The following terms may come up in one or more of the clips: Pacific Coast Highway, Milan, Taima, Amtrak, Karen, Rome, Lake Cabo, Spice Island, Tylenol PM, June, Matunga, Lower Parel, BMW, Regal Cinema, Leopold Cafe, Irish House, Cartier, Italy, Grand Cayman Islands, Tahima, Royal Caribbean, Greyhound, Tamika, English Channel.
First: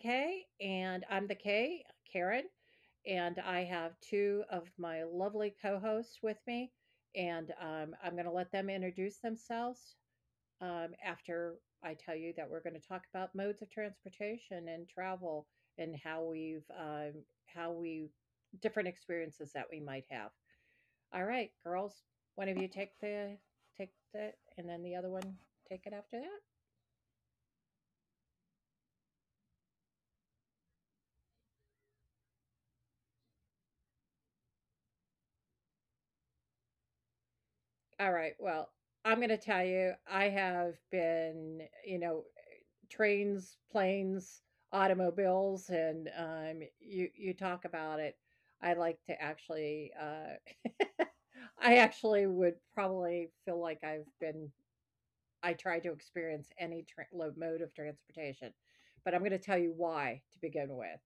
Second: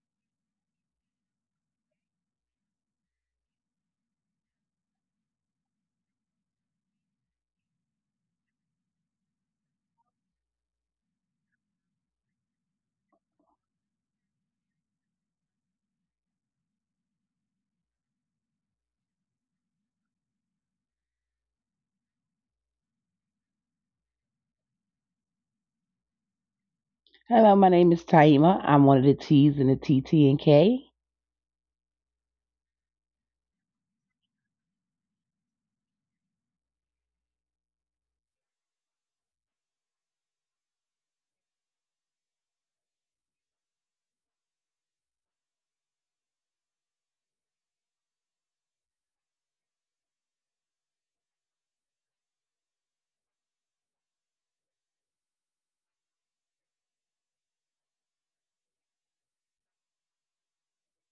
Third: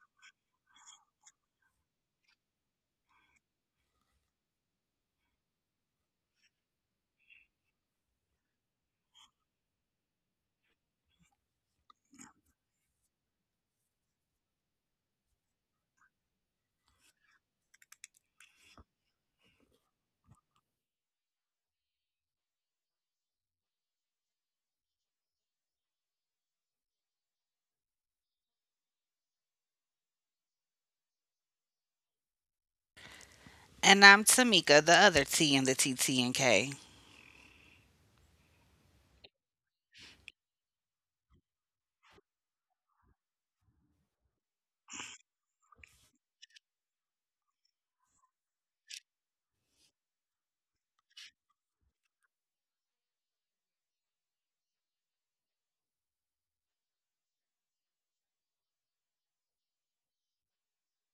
K, and I'm the K, Karen, and I have two of my lovely co-hosts with me, and I'm going to let them introduce themselves after I tell you that we're going to talk about modes of transportation and travel and how we different experiences that we might have. All right, girls, one of you take the, and then the other one take it after that. Hello, my name is Taima. I'm one of the T's in the T T and K. And I'm Tamika, the other T in the T T TTNK. All right. Well, I'm going to tell you, I have been, trains, planes, automobiles, and you talk about it. I like to actually, I actually would probably feel like I've been. I try to experience any mode of transportation, but I'm going to tell you why to begin with.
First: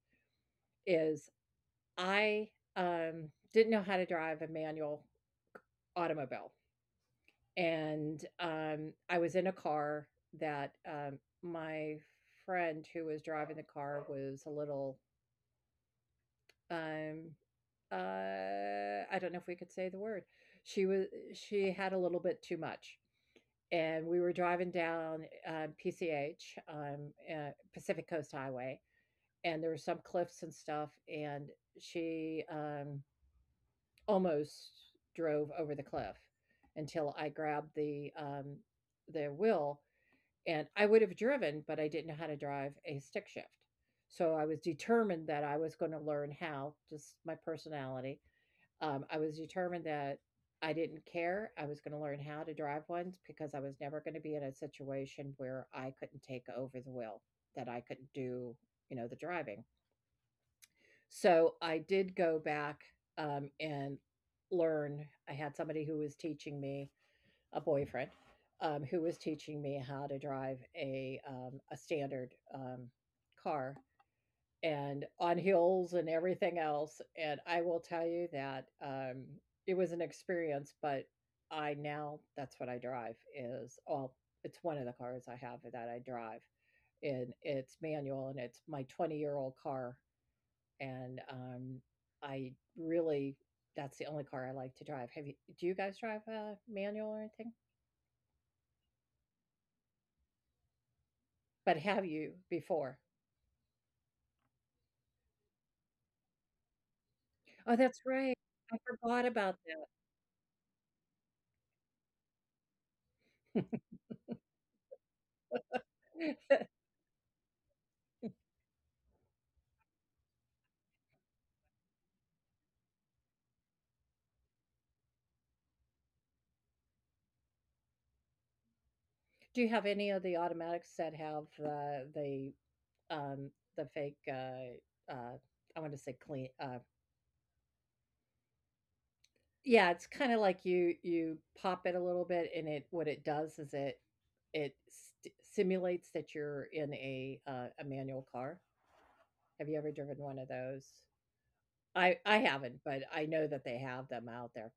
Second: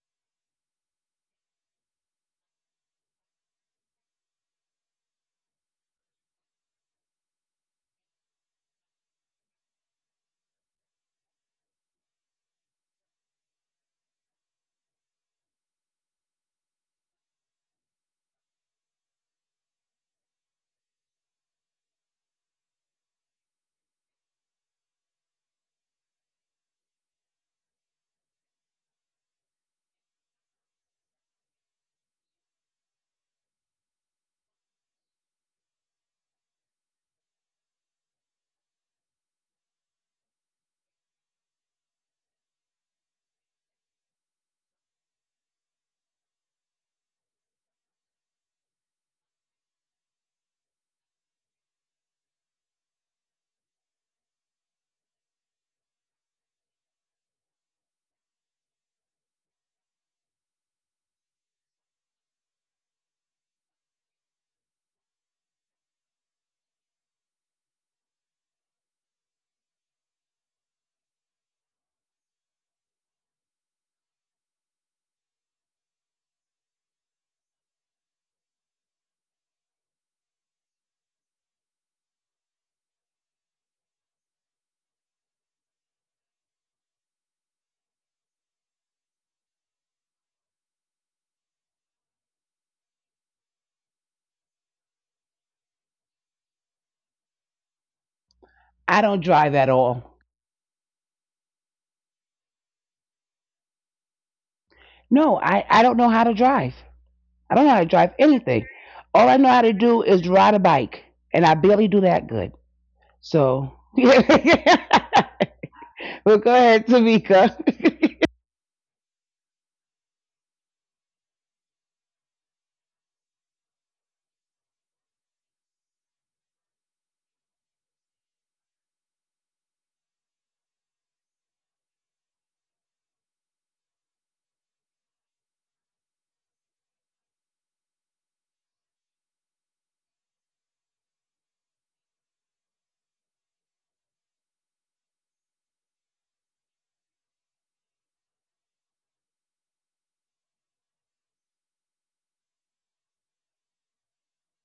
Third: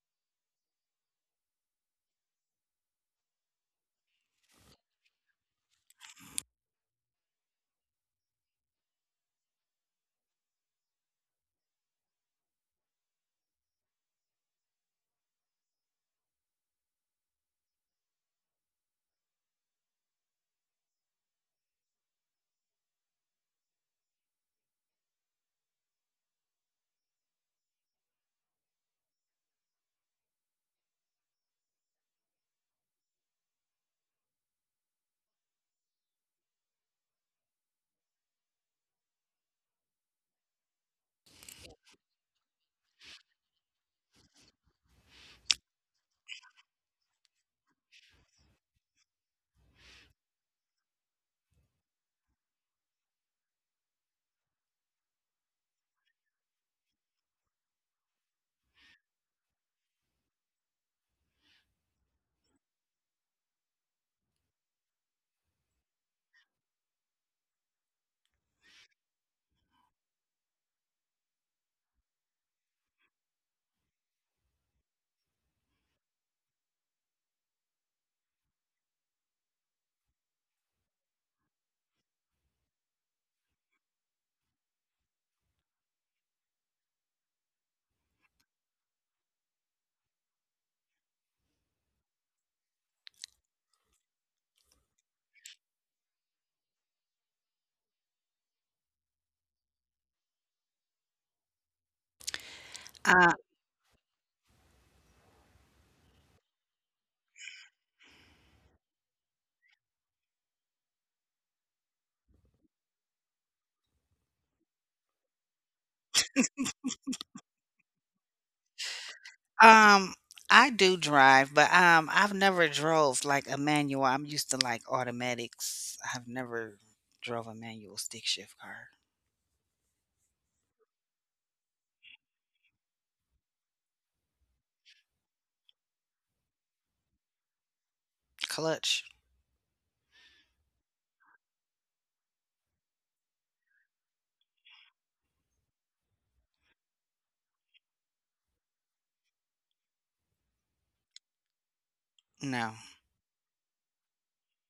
Is I didn't know how to drive a manual automobile. And, I was in a car that, my friend who was driving the car was a little, um, I don't know if we could say the word. She was she had a little bit too much, and we were driving down, PCH, Pacific Coast Highway, and there were some cliffs and stuff, and she, almost drove over the cliff until I grabbed the wheel. And I would have driven, but I didn't know how to drive a stick shift. So I was determined that I was going to learn how, just my personality. I was determined that I didn't care. I was going to learn how to drive ones because I was never going to be in a situation where I couldn't take over the wheel, that I couldn't do, you know, the driving. So I did go back and learn. I had somebody who was teaching me, a boyfriend, who was teaching me how to drive a standard car, and on hills and everything else. And I will tell you that it was an experience, but I now that's what I drive is all. It's one of the cars I have that I drive, and it's manual, and it's my 20-year-old car, and I really that's the only car I like to drive. Have you? Do you guys drive a manual or anything? I don't drive at all. But have you before? Uh, No, I don't know how to drive. I don't Oh, know how to that's drive right. anything. I forgot All I about know how to do is ride a bike, and I barely do that good. that. So, well, go ahead, Tamika. um, I do drive, but I've never drove like a manual. I'm used to like automatics. I've never drove a manual stick shift car. Do you have any of the automatics that have, um, the fake, uh, I want to say clean, Clutch? yeah, it's kinda like you pop it a little bit and it what it does is it it st simulates that you're in a manual car? Have you ever driven one of those? I haven't, No. but I know that they have them out there.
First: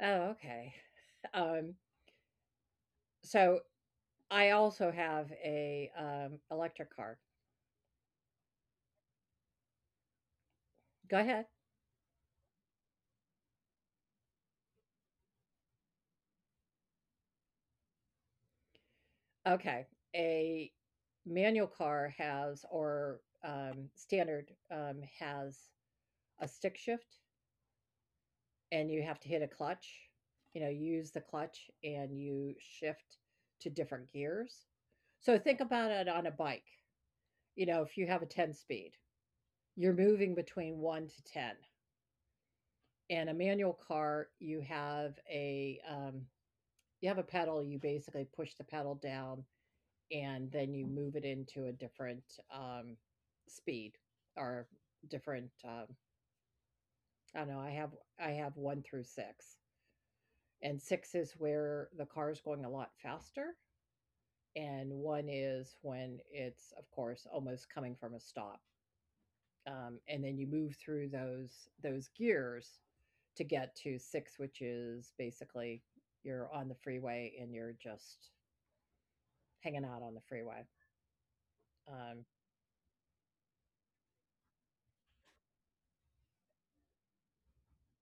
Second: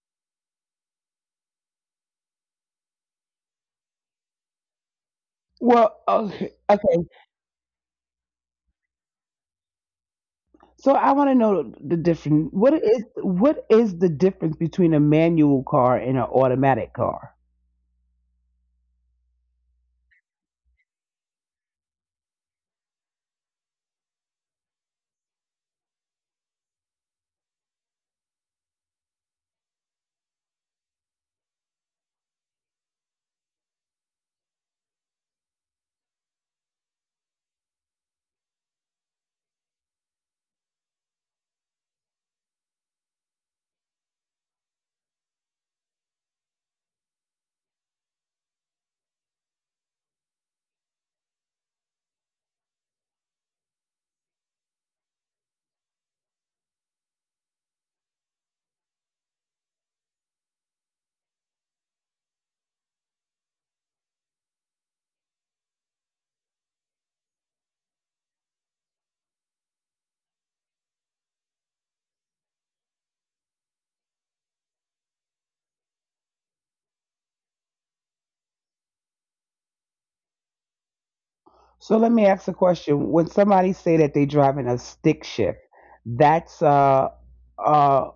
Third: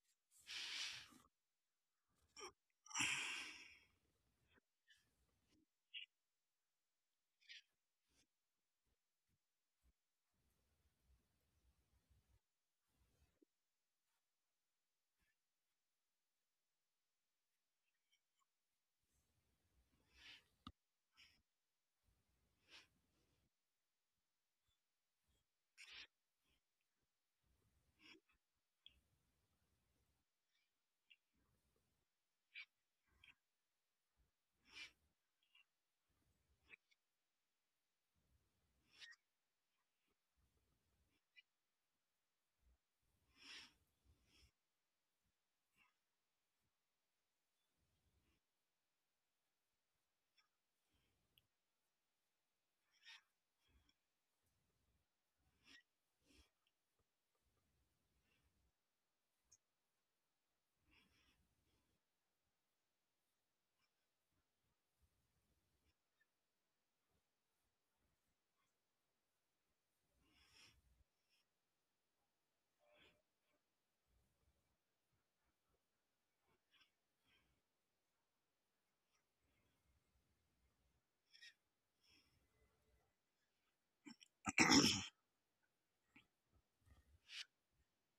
Oh, okay. Um, so I also have a Well, okay, electric okay. car. So I Go want to ahead. know the difference. What is the difference between a manual car and an automatic car? Okay, a manual car has, or standard, has a stick shift, and you have to hit a clutch. You know, use the clutch and you shift to different gears. So think about it on a bike. You know, if you have a ten speed, you're moving between 1 to 10. In a manual car, you have a pedal, you basically push the pedal down and then you move it into a different um, speed, or different, I don't know, I have 1 through 6. And 6 is where the car is going a lot faster, and 1 is when it's of course almost coming from a stop. And then you move through those gears to get to six, which is basically you're on the freeway and you're just hanging out on the freeway. So let me Um, ask a question. When somebody say that they driving a stick shift, that's a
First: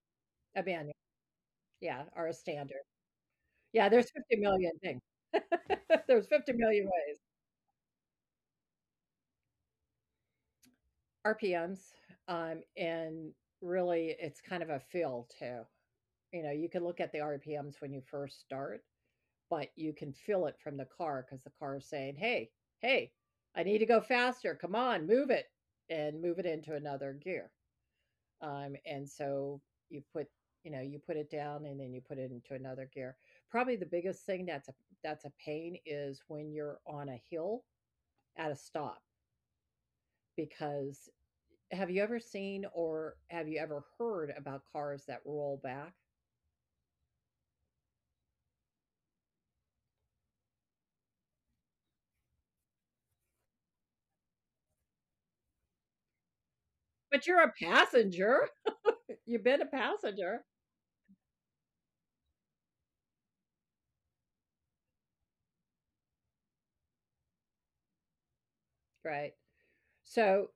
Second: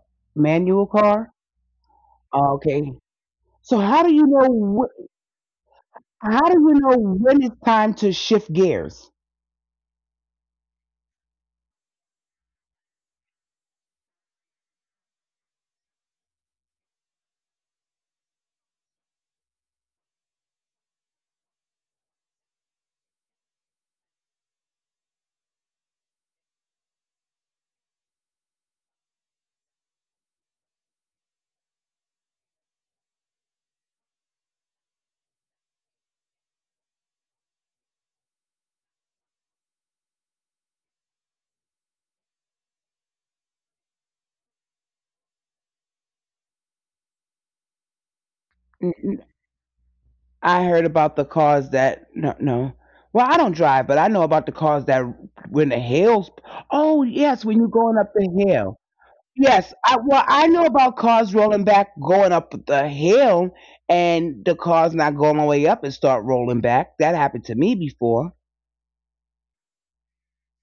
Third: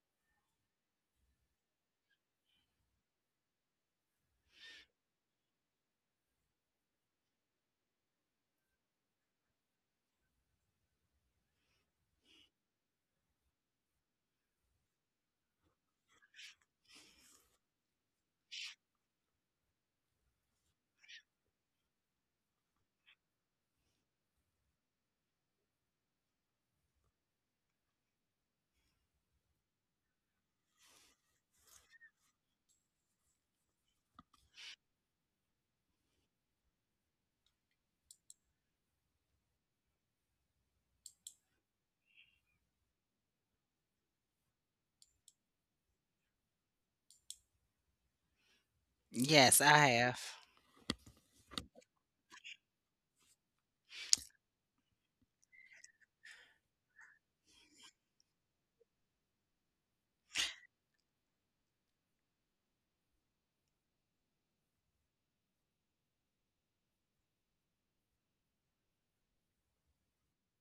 a manual banyan, car. yeah, are a standard. Okay. So Yeah, how there's do you 50 million know? things. There's How 50 do you million know ways. when it's time to shift gears? RPMs, and really it's kind of a feel too. You know, you can look at the RPMs when you first start, but you can feel it from the car because the car is saying, hey, hey, I need to go faster. Come on, move it and move it into another gear. And so you put you know you put it down and then you put it into another gear. Probably the biggest thing that's a, pain is when you're on a hill at a stop, because have you ever seen or have you ever heard about cars that roll back? N- n- Yes, I have. I heard about the cars that no, no. Well, I don't drive, but I know about the cars that when the hills. Oh But yes, you're when a you're going up the passenger. hill. You've been a Yes, I well I passenger, know about cars rolling back going up the hill and the car's not going all the way up and start rolling back. That happened to me before. right? so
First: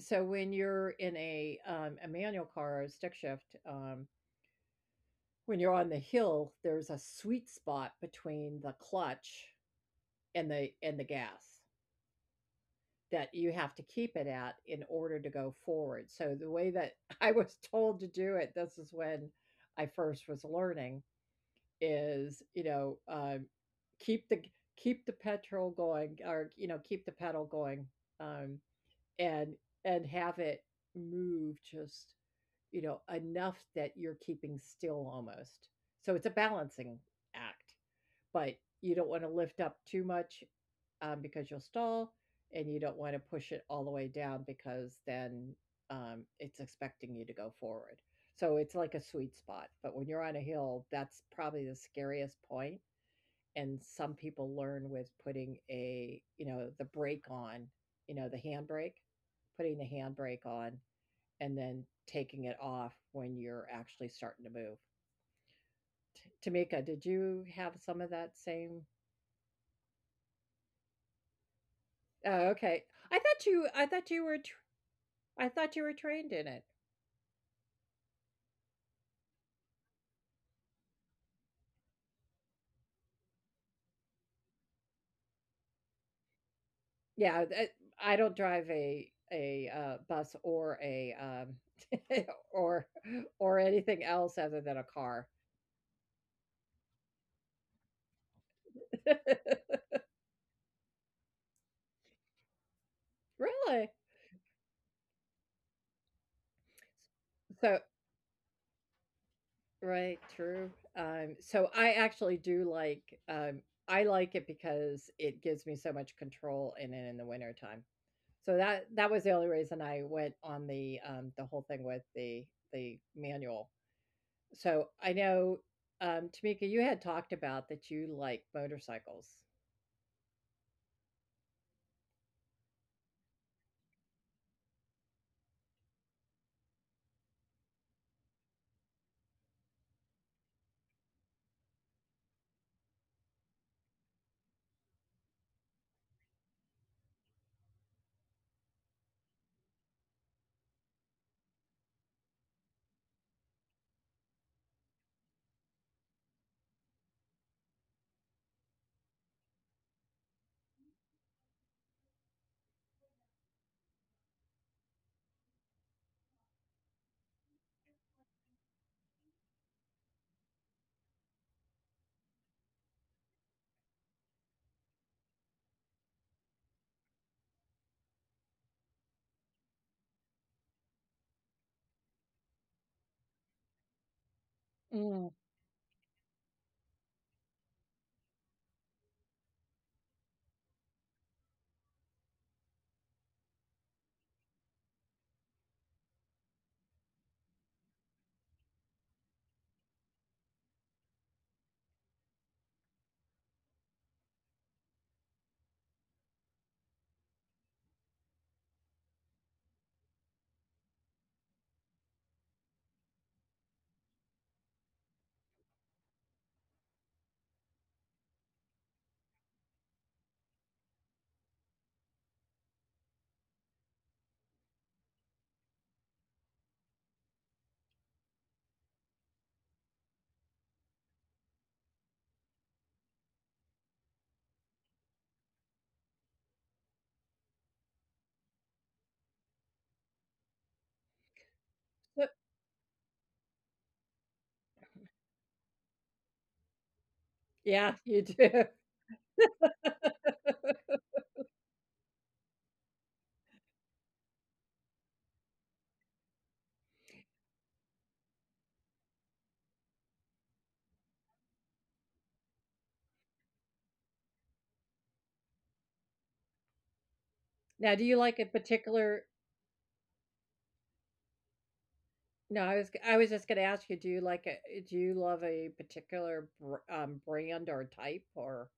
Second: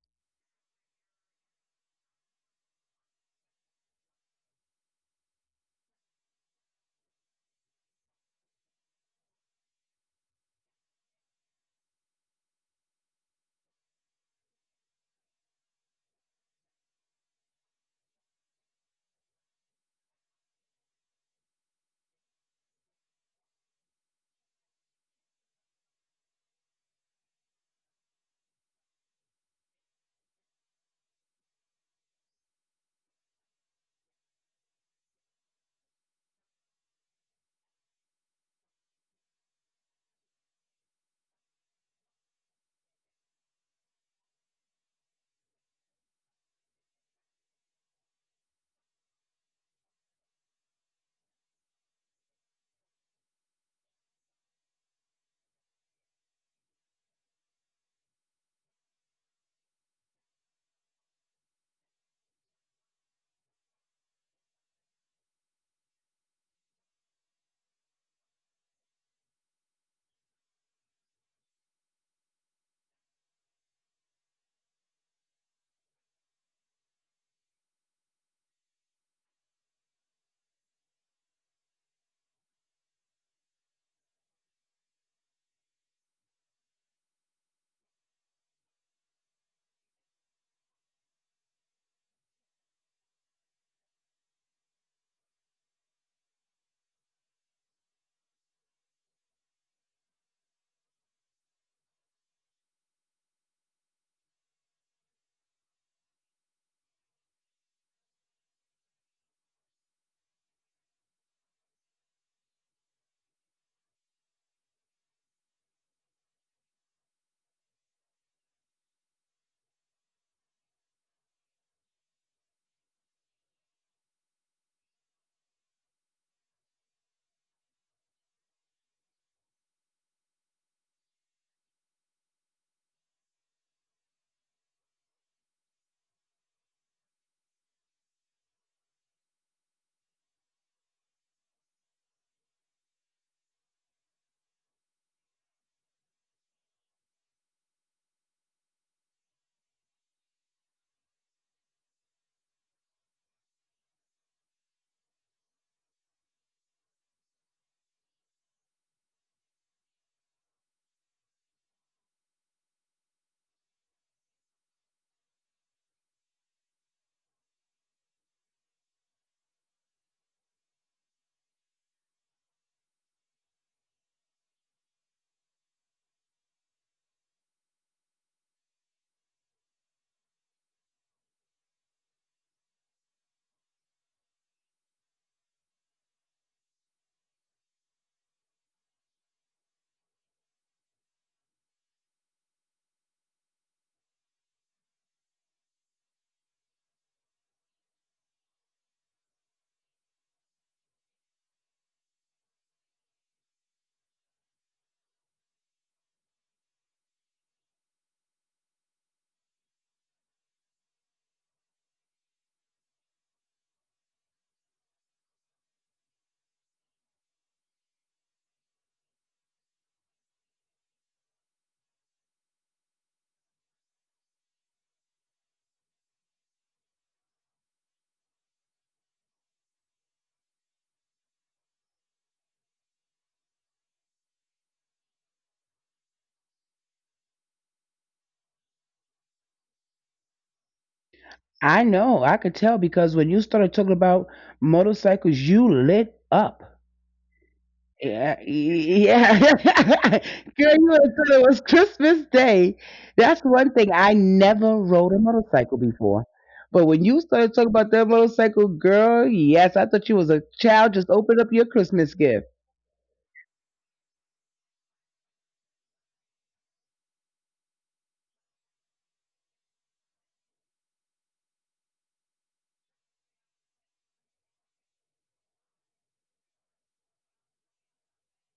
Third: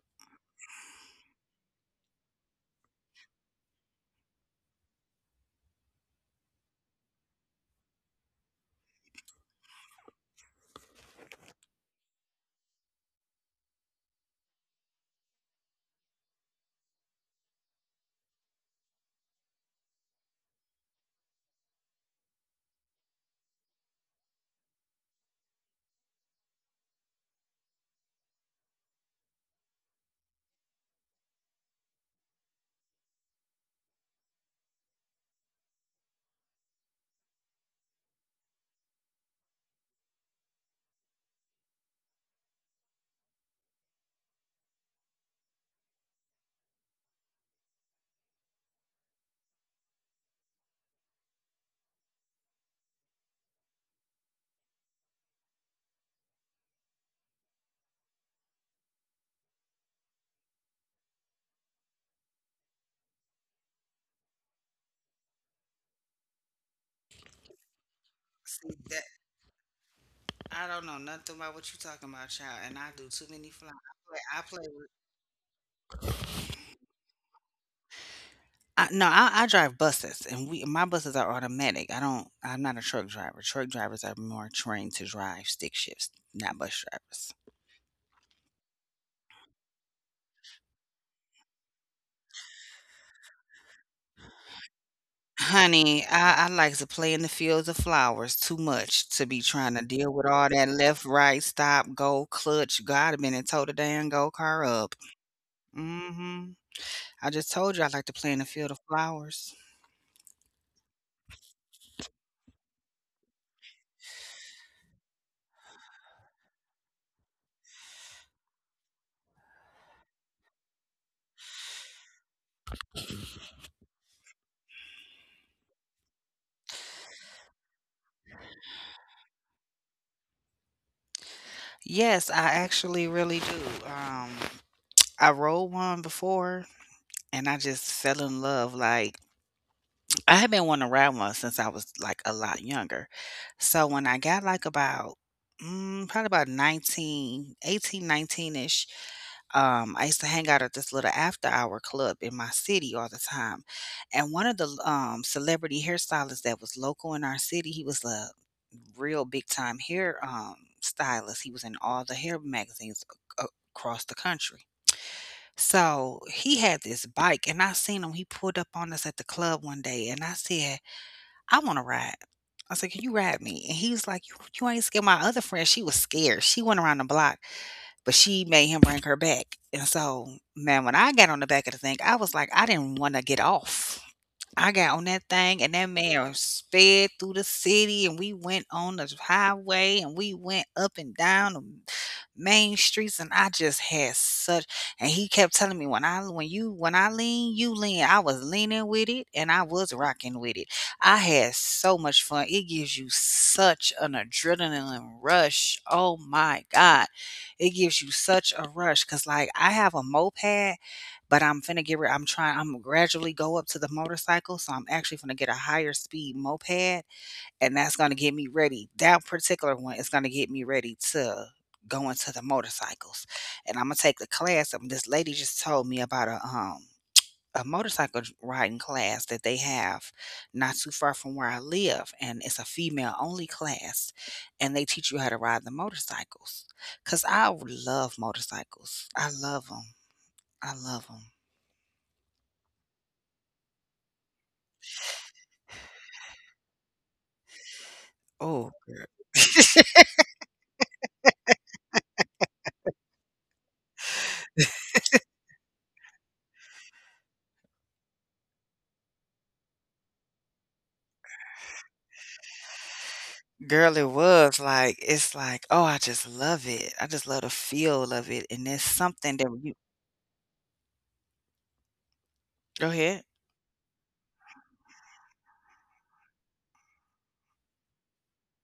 so when you're in a manual car or a stick shift, when you're on the hill there's a sweet spot between the clutch and the gas that you have to keep it at in order to go forward. So the way that I was told to do it, this is when I first was learning, is keep the keep the petrol going, or you know keep the pedal going, um, and have it move just you know enough that you're keeping still almost. So it's a balancing act, but you don't want to lift up too much because you'll stall, and you don't want to push it all the way down because then it's expecting you to go forward. So it's like a sweet spot. But when you're on a hill, that's probably the scariest point. And some people learn with putting a, you know, the brake on, you know, the handbrake, putting the handbrake on and then taking it off when you're actually starting to move. Tamika, did you have some of that See that same? I don't know nothing about what you talking about, child, Oh, and I do okay. too many flying. I thought I you play, were I play I thought you were trained in it. I No, I drive buses, and we my buses are automatic. I'm not a truck driver. Truck drivers are more trained to drive stick shifts, not bus drivers. Yeah, I don't drive a bus or a or or anything else other than a car. Honey, I like to play in the fields of flowers too much to be trying to deal with all that left, right, stop, go, clutch. God, I've been and towed the Really? damn go car up. Hmm. I just So told you I like to play in the field of flowers. right, true. So I actually do like, um, I like it because it gives me so much control in it in the wintertime. So that was the only reason I went on the whole thing with the manual. So I know, Tamika, you had talked about that you like motorcycles. Yes, I actually really do. I rode one before, and I just fell in love. Like I had been wanting to ride one since I was, like, a lot younger. So when I got, like, about, probably about 19, 18, 19 ish, I used to hang out at this little after-hour club in my city all the time, and one of the celebrity hairstylists that was local in our city, he was a real big-time hair stylist. He was in all the hair magazines, ac across the country. So, he had this bike, and I seen him, he pulled up on us at the club one day, and I said, I wanna ride. I said, "Can you ride me?" And he was like, "You ain't scared." My other friend, she was scared. She went around the block, but she made him bring her back. And so, man, when I got on the back of the thing, I was like, I didn't wanna get off. I got on Mm. that thing, and that man sped through the city, and we went on the highway, and we went up and down the main streets, and I just had such, and he kept telling me, when I lean, you lean. I was leaning with it, and I was rocking with it. I had so much fun. It gives you such an adrenaline rush. Oh my god. It gives you such a rush cuz like I have a moped, but I'm finna get rid. I'm trying. I'm gradually go up to the motorcycle, so I'm actually gonna get a higher speed moped, and that's gonna get me ready. That particular one is gonna get me ready to go into the motorcycles, and I'm gonna take the class. This lady just told me about a motorcycle riding class that they have not too far from where I live, and it's a female only class, and they teach you how to ride the motorcycles. Cause I love motorcycles. I love them. I love them. I But know, I could tell because when you started talking about motorcycles, you lit up. yeah, you Yeah, do. Oh. yeah. Girl, you would have thought it was Christmas Day. That's one thing. I never rode a motorcycle before. But when you started talking about that motorcycle, girl, yes, I thought you was a child. Just open up your Christmas gift. Girl, it's like, oh, I just love it. I just love the feel of Now, it, do you and like there's a something that particular? you— No, I was Go I was ahead. just going to ask you, do you like a do you love a particular brand or type or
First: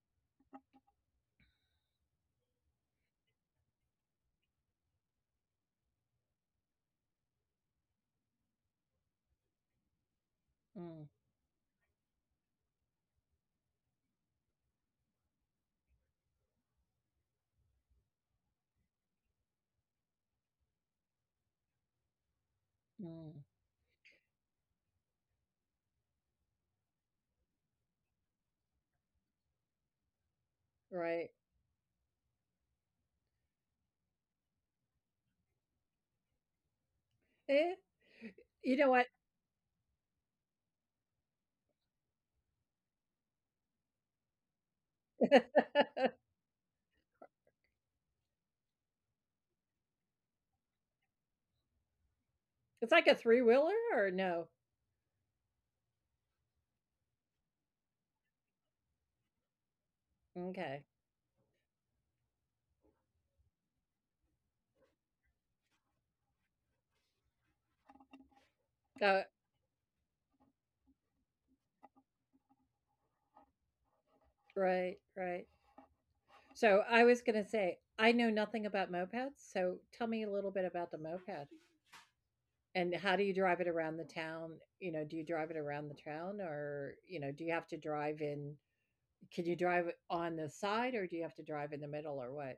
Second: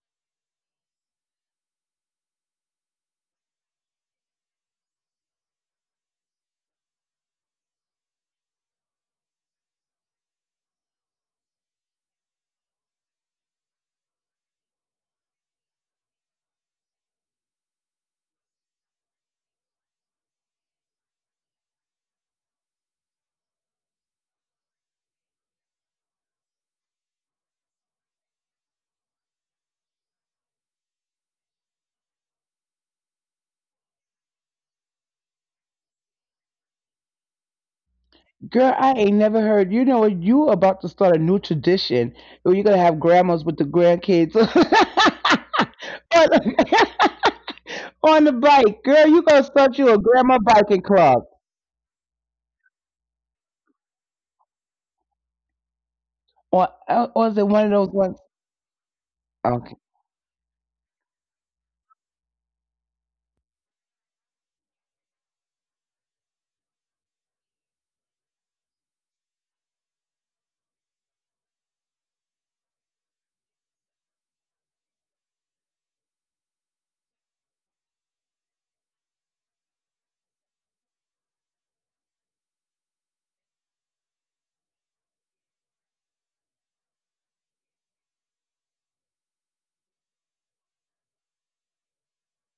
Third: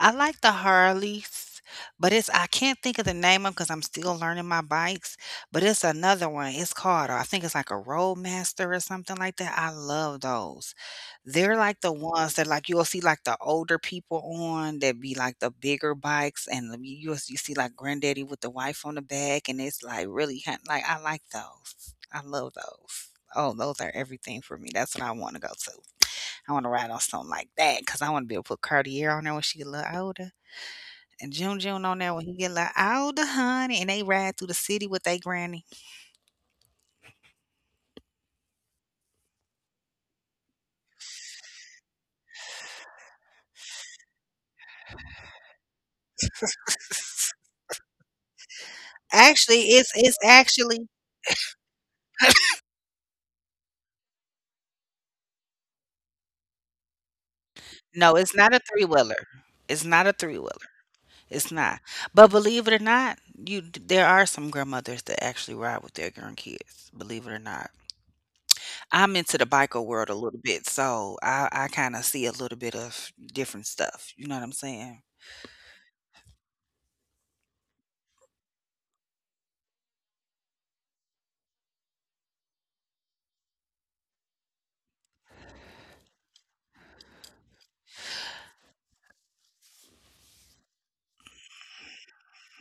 I like the Harleys, but it's I can't think of the name of, because 'cause I'm still learning my bikes, but it's another one. It's called, I think it's like a Roadmaster or something like that. I love those. Mm. They're like the ones that like you'll see, like the older people on that, be like the bigger bikes, and you see like granddaddy with the wife on the back, and it's like really like I like those. I love those. Mm. Oh, those are everything for me. That's what I want to go to. I want to ride on something like that because I want to be able to put Cartier on there when she a little older. Right? And June June on there when he get like, all the honey," and they ride through the city with they granny. Eh, Girl, you I know what? ain't never heard. You know what? You about to start a new tradition where you're gonna have grandmas with the grandkids. Or- on the bike, girl. You gonna Actually, start it's you a it's grandma biking actually club? It's like a three wheeler or no? Or is it one of those no, ones? it's not a three-wheeler. Okay. It's not a three-wheeler. Okay. It's not. But believe it or not, you there are some grandmothers that actually ride with their grandkids, believe it or not. I'm Uh, into the biker world a little bit, so I kind of see a little bit of different stuff. You know what I'm right, saying? right. So I was going to say, I know nothing about mopeds. So tell me a little bit about the moped and how do you drive it around the town? You know, do you drive it around the town, or, you know, do you have to drive in? Can you drive it on the side, or do you have to drive in the middle or what?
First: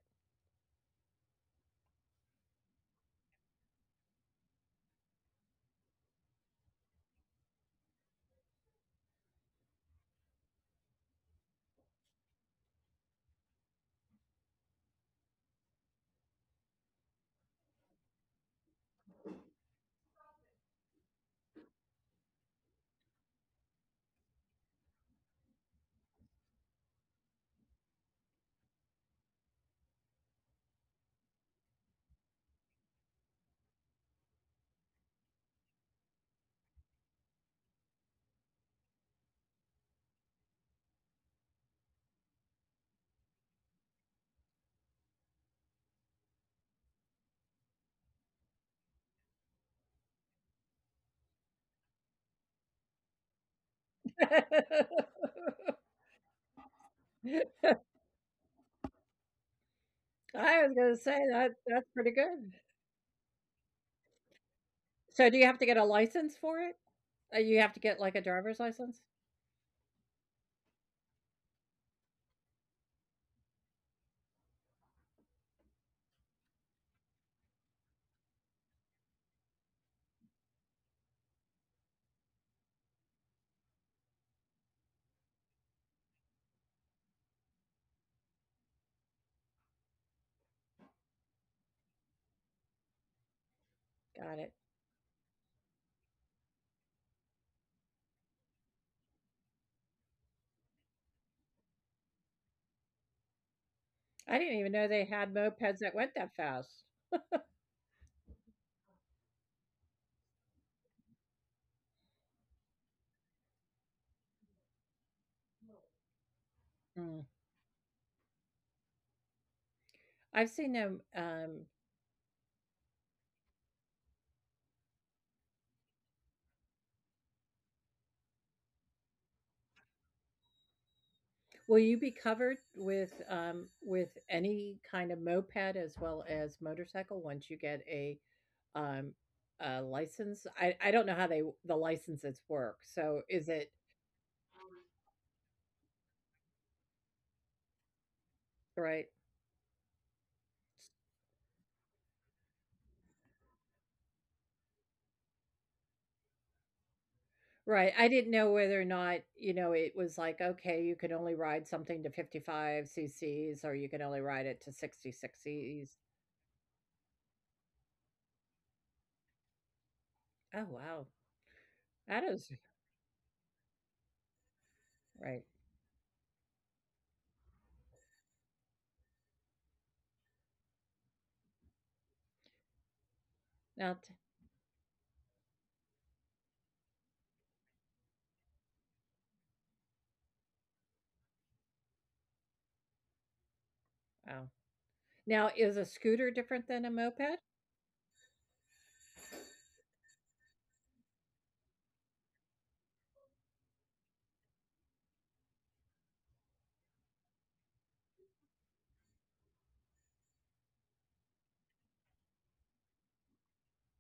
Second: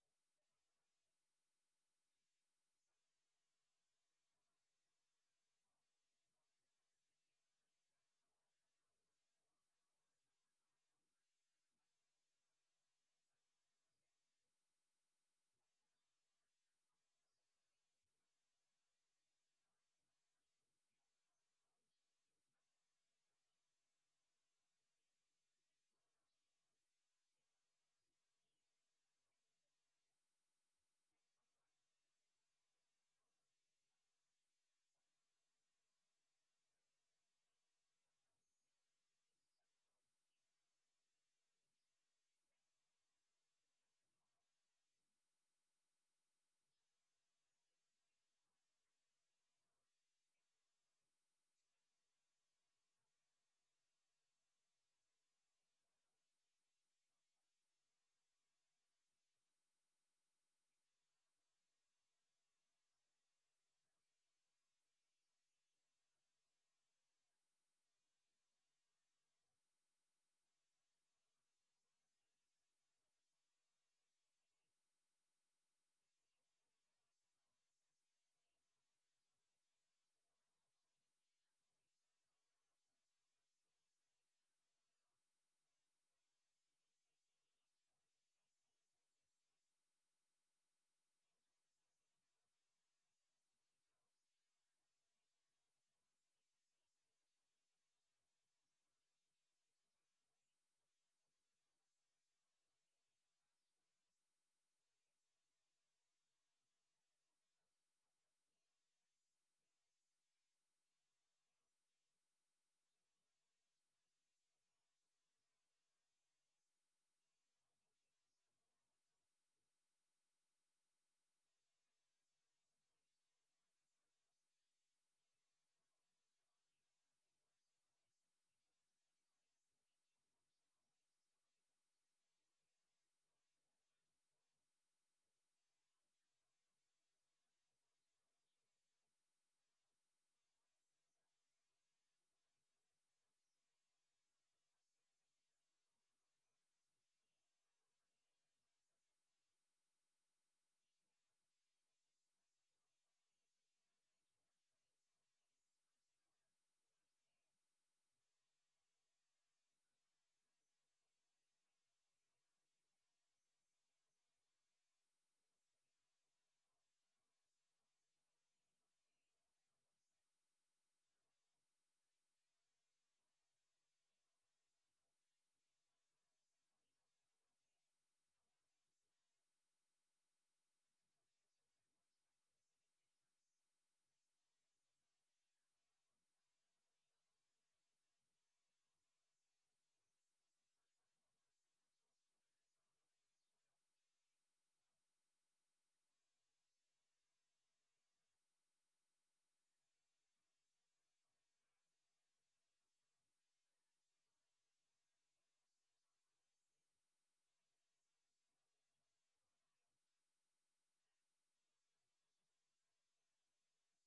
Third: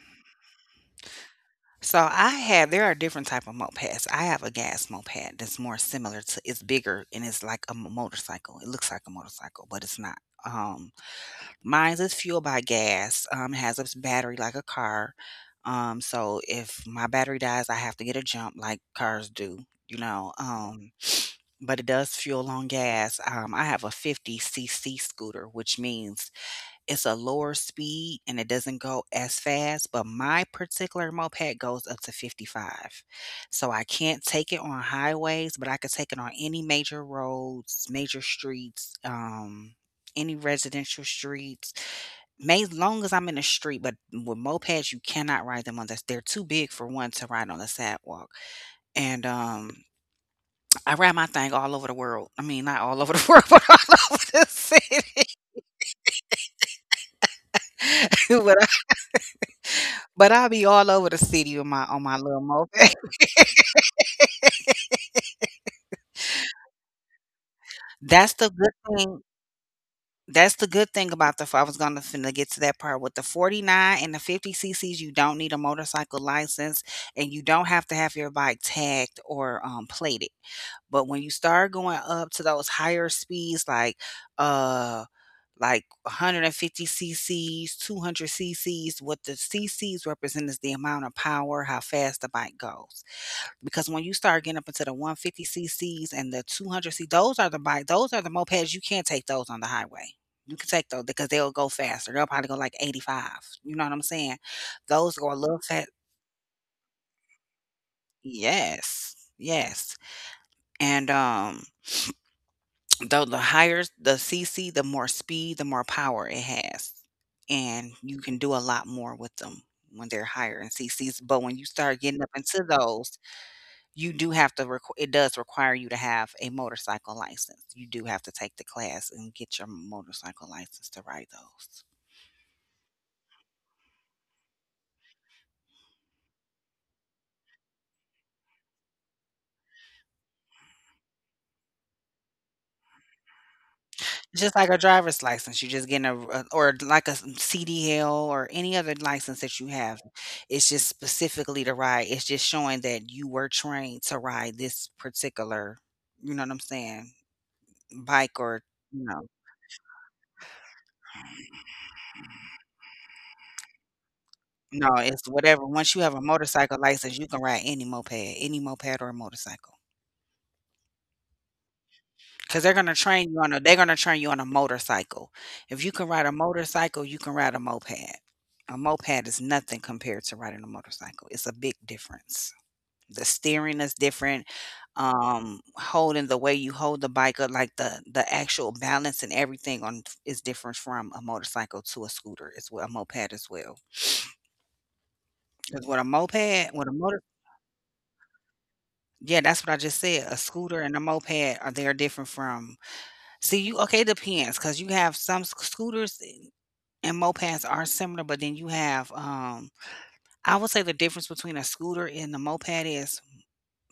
So I have there are different type of mopeds. I have a gas moped that's more similar to, it's bigger, and it's like a motorcycle. It looks like a motorcycle, but it's not. Um Mine is fueled by gas. It has a battery like a car. So if my battery dies, I have to get a jump like cars do, you know. But it does fuel on gas. I have a 50cc scooter, which means it's a lower speed and it doesn't go as fast, but my particular moped goes up to 55. So I can't take it on highways, but I could take it on any major roads, major streets, any residential streets, as long as I'm in the street, but with mopeds, you cannot ride them on this. They're too big for one to ride on the sidewalk. And I ride my thing all over the world. I mean, not all over the world, but all over the city. But But I'll I be was all going to over the say that city on my that's on pretty my little good. moped. So do you have to get a license for it? You have to get like a That's the driver's good license? thing that's the good thing about the f I was gonna finna get to that part. With the 49 and the 50 cc's, you don't need a motorcycle license, and you don't have to have your bike tagged, or, plated. But when you start going up to those higher speeds, like, uh, like 150 cc's, 200 cc's, what the cc's represent is the amount of power, how fast the bike goes. Because when you Got start it. getting up into the 150 cc's and the 200, c those are the mopeds, you can't take those on the highway. You can take those because they'll go faster, they'll probably go like 85, you know what I'm saying. I didn't even know they Those go had a little mopeds fast. that went that fast. Yes, yes. And though the higher the cc, the more speed, the more power it has, Mm. and you can do a lot more with them when they're I've higher in seen them. cc's. But when you start getting up into those, You do have to requ it does require you to have a motorcycle license. You do have to take the class and get your motorcycle license to ride Will those. you be covered with any kind of moped as well as motorcycle once you get um, a license? I don't know how they the licenses work. So is it Just like a driver's license, you're just getting or like a s CDL or any other right? license that you have. It's just specifically to ride. It's just showing that you were trained to ride this particular, you know what I'm saying, Right. I didn't bike know or, whether or you know not, you know, it was like, okay, you can only ride something to 55 cc's, or you can only ride it to No, it's 66 whatever. Once cc's. you have a motorcycle license, you can ride any moped or motorcycle. Oh, wow. That is 'Cause they're gonna train you on a motorcycle. right. If you can ride a motorcycle, you can ride a moped. A moped is nothing compared to riding a motorcycle. It's a big difference. The steering is Now, t- different. Holding The way you hold the bike up, like the actual balance and everything on, is different from a motorcycle to a scooter. It's what a moped as well. wow. Now, is Cause a with a scooter moped, different with than a a motor, moped? yeah, that's what I just said. A scooter and a moped are they're different from— See you, okay, it depends because you have some scooters. And mopeds are similar, but then I would say the difference between a scooter and the moped is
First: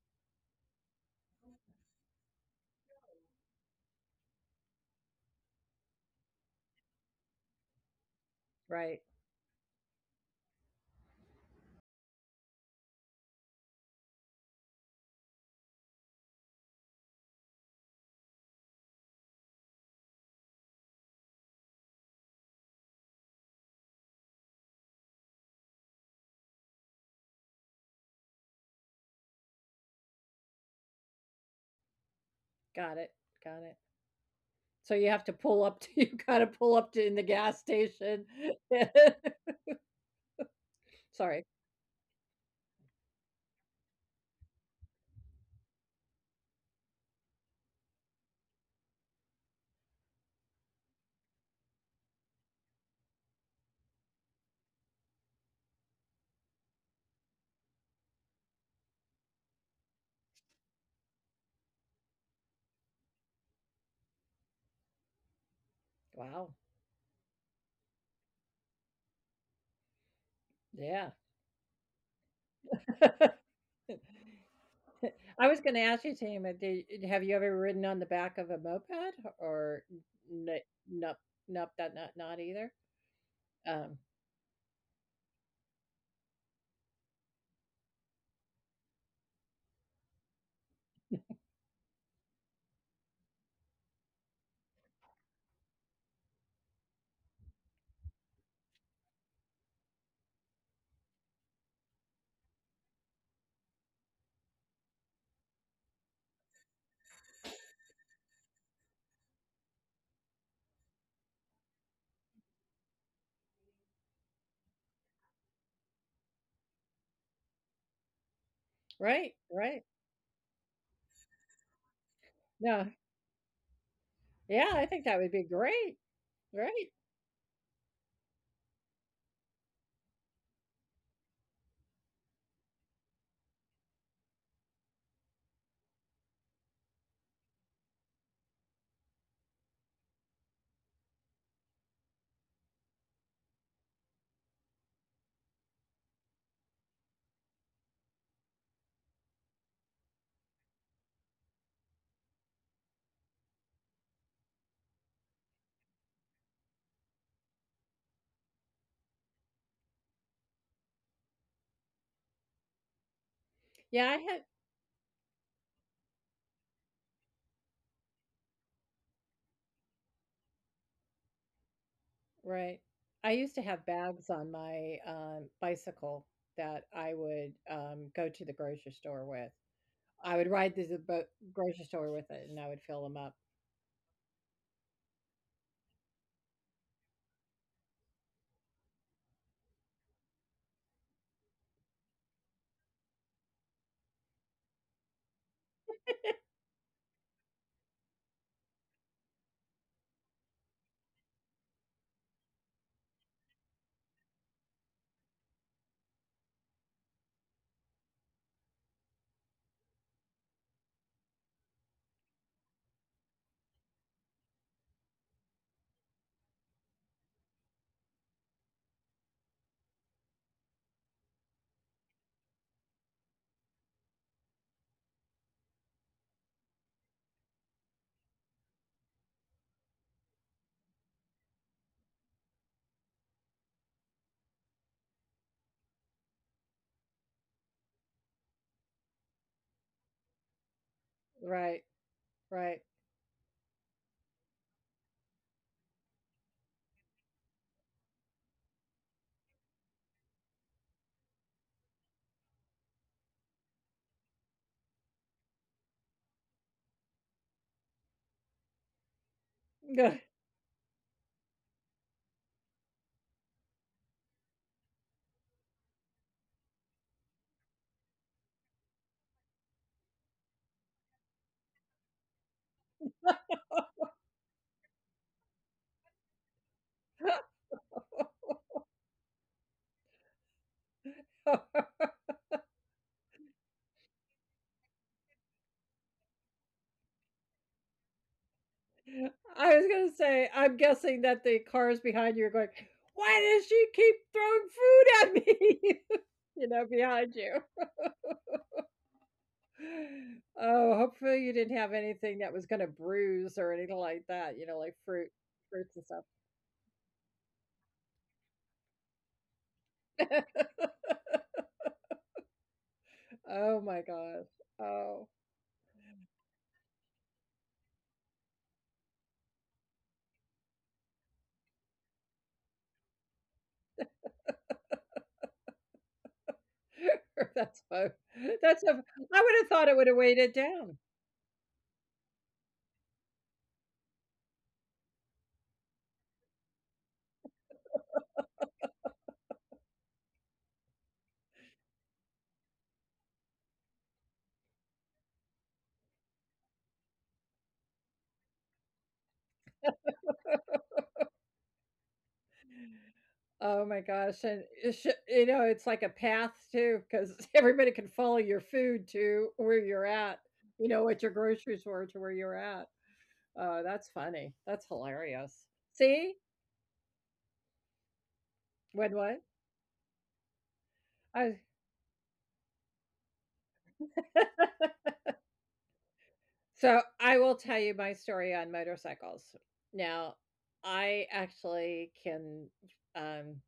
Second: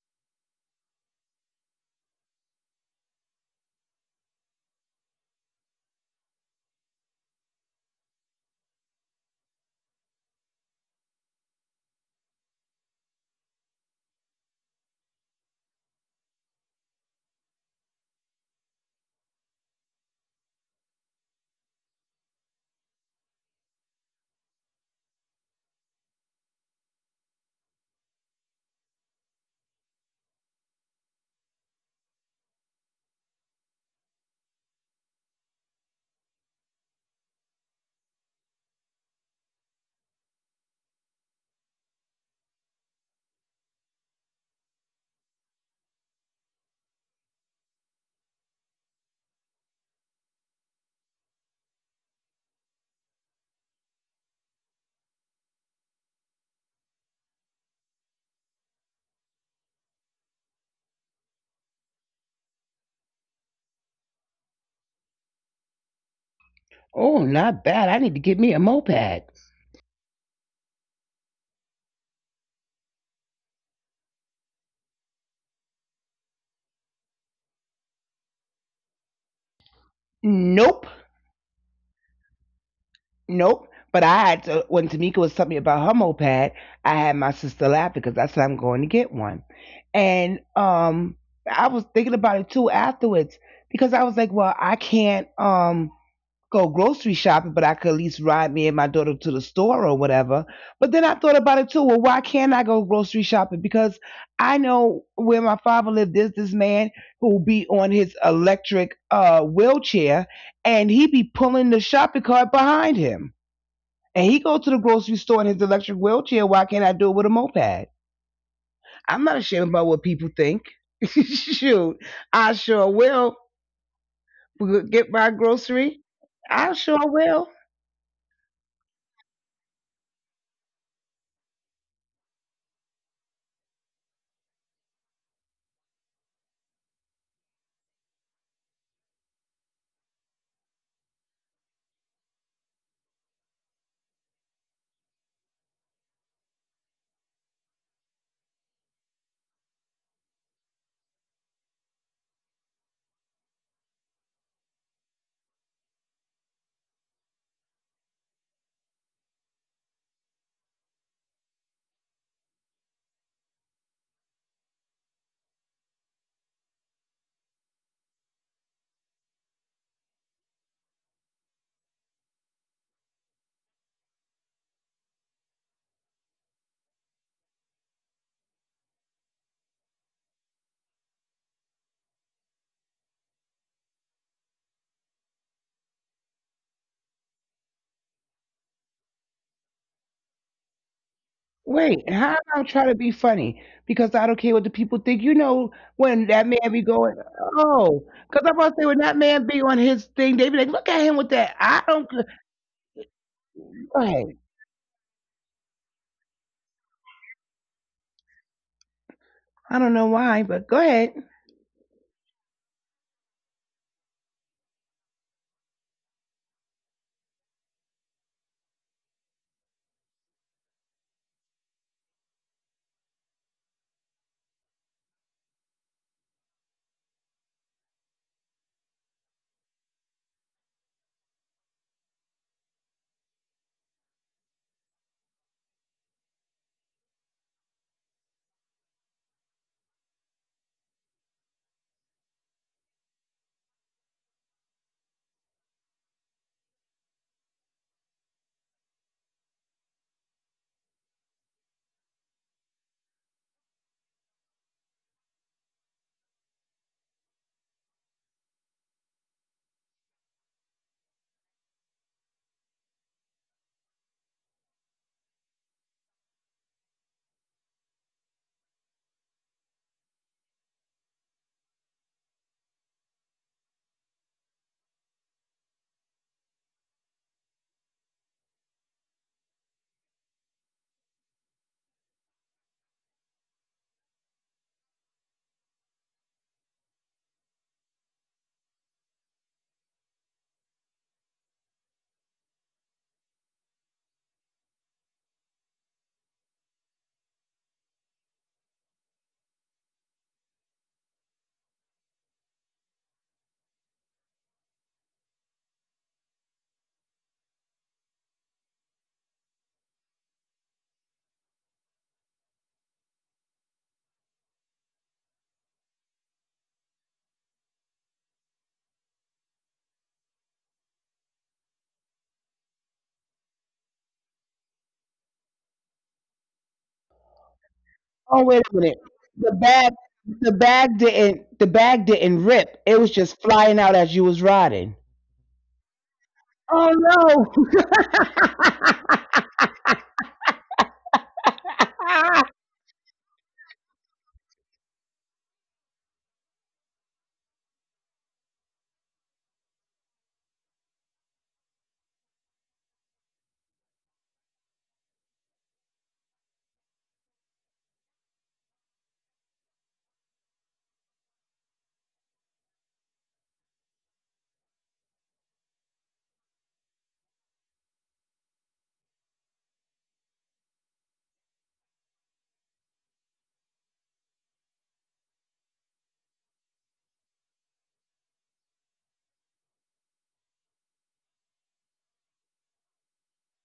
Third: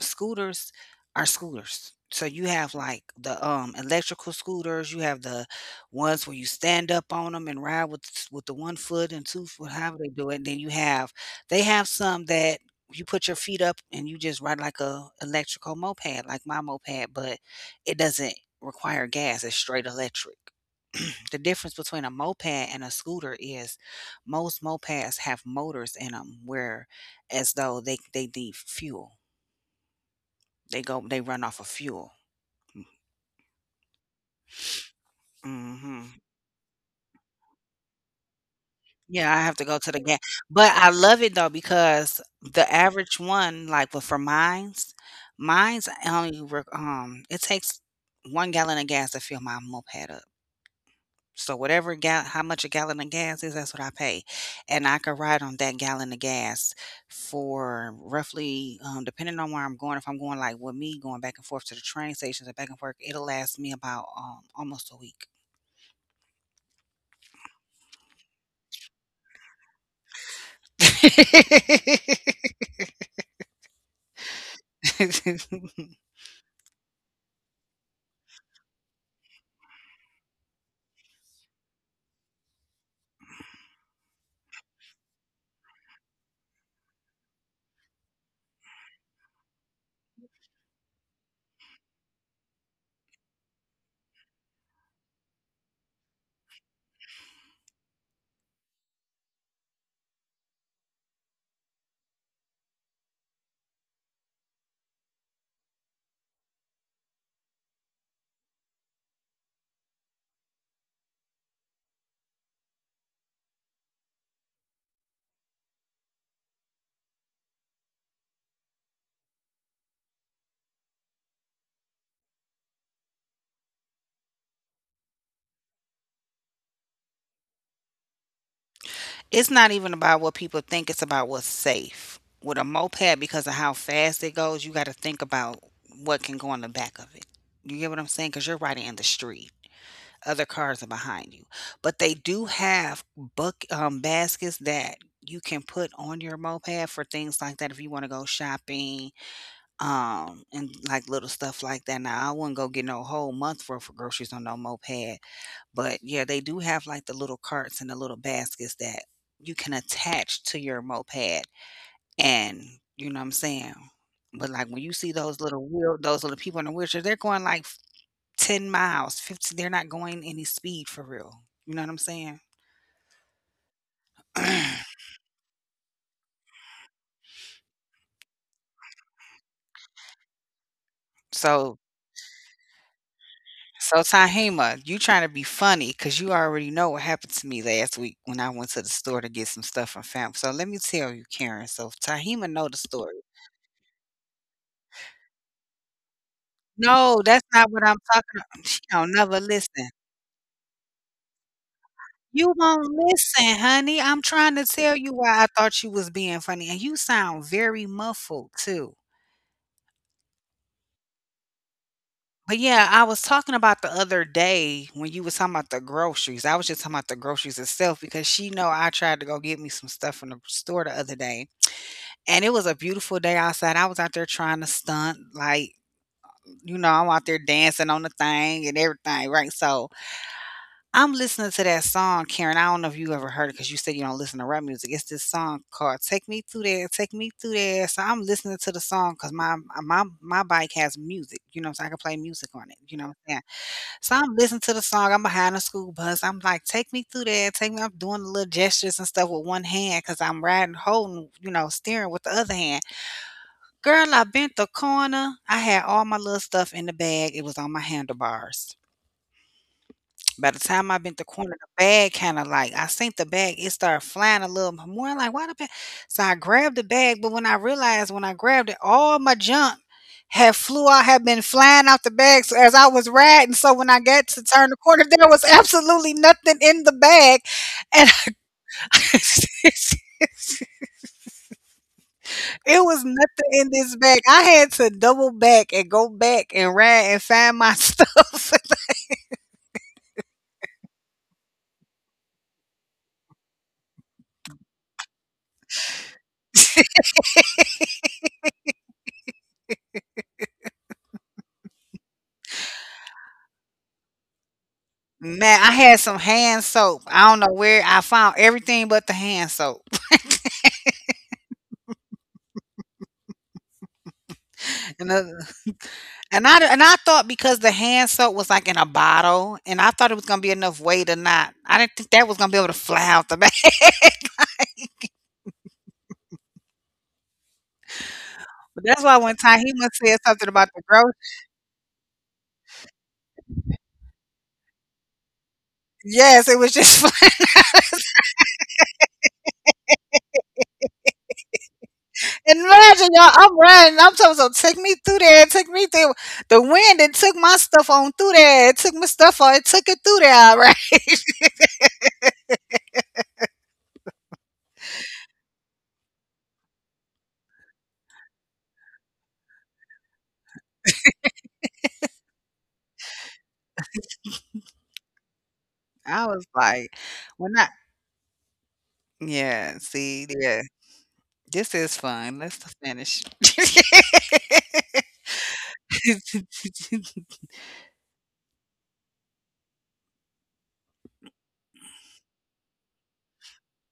scooters are scooters. So you have like the electrical scooters, you have the ones where you stand up on them and ride with the one Right. foot and two-foot, however they do it. And then you have they have some that you put your feet up and you just ride like a electrical moped, like my moped, but it doesn't require gas. It's straight electric. The difference between a moped and a scooter is most mopeds have motors in them where as though they need fuel, they run off of fuel. Got it. Got it. So you have to pull up to you gotta Mhm. pull up to in the gas station. Yeah, I have to go to the gas, but I Sorry. love it though, because the average one, like, but mines only work, it takes 1 gallon of gas to fill my moped up. So whatever gal how much a gallon of gas is, that's what I pay, and I could ride on that gallon of gas for roughly, depending on where I'm going, if I'm going, like, with me going back and forth to the train stations and back and forth, it'll last me about, almost a week. Wow. Oh, not bad. I need to get me a moped. Yeah. I was gonna ask you, Tama, do have you ever ridden on the back of a moped, or n Nope, nope, nope, that not not either? nope. But Um, I had to when Tamika was telling me about her moped, I had my sister laugh because I said I'm going to get one, and I was thinking about it too afterwards because I was like, well, I can't go grocery shopping, but I could at least ride me and my daughter to the store or whatever. But then I thought about it too. Well, why can't I go grocery shopping? Because I know where my father lived, there's this man who be on his electric wheelchair and he be pulling the shopping cart behind him. And he go to the grocery store in his electric wheelchair. Why can't I do it with a moped? I'm right, not ashamed right. about what people think. Shoot, I No. sure will Yeah, I think get that my would be great, grocery. I right? sure will. It's not even about what people think, it's about what's safe. With a moped, because of how fast it goes, you got to think about what can go on the back of it. You get what I'm saying? Because you're riding in the street, other cars are behind you. But they do have buck baskets that you can put on your moped for things like that if you want to go shopping and like little stuff like that. Now I wouldn't go get no whole month worth of groceries on no moped. But yeah, they do have like the little carts and the little baskets that you can attach to your moped and you know what I'm saying? But Yeah, like I when you had see those little wheel those little people in the wheelchair, they're going like 10 miles, 15, they're not going any speed for real. You know what I'm saying? right. I used to have bags on my, bicycle that I would, go to the grocery store with. I would ride to the So grocery store with it, and I would fill them up. so Tahima, you trying to be funny because you already know what happened to me last week when I went to the store to get some stuff from fam. So let me tell you, Karen. So Tahima know the Wait, how story. about try to be funny? Because I don't care what the people think. You know when that No, man that's be not going, what I'm talking about. oh, She don't because I'm never about to say when that listen. man be on his thing, they be like, look at him with that. I You don't. Won't listen, honey. I'm trying to Go ahead. tell you why I thought you was being funny, and you sound very muffled too. I don't know why, but go ahead. But yeah, I was talking about the other day when you was talking about the groceries. I was just talking about the groceries itself because she know I tried to go get me some stuff from the store the other day. And it was a beautiful day outside. I was out there trying to stunt, like, you know, I'm out there dancing on the thing and everything, right? So I'm listening to that song, Karen. I don't know if you ever heard it because you said you don't listen to rap music. It's this song called "Take Me Through There, Take Me Through There." So I'm listening to the song because my bike has music, you know, so I can play Right, music on it. You know what I'm saying? right. So I'm listening to the song. I'm behind a school bus. I'm like, "Take me through there, take me." I'm doing the little gestures and stuff with one hand because I'm riding, holding, you know, steering with the other hand. Girl, I bent the corner. I had all my little stuff in the bag. It was on my handlebars. By the time I I bent the corner, the bag kinda like I seen the bag, it started flying a little bit more, I'm like, "Why the bag?" So I grabbed the bag, but when I realized when I grabbed it, all my junk had been flying out the bag, so as I was riding, so when I got to turn the corner, there was absolutely nothing in the bag, and was it was nothing in this bag. I had to double back and go back and ride and find my stuff. gonna say, I'm guessing that the cars behind you are going, "Why does she keep throwing food at me?" You know, behind you. Oh, hopefully you didn't have anything that was gonna bruise or anything like that. You know, like Man, I fruit, had some fruits and hand stuff. soap. I don't know where I found everything but the hand soap. Oh my gosh. And the, Oh, and I thought because the hand soap was like in a bottle, and I thought it was gonna be enough weight or not. I didn't think that was gonna be able to fly out the back. that's so. But Oh that's wait why a one That's minute. a. I time he must The would said have bag, something thought it would about have the weighed the grocery. it bag down. didn't, the bag didn't rip. It was just flying out as you was riding. Yes, it was just flying. Oh And no. imagine y'all, I'm running. I'm talking so take me through there, take me through the wind and took my stuff on through there. It took my stuff on, it took it through there, all right. Oh my gosh, and it sh you know, it's like a path too, because everybody can follow your food to where you're at, you know, at your grocery store to where you're at. Oh, that's funny. That's hilarious. I was See? like, well not When what? yeah, see, yeah. This I is fun. Let's just finish. So, I will tell you my story on motorcycles. Now, I actually can, um,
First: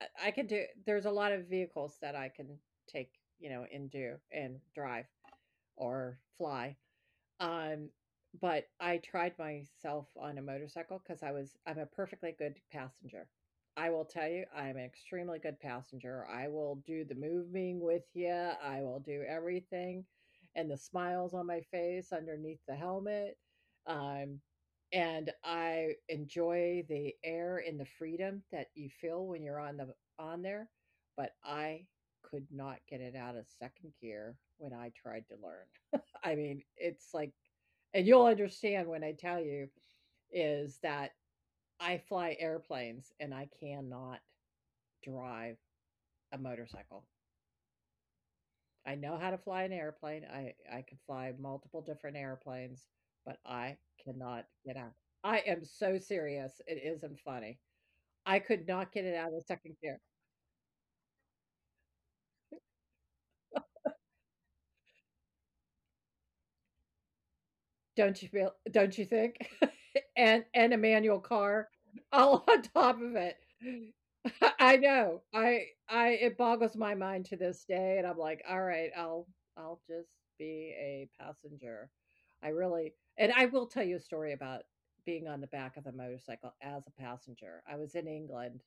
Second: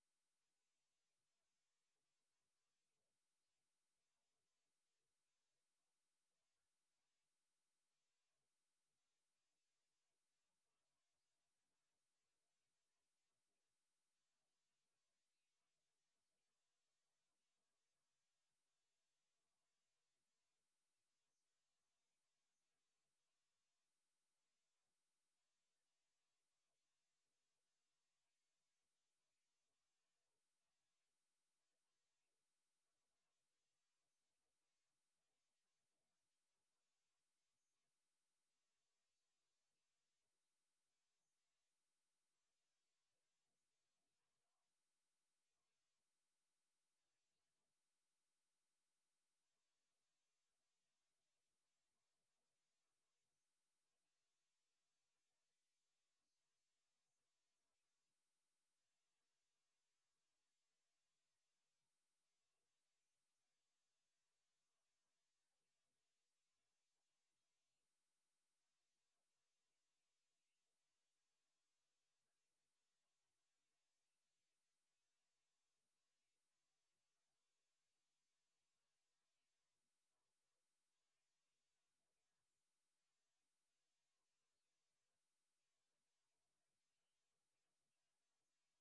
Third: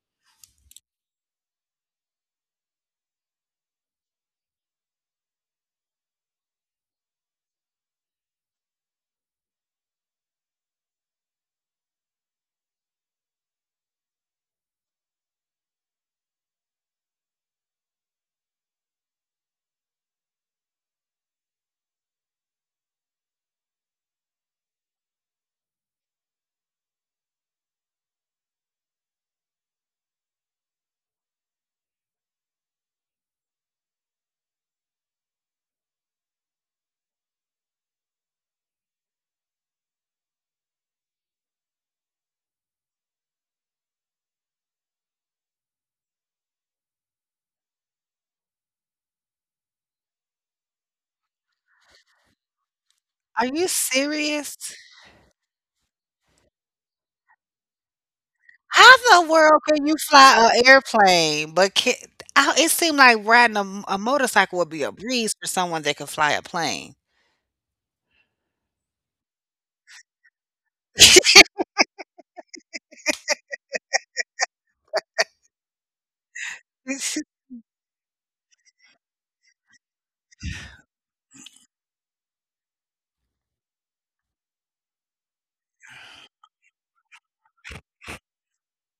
I can do there's a lot of vehicles that I can take, you know, and do and drive or fly. Um, but I tried myself on a motorcycle because I'm a perfectly good passenger. I will tell you, I'm an extremely good passenger. I will do the moving with you. I will do everything, and the smiles on my face underneath the helmet. Um, and I enjoy the air and the freedom that you feel when you're on there. But I could not get it out of second gear when I tried to learn. I mean, it's like and you'll understand when I tell you is that I fly airplanes and I cannot drive a motorcycle. I know how to fly an airplane. I can fly multiple different airplanes, Are but you I serious? cannot get out. I am so serious. It isn't funny. I How could not in the get it world out of the can you second gear. fly an airplane? It seemed like riding a, a motorcycle would be a breeze for someone that can fly a plane. Don't you feel? Don't you think? And a manual car all on top of it. I know. I it boggles my mind to this day, and I'm like, "All right, I'll just be a passenger." I really and I will tell you a story about being on the back of a motorcycle as a passenger. I was in England,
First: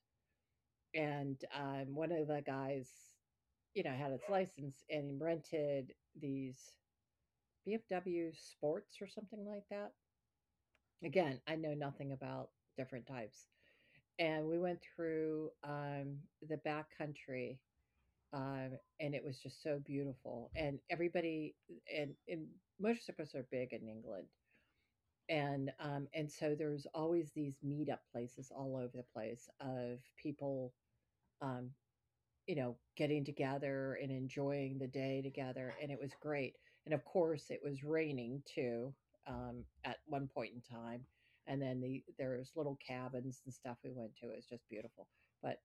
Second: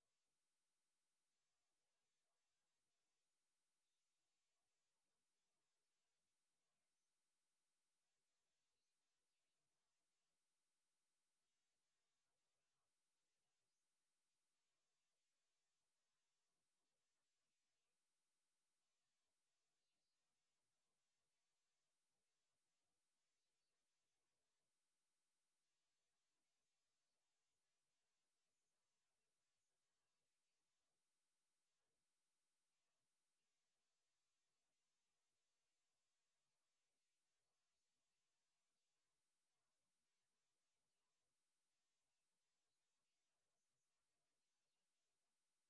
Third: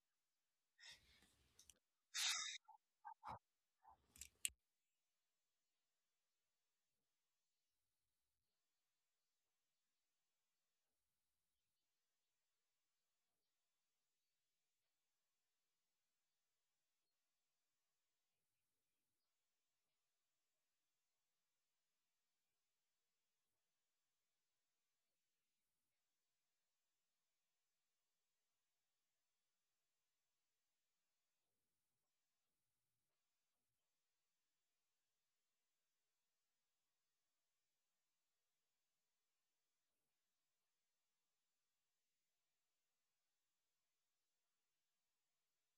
and, one of the guys, you know, had his license and rented these BMW Sports or something like that. Again, I know nothing about different types, and we went through the back country, um, and it was just so beautiful, and everybody and motorcycles are big in England. And so there's always these meetup places all over the place of people, um, you know, getting together and enjoying the day together. And it was great. And of course it was raining too, at one point in time. And then there's little cabins and stuff we went to. It was just beautiful. But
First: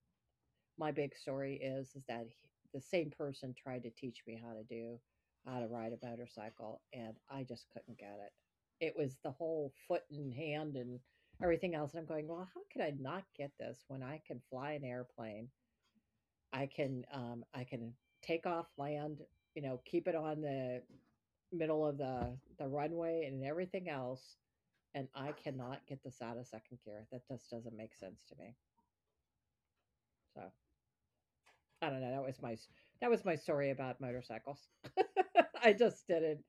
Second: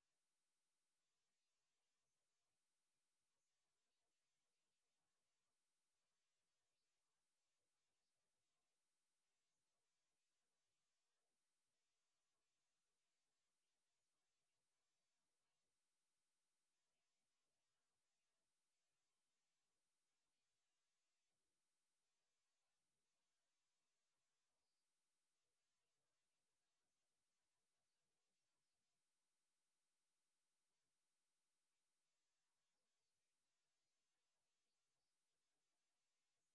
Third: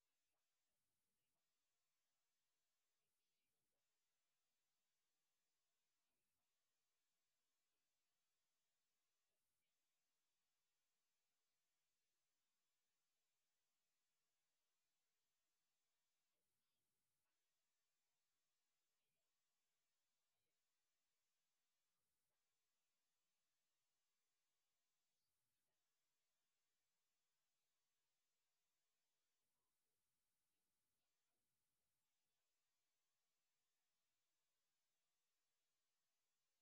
my big story is that he, the same person, tried to teach me how to do how to ride a motorcycle, and I just couldn't get it. It was the whole foot and hand and everything else, and I'm going, "Well, how could I not get this when I can fly an airplane? I can take off, land, you know, keep it on the middle of the runway and everything else, and I cannot get this out of second gear. That just doesn't make sense to me." So I don't know. That was my story about motorcycles. I just did it.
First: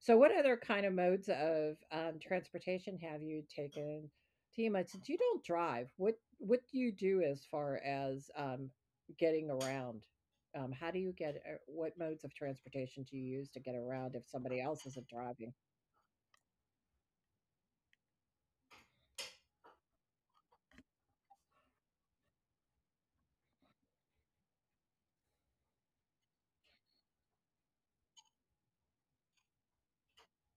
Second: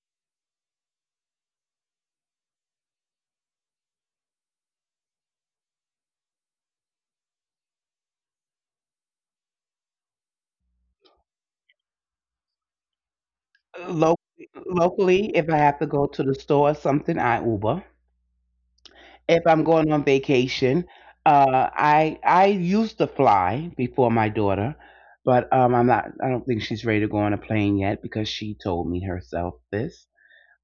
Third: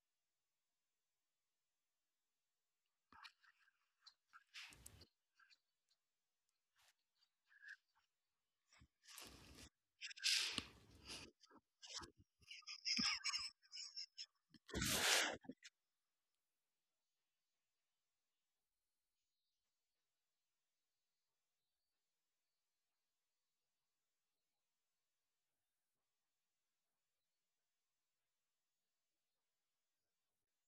So, what other kind of modes of transportation have you taken, Tima? Since you don't drive, what do you do as far as getting around? How do you get? What modes of transportation do you use to get around if Locally, somebody else isn't locally, if driving? I have to go to the store or something, I Uber. If I'm going on vacation. I used to fly before my daughter, but I'm not. I don't think she's ready to go on a plane yet because she told me herself this.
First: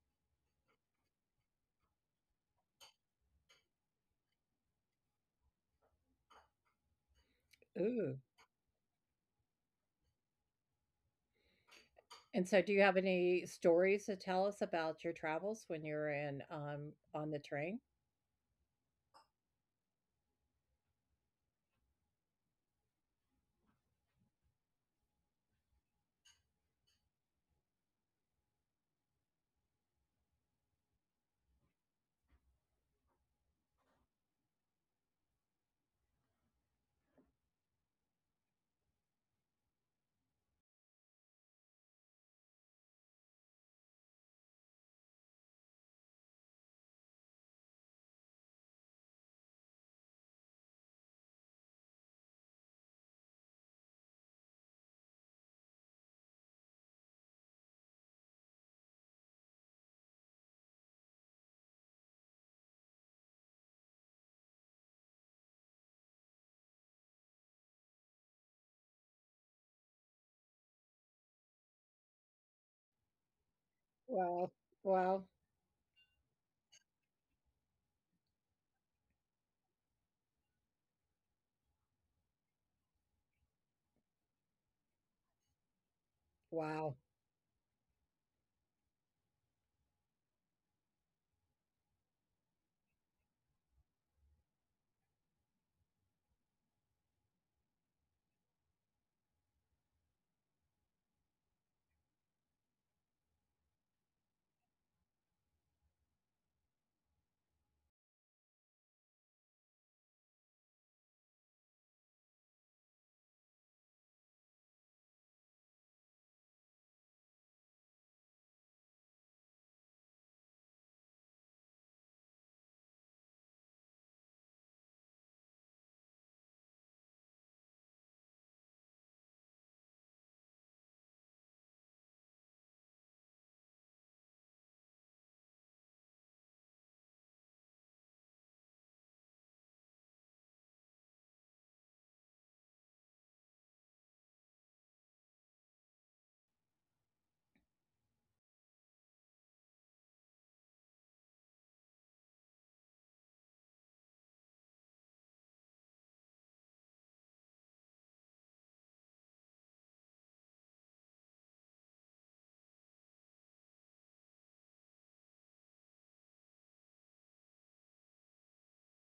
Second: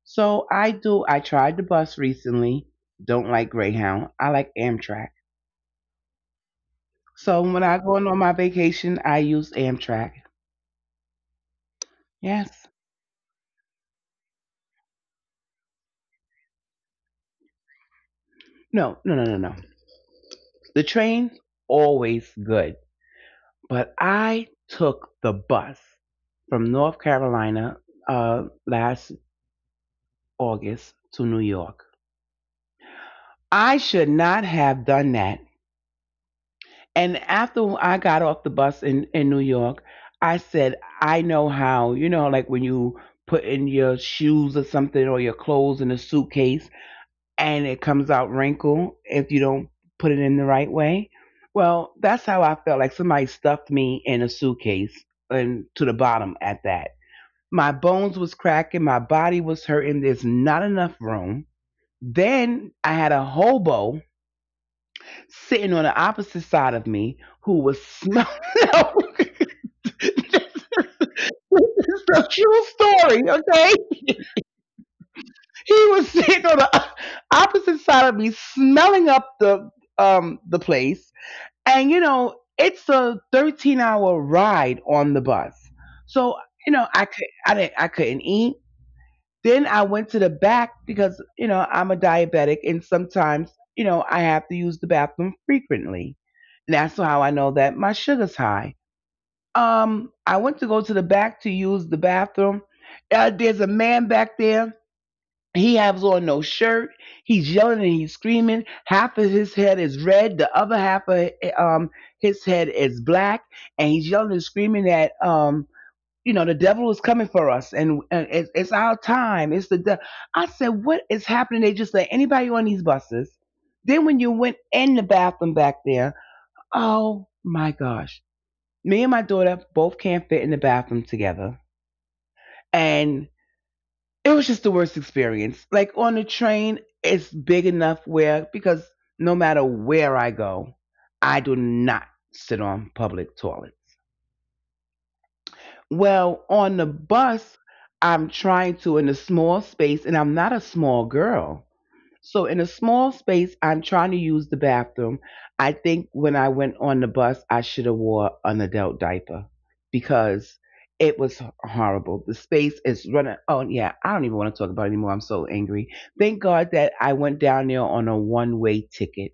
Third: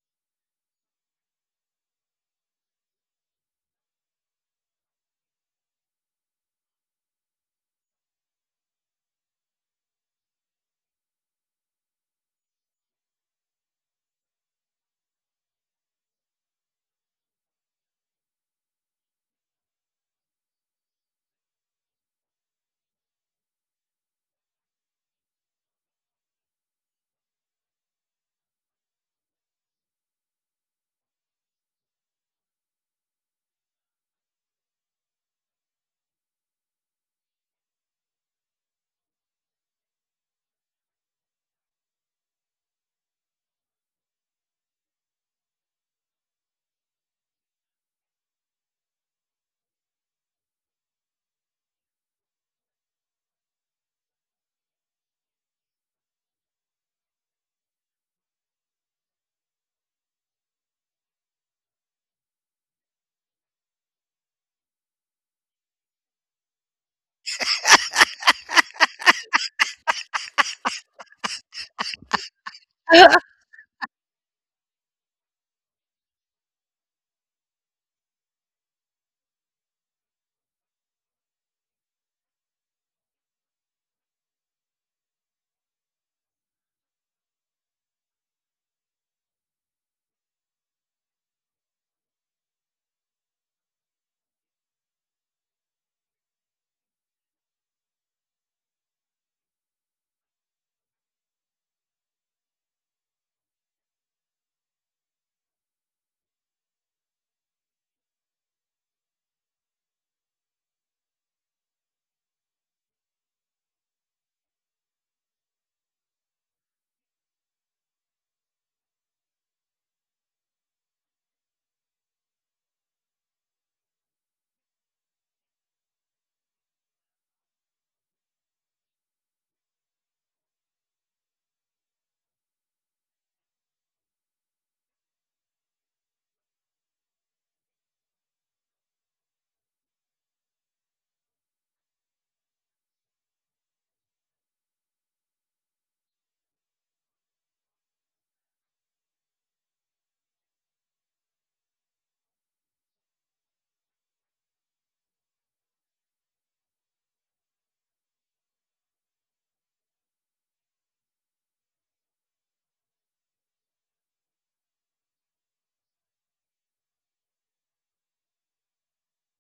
So I do. I tried the bus recently. Don't like Greyhound. I like Amtrak. So when I go on Ooh. my vacation, I use Amtrak. And so, Yes. do you have any stories to tell us about your travels when you're in on the train? No. No. No. No. No. The train always good, but I took the bus from North Carolina last August to New York. I should not have done that. And after I got off the bus in New York, I said, I know how, you know, like when you put in your shoes or something or your clothes in a suitcase and it comes out wrinkled if you don't put it in the right way. Well, that's how I felt, like somebody stuffed me in a suitcase and to the bottom at that. My bones was cracking, my body was hurting, there's not enough room. Then I had a hobo sitting on the opposite side of me who was smelling. It's a true story, okay? Well, wow! He was sitting on the opposite side of me, smelling up the place, and you know it's a 13-hour ride on the bus, so you know I Wow! could I didn't I couldn't eat. Then I went to the back because, you know, I'm a diabetic and sometimes, you know, I have to use the bathroom frequently. And that's how I know that my sugar's high. I went to go to the back to use the bathroom. There's a man back there. He has on no shirt. He's yelling and he's screaming. Half of his head is red. The other half of um, his head is black. And he's yelling and screaming at you know the devil is coming for us, and it's our time. I said, what is happening? They just let anybody on these buses. Then when you went in the bathroom back there, oh my gosh, me and my daughter both can't fit in the bathroom together. And it was just the worst experience, like on the train it's big enough where, because no matter where I go, I do not sit on public toilets. Well, on the bus, I'm trying to in a small space, and I'm not a small girl. So, in a small space, I'm trying to use the bathroom. I think when I went on the bus, I should have wore an adult diaper because it was horrible. The space is running. Oh, yeah. I don't even want to talk about it anymore. I'm so angry. Thank God that I went down there on a one way ticket.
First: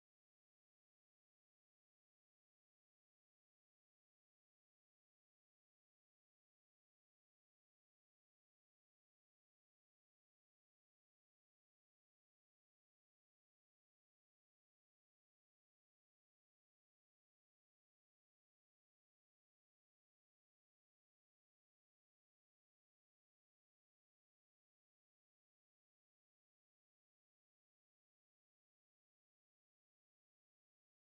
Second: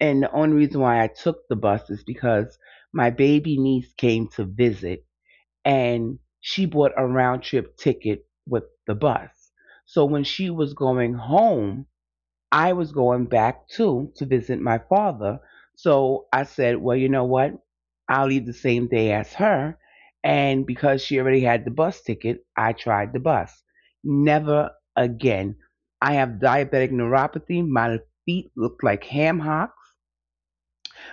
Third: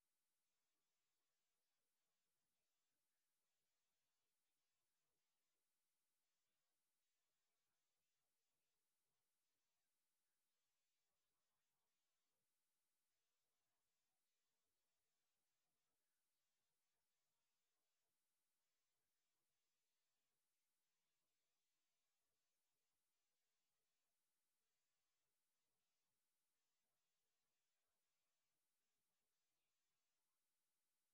And the only reason why I took the bus is because my baby niece came to visit and she bought a round trip ticket with the bus. So when she was going home, I was going back too to visit my father. So I said, well, you know what? I'll leave the same day as her. And because she already had the bus ticket, I tried the bus. Never again. I have diabetic neuropathy. My feet look like ham hocks.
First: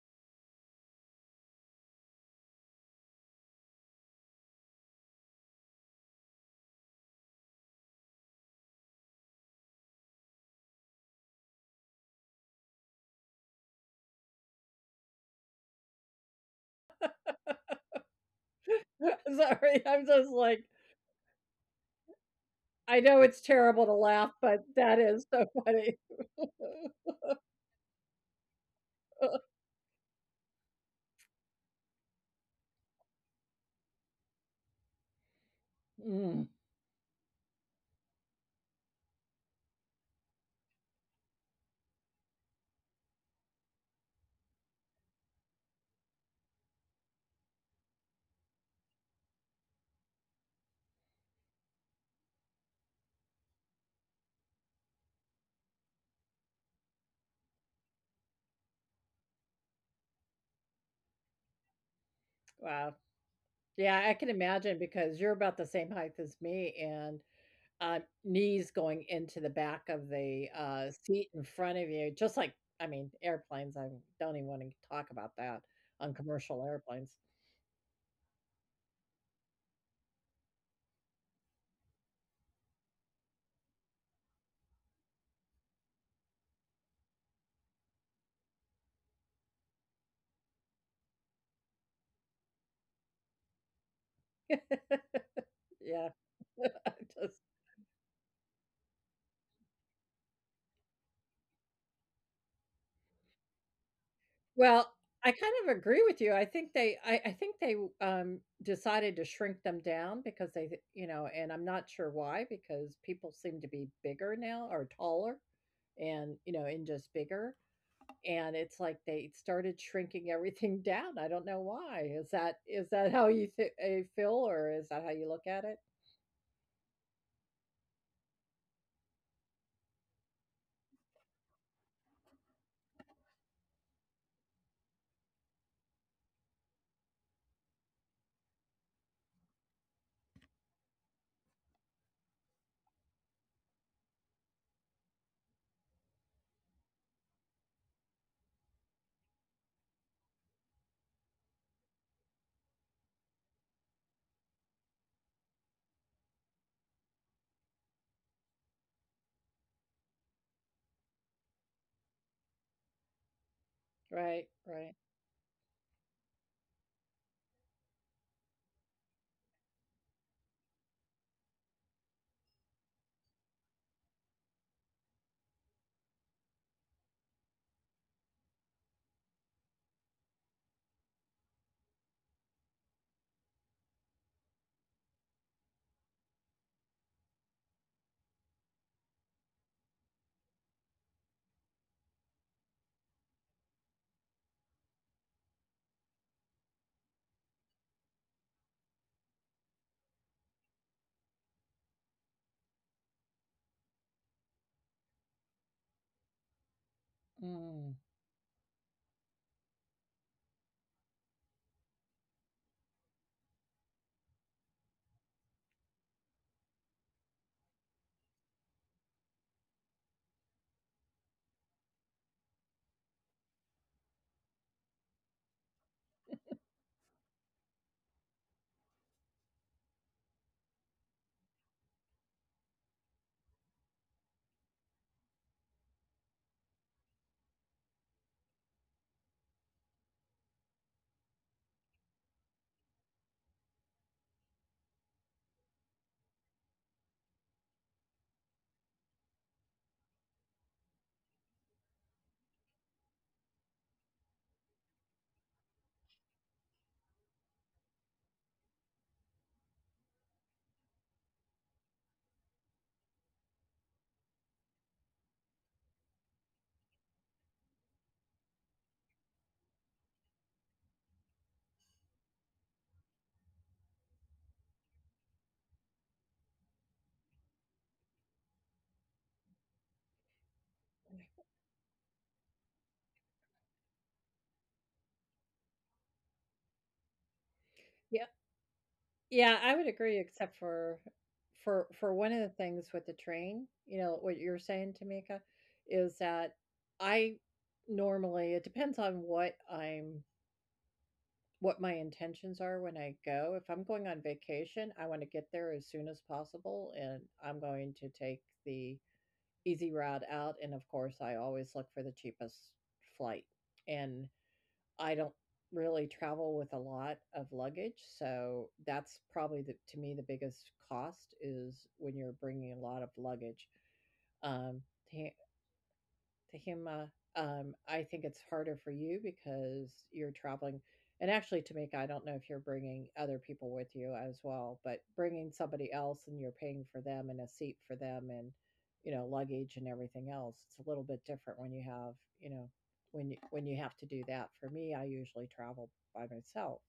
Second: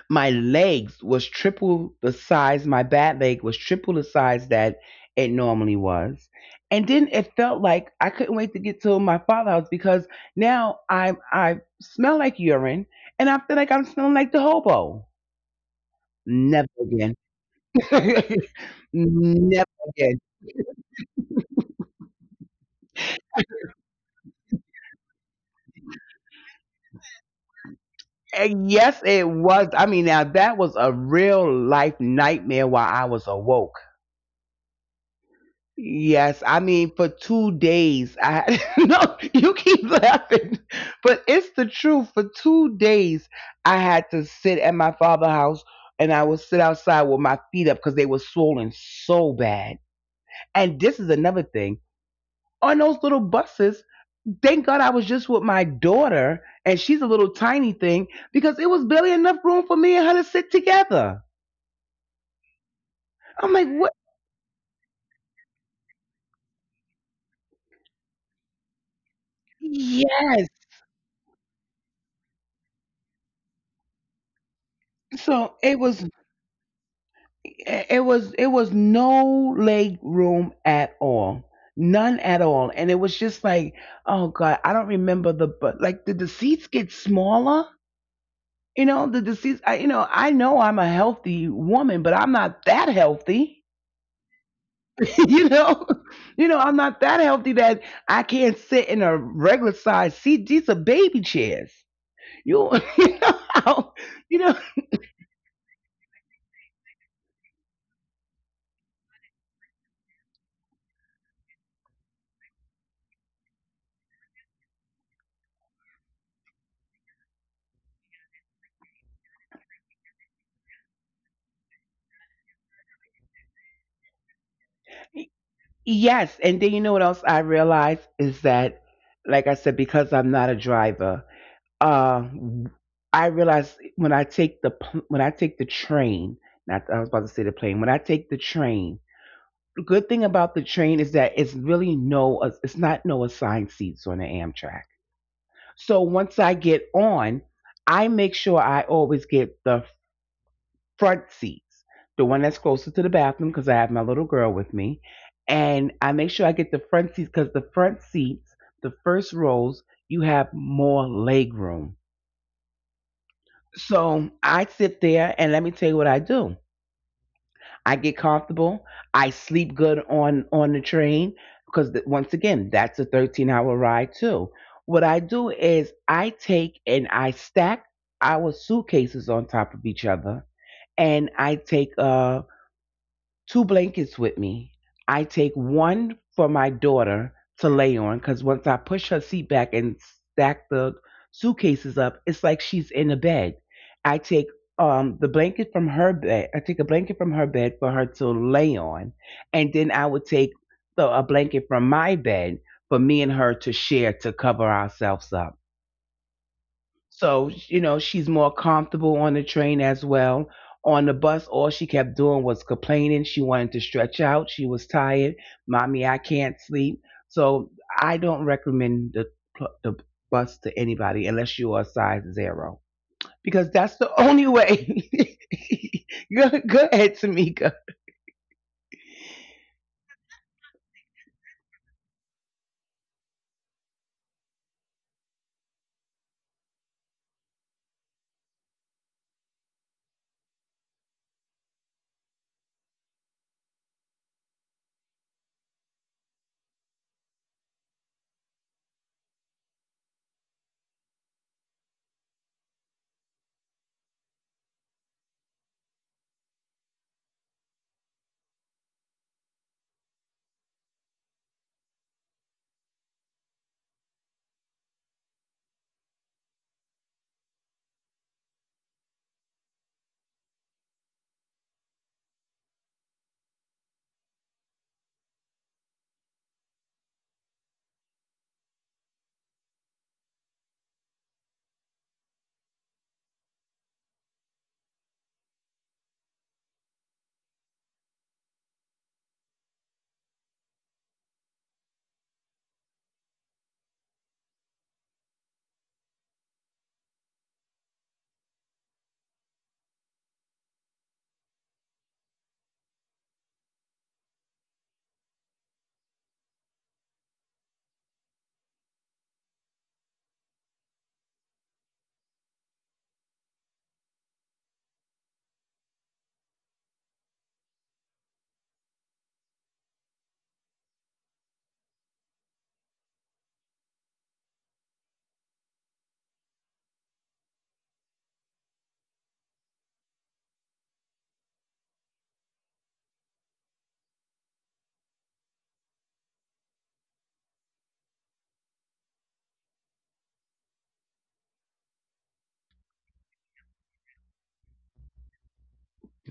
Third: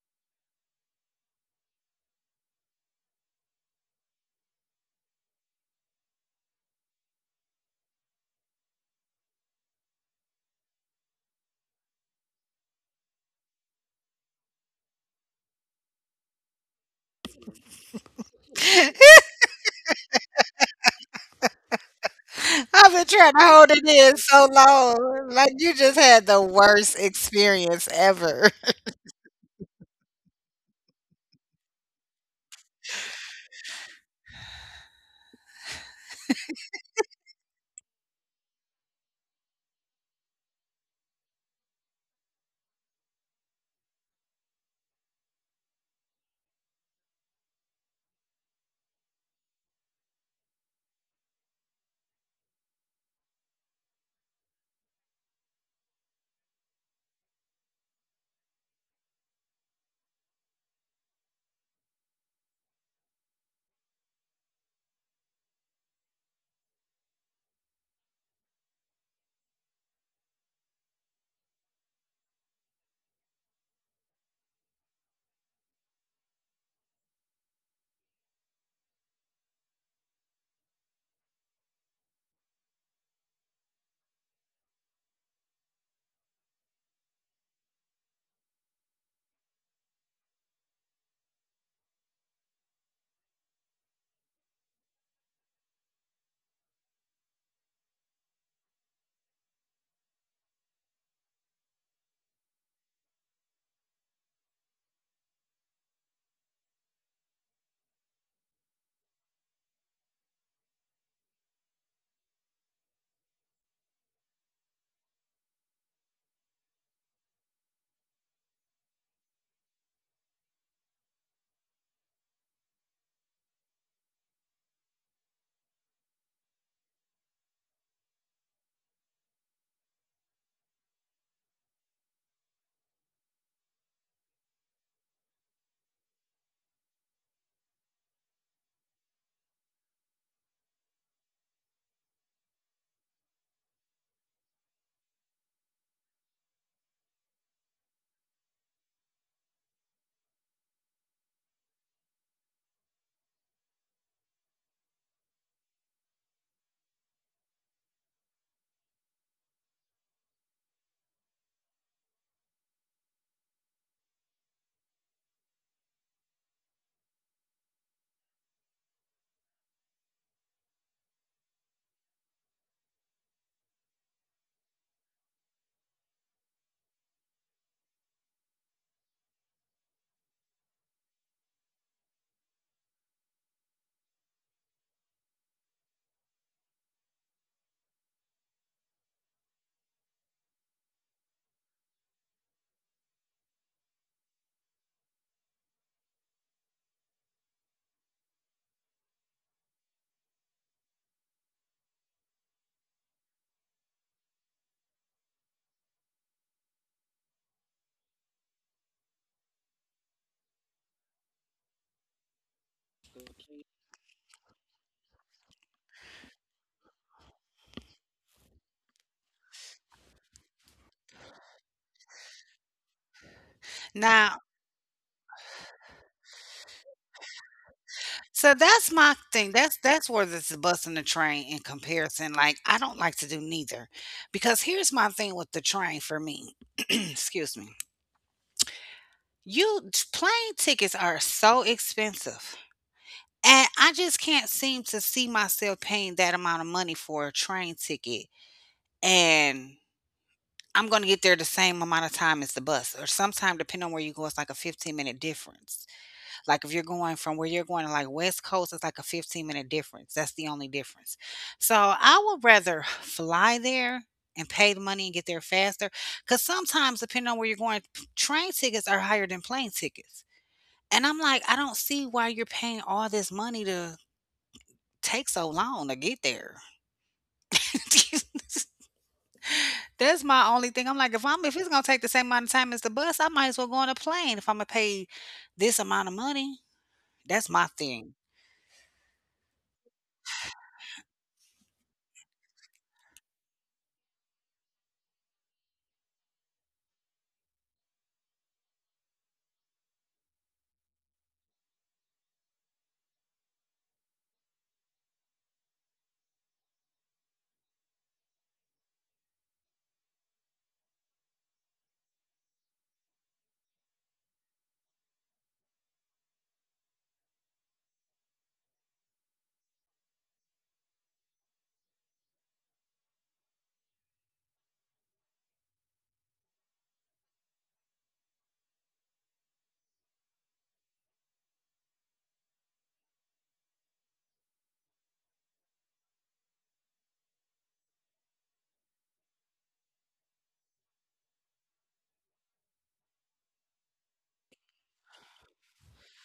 My legs was triple the size. My bad leg was triple the size that it normally was. And then it felt like I couldn't wait to get to my father's house because now I smell like urine, and I feel like I'm smelling like the hobo. Never again. I've Never Sorry, I'm again. just like, I been know trying to it's hold terrible it to in laugh, so but that is long. so Like you funny. just had the worst experience ever. And yes, it was. I mean, now that was a real life nightmare while I was awoke. Mm, Yes, I mean for 2 days. I no, you keep laughing, but it's the truth. For 2 days, I had to sit at my father's house, and I would sit outside with my feet up because they were swollen so bad. And this is another thing on those little buses. Thank God I was just with my daughter, and she's a little tiny thing because it was barely enough room for me and her to sit together. wow. Yeah, I I'm can like, what? imagine because you're about the same height as me, and knees going into the back of the Yes. seat in front of you, just like, I mean, airplanes. I don't even want to talk about that on So it commercial was. airplanes. It was no leg room at all, none at all. And it was just like, oh god, I don't remember the but like did the seats get smaller, you know? Did the seats I, you know I know I'm a healthy woman, but I'm not that healthy. Yeah. you know You know Just I'm not that healthy that I can't sit in a regular size seat. These are baby chairs. You, you know how- Well, you know, I kind of agree with you. I think they, decided to shrink them down because you know, and I'm not sure why because people seem to be bigger now or taller and, you know, and just bigger, and it's like they started shrinking everything down. I don't know why. Is that how you th feel, or is that how you look at it? yes, and then you know what else I realized is that, like I said, because I'm not a driver, uh, I realize when I take when I take the train, not I was about to say the plane. When I take the train, the good thing about the train is that it's not no assigned seats on the Amtrak. So once I get on, I make sure I always get the front seats, the one that's closer to the bathroom because I have my little girl with me. And I make sure I get the front seats because the front seats, the first rows, you have more leg room. Right, So right. I sit there and let me tell you what I do. I get comfortable. I sleep good on the train because once again, that's a 13-hour ride too. What I do is I take and I stack our suitcases on top of each other and I take a two blankets with me. I take one for my daughter to lay on because once I push her seat back and stack the suitcases up, it's like she's in a bed. I take the blanket from her bed. I take a blanket from her bed for her to lay on, and then I would take a blanket from my bed for me and her to share to cover ourselves up so, Mm. you know, she's more comfortable on the train as well. On the bus, all she kept doing was complaining. She wanted to stretch out. She was tired. Mommy, I can't sleep. So I don't recommend the bus to anybody unless you are size zero, because that's the Now only way. Go ahead, Tamika. So that's my thing. That's where this is busting the train in comparison. Like I don't like to do neither, because here's my thing with the train for me. Excuse me. You Plane tickets are so expensive, and I just can't seem to see myself paying that amount of money for a train ticket. And I'm gonna get there the same amount of time as the bus, or sometime depending on where you go, it's like a 15-minute difference. Like if you're going from where you're going to like West Coast, it's like a 15-minute difference. That's the only difference. So I would rather fly there and pay the money and get there faster. Cause sometimes depending on where you're going, train tickets are higher than plane tickets. And I'm like, I don't see why you're paying all this money to take so long to get there. That's my only thing. I'm like, if it's gonna take the same amount of time as the bus, I might as well go on a plane if I'm gonna pay this amount of money. That's my thing. Yeah. Yeah, I would agree except for one of the things with the train, you know, what you're saying, Tamika, is that I normally it depends on what my intentions are when I go. If I'm going on vacation, I want to get there as soon as possible, and I'm going to take the easy route out, and of course I always look for the cheapest flight. And I don't really travel with a lot of luggage, so that's probably the to me the biggest cost is when you're bringing a lot of luggage. Um, ta Tahima, I think it's harder for you because you're traveling. And actually, Tamika, I don't know if you're bringing other people with you as well, but bringing somebody else and you're paying for them and a seat for them and, you know, luggage and everything else, it's a little bit different when you have, you know, when you have to do that. For me, I usually travel by myself.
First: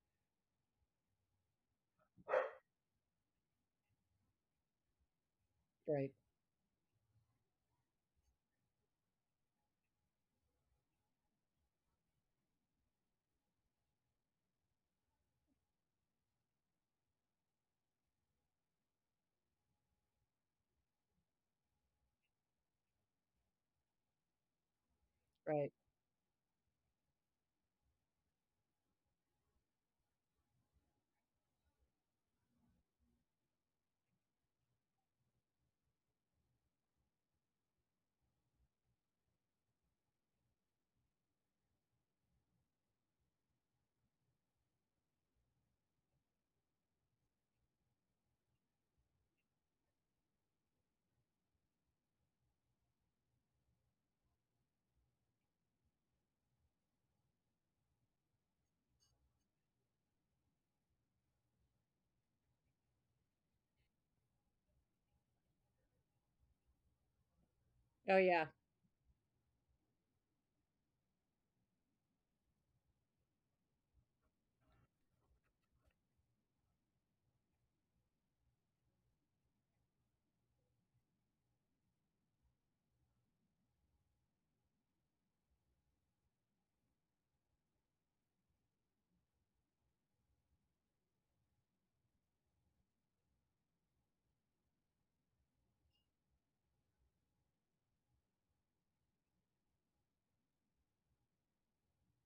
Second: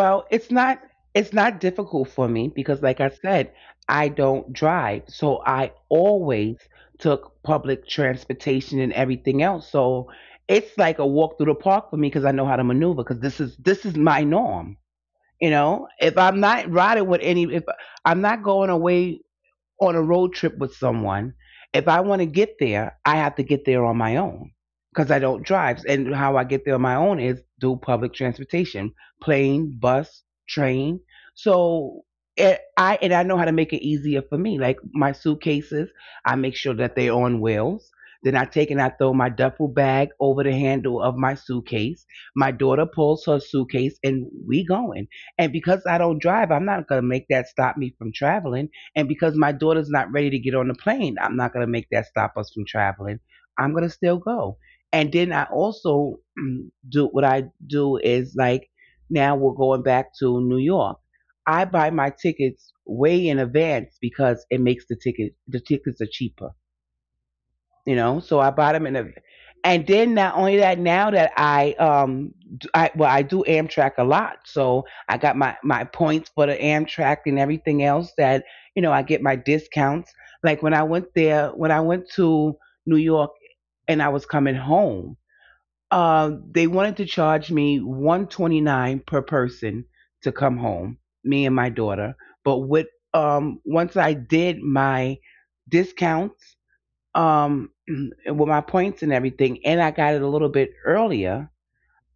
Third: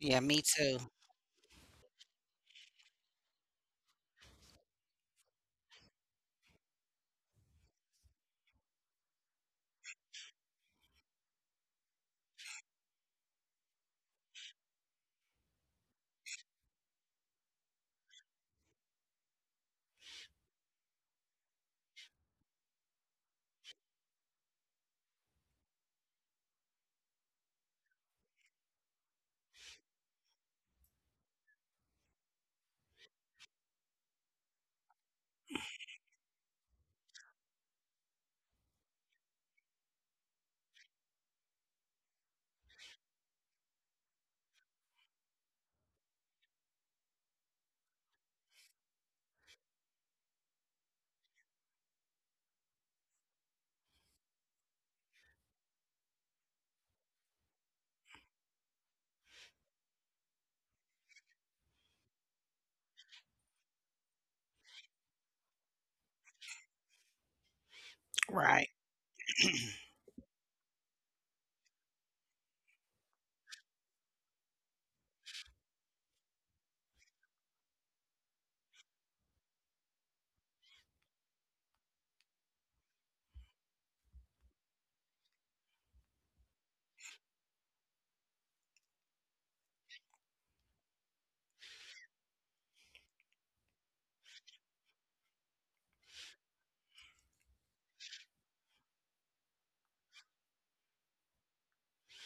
Yeah, me too. It's not difficult for me because like I said, I don't drive. So I Right. always took public transportation and everything else. So it's like a walk through the park for me because I know how to maneuver because this is my norm. You know, if I'm not riding with any if I'm not going away on a road trip with someone, if I want to get there, I have to get there on my own because I don't Right. drive. And how I get there on my own is through public transportation, plane, bus, train. So it, I and I know how to make it easier for me. Like my suitcases, I make sure that they're on wheels. Then I take and I throw my duffel bag over the handle of my suitcase. My daughter pulls her suitcase and we going. And because I don't drive, I'm not gonna make that stop me from traveling, and because my daughter's not ready to get on the plane, I'm not going to make that stop us from traveling. I'm going to still go. And then I also do what I do is like now we're going back to New York. I buy my tickets way in advance because it makes the tickets are cheaper, you Oh, know, yeah. so I Right. bought them in a. And then not only that, now that I do Amtrak a lot, so I got my points for the Amtrak and everything else, that you know, I get my discounts. Like when I went to New York and I was coming home, they wanted to charge me 129 per person to come home, me and my daughter. But with once I did my discounts, um with my points and everything, and I got it a little bit earlier,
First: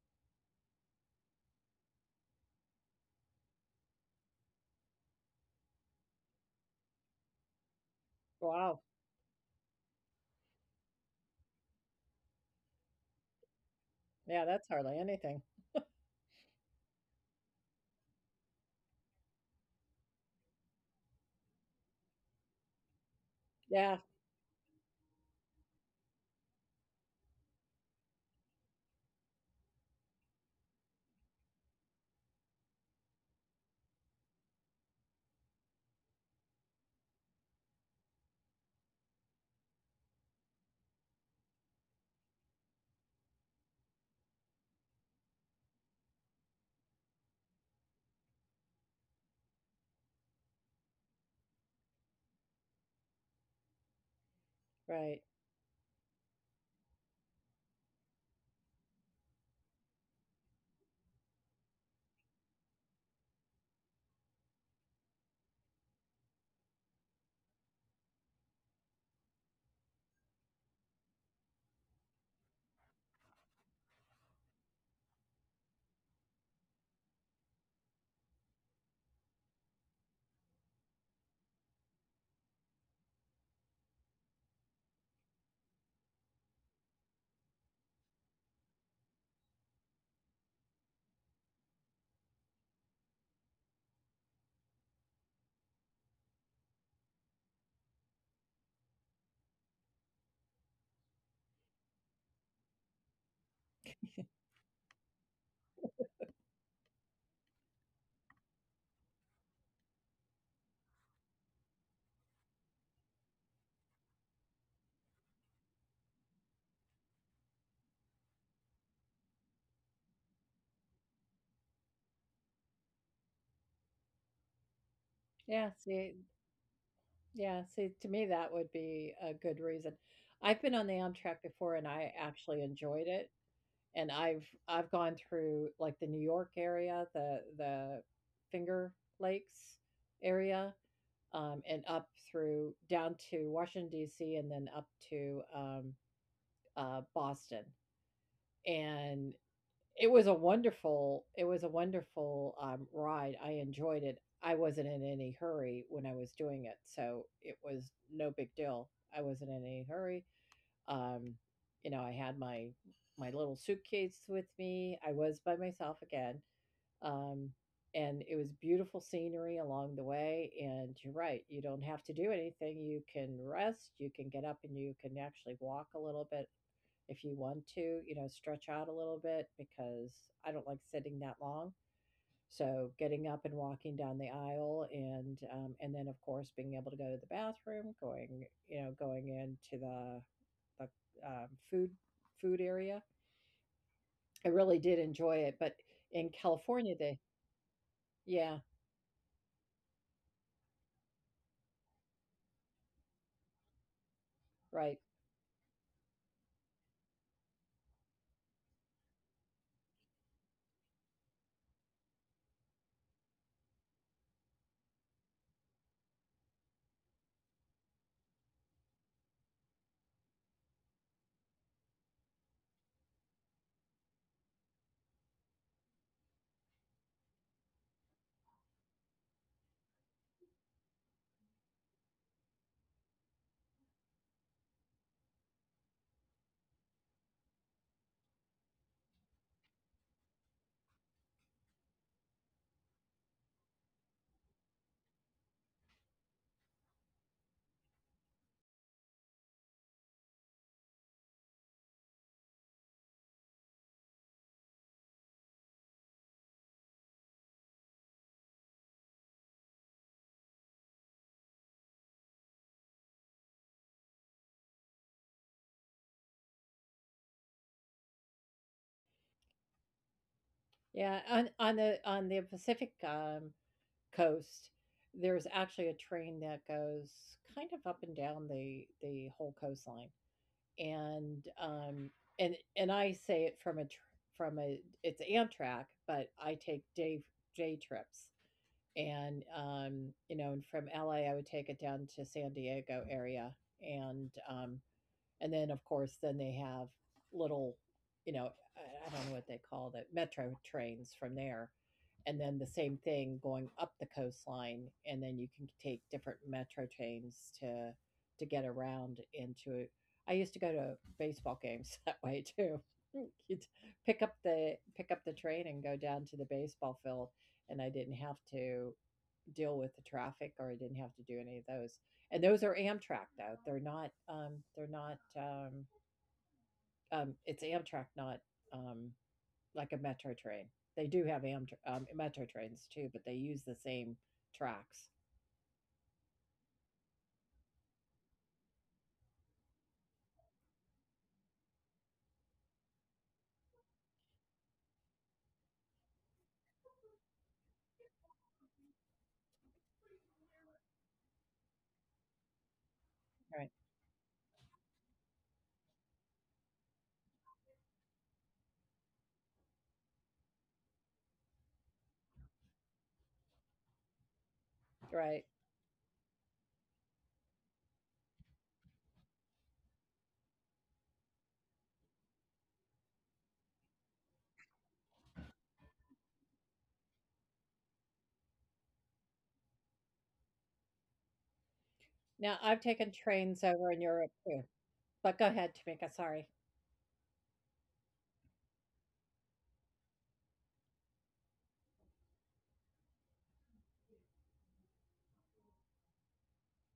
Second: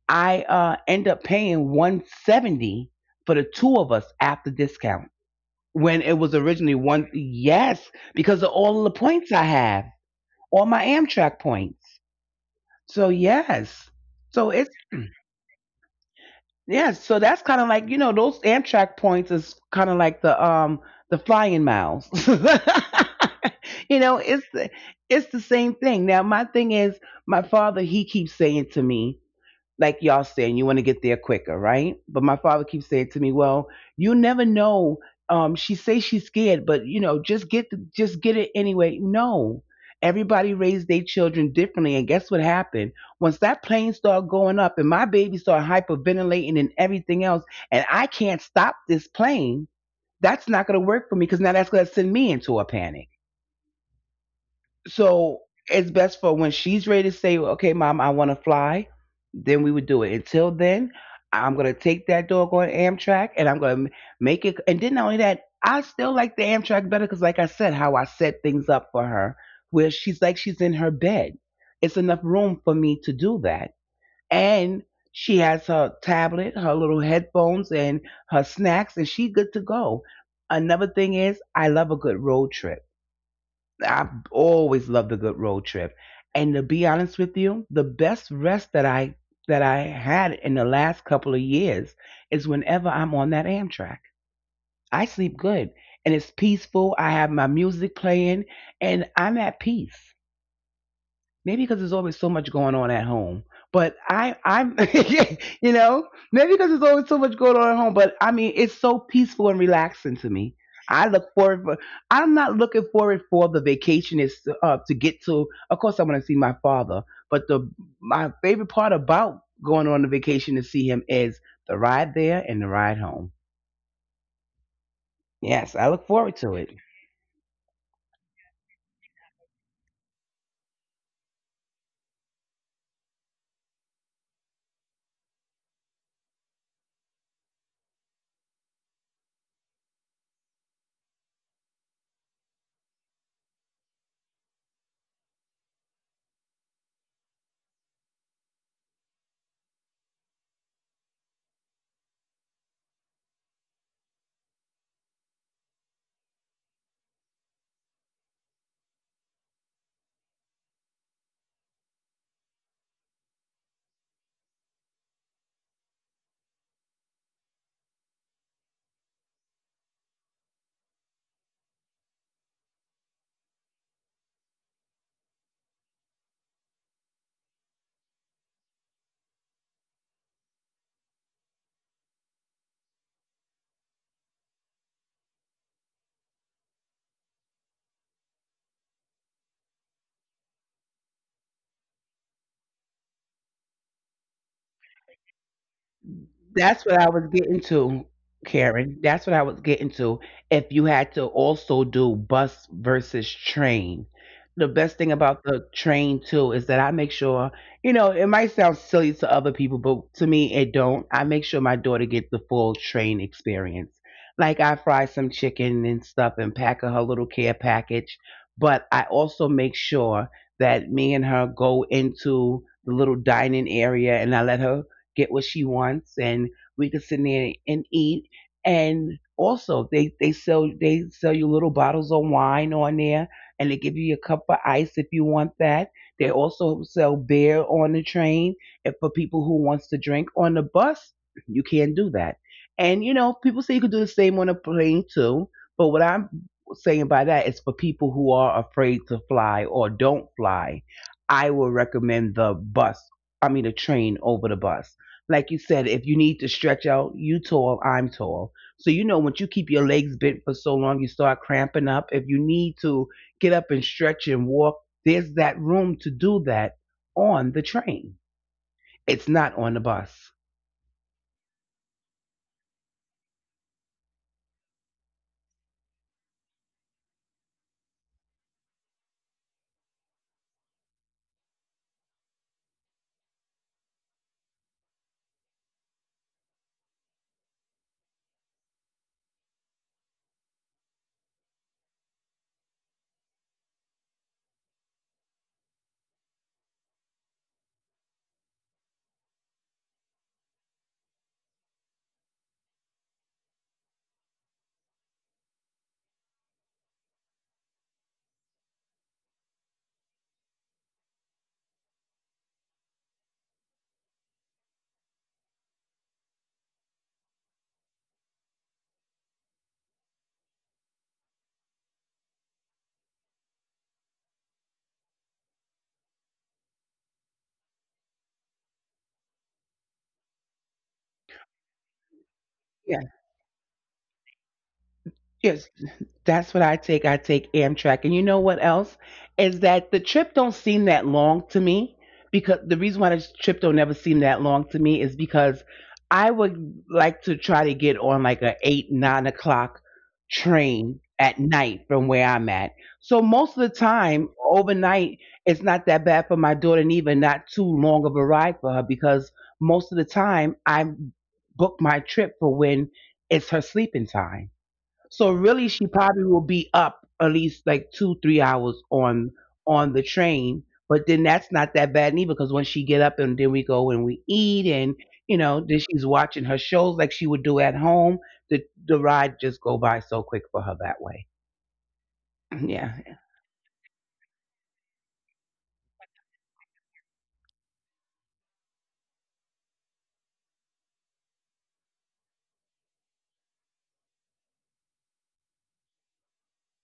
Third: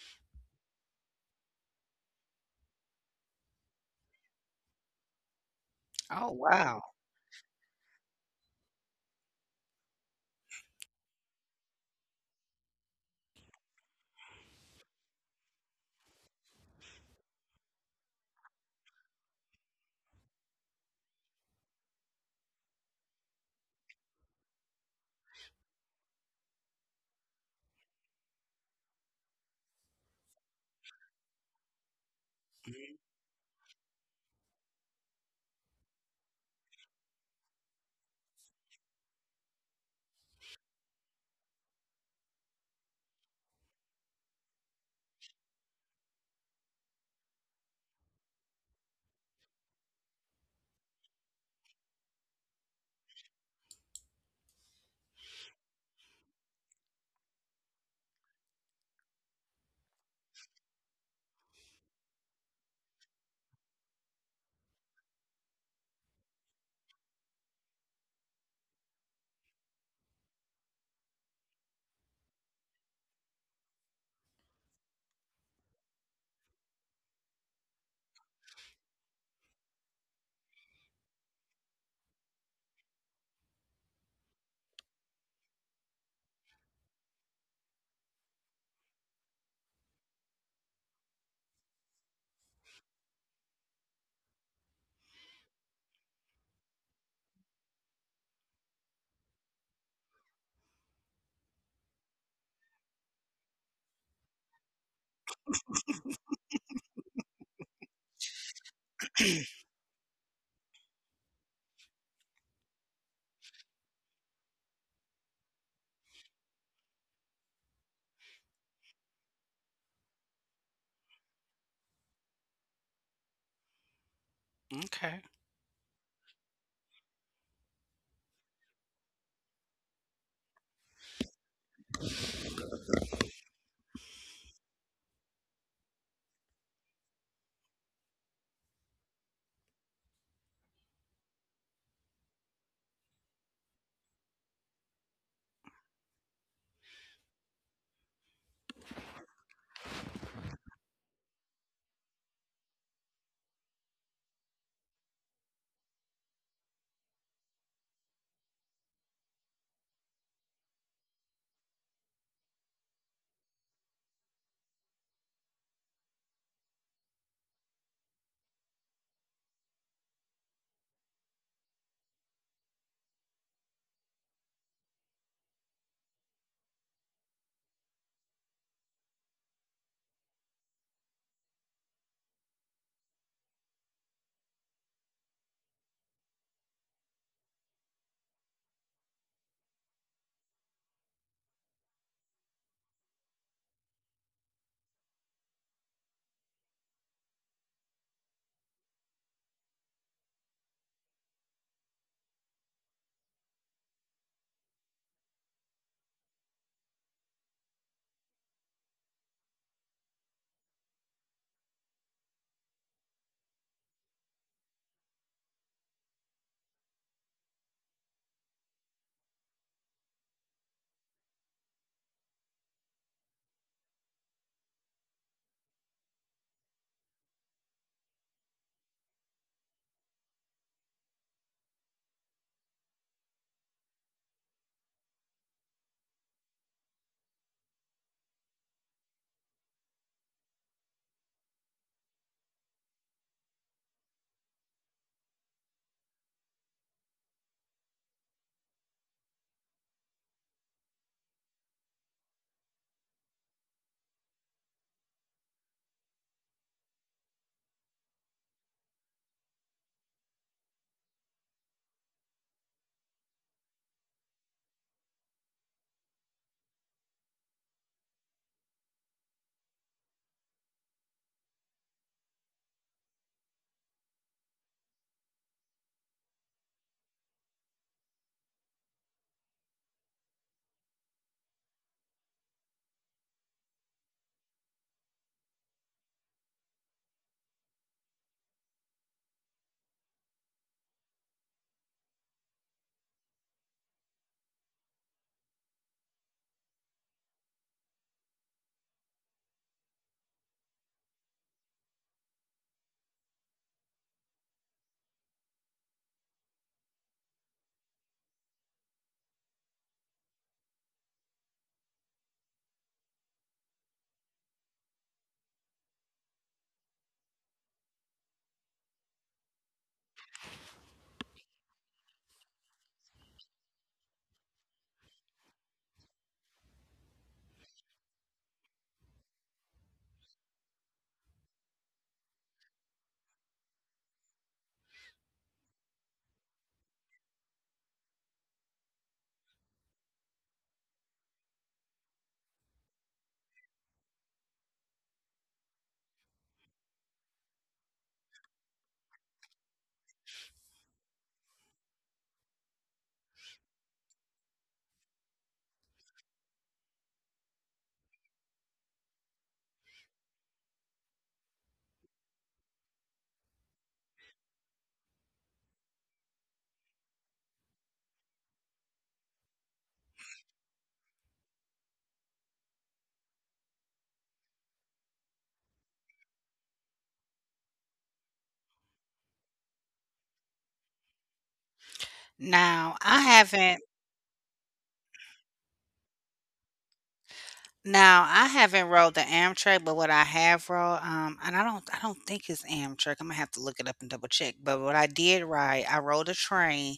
I end up paying 170 for the two of us after discount, when it Oh, was originally wow. one. Yes, because of Wow. all the points I have, all my Amtrak points. So yes, Yeah. so That's it's. hardly anything. Yeah, so that's kind of like, you know, those Amtrak points is kind of like the flying miles. Yeah. You know, it's the same thing. Now my thing is, my father, he keeps saying to me, like y'all saying, you want to get there quicker, right? But my father keeps Mm. saying to me, "Well, you never know. She say she's scared, but you know, just get it anyway." No, everybody raised their children differently, and guess what happened? Once that plane started going up, and my baby started hyperventilating and everything else, and I can't stop this plane. That's not going to work for me because now that's going to send me into a panic. Right. So it's best for when she's ready to say, okay, mom, I want to fly, then we would do it. Until then, I'm going to take that dog on Amtrak and I'm going to make it. And then not only that, I still like the Amtrak better because, like I said, how I set things up for her, where she's in her bed. It's enough room for me to do that. And she has her tablet, her little headphones, and her snacks, and she's good to go. Another thing is, I love a good road trip. I always loved a good road trip. And to be honest with you, the best rest that I had in the last couple of years is whenever I'm on that Amtrak. I sleep good and it's peaceful. I have my music playing and I'm at peace maybe because there's always so much going on at home. But I, I'm, you know, maybe because there's always so much going on at home. But I mean, it's so peaceful and relaxing to me. I look forward. For, I'm not looking forward for the vacation is to get to. Of course, I want to see my father. But the my favorite part about going on the vacation to see him is the ride there and the ride home. Okay. Yeah. Yes, I look See, forward to it. yeah, see, to me, that would be a good reason. I've been on the Amtrak before, and I actually enjoyed it. And I've gone through like the New York area, the Finger Lakes area, and up through down to Washington D.C. and then up to Boston. And it was a wonderful, ride. I enjoyed it. I wasn't in any hurry when I was doing it, so it was no big deal. I wasn't in any hurry, um, you know, I had my little suitcase with me, I was by myself again, um, and it was beautiful scenery along the way, and you're right, you don't have to do anything, you can rest, you can get up, and you can actually walk a little bit if you want to, you know, stretch out a little bit because I don't like sitting that long. So getting up and walking down the aisle, and then of course being able to go to the bathroom, going, you know, going into the food area. I really did enjoy it, but in That's California, what I they was getting to, yeah Karen. That's what I was getting to. If you had to also do bus versus train, the right best thing about the train too is that I make sure, you know, it might sound silly to other people, but to me it don't. I make sure my daughter gets the full train experience. Like I fry some chicken and stuff and pack her little care package, but I also make sure that me and her go into the little dining area and I let her get what she wants, and we can sit there and eat. And also, they sell you little bottles of wine on there, and they give you a cup of ice if you want that. They also sell beer on the train, and for people who wants to drink on the bus, you can not do that. And you know, people say you can do the same on a plane too. But what I'm saying by that is for people who are afraid to fly or don't fly, I will recommend the bus. I mean, the train over the bus. Like you said, if you need to stretch out, you tall, I'm tall. So you know once you keep your legs bent for so long, you start cramping up. If you need to get up and stretch and walk, there's that room to do that on the train. It's not on the bus. yeah on the Pacific, coast, there's actually a train that goes kind of up and down the whole coastline, and and I say it from a tr- from a it's Amtrak, but I take day trips. And you know, and from LA I would take it down to San Diego area, and um and then, of course, then they have little, you know, I, I don't know what they call it, metro trains from there. And then the same thing going up the coastline, and then you can take different metro trains to get around into it. I used to go to baseball games that way too. You'd pick up the train and go down to the baseball field, and I didn't have to deal with the traffic, or I didn't have to do any of those. And those are Amtrak though. They're not, it's Amtrak, not um like a metro train. They do have Amtrak, metro trains Yeah. too, but they use the same tracks. Yes. That's what I take. I take Amtrak. And you know what else? Is that the trip don't seem that long to me because the reason why the trip don't never seem that long to me is because I would like to try to get on like a 8, 9 o'clock train at night from where I'm at. So most of Right. the time overnight it's not that bad for my daughter and even not too long of a ride for her because most of the time I book my trip for when it's her sleeping time. So Right. really, she probably will be up at least like 2, 3 hours on the train. But then that's not that bad neither, because when she get up and then we go and we eat and you know then she's watching her shows like she would do at home. The ride just go by so quick for her that way. Now I've Now Yeah, taken I trains haven't. over in Europe too. But go ahead, Tamika, sorry. Now I haven't rode the Amtrak, but what I have rode, and I don't think it's Amtrak. I'm gonna have to look it up and double check. But what I did ride, I rode a train,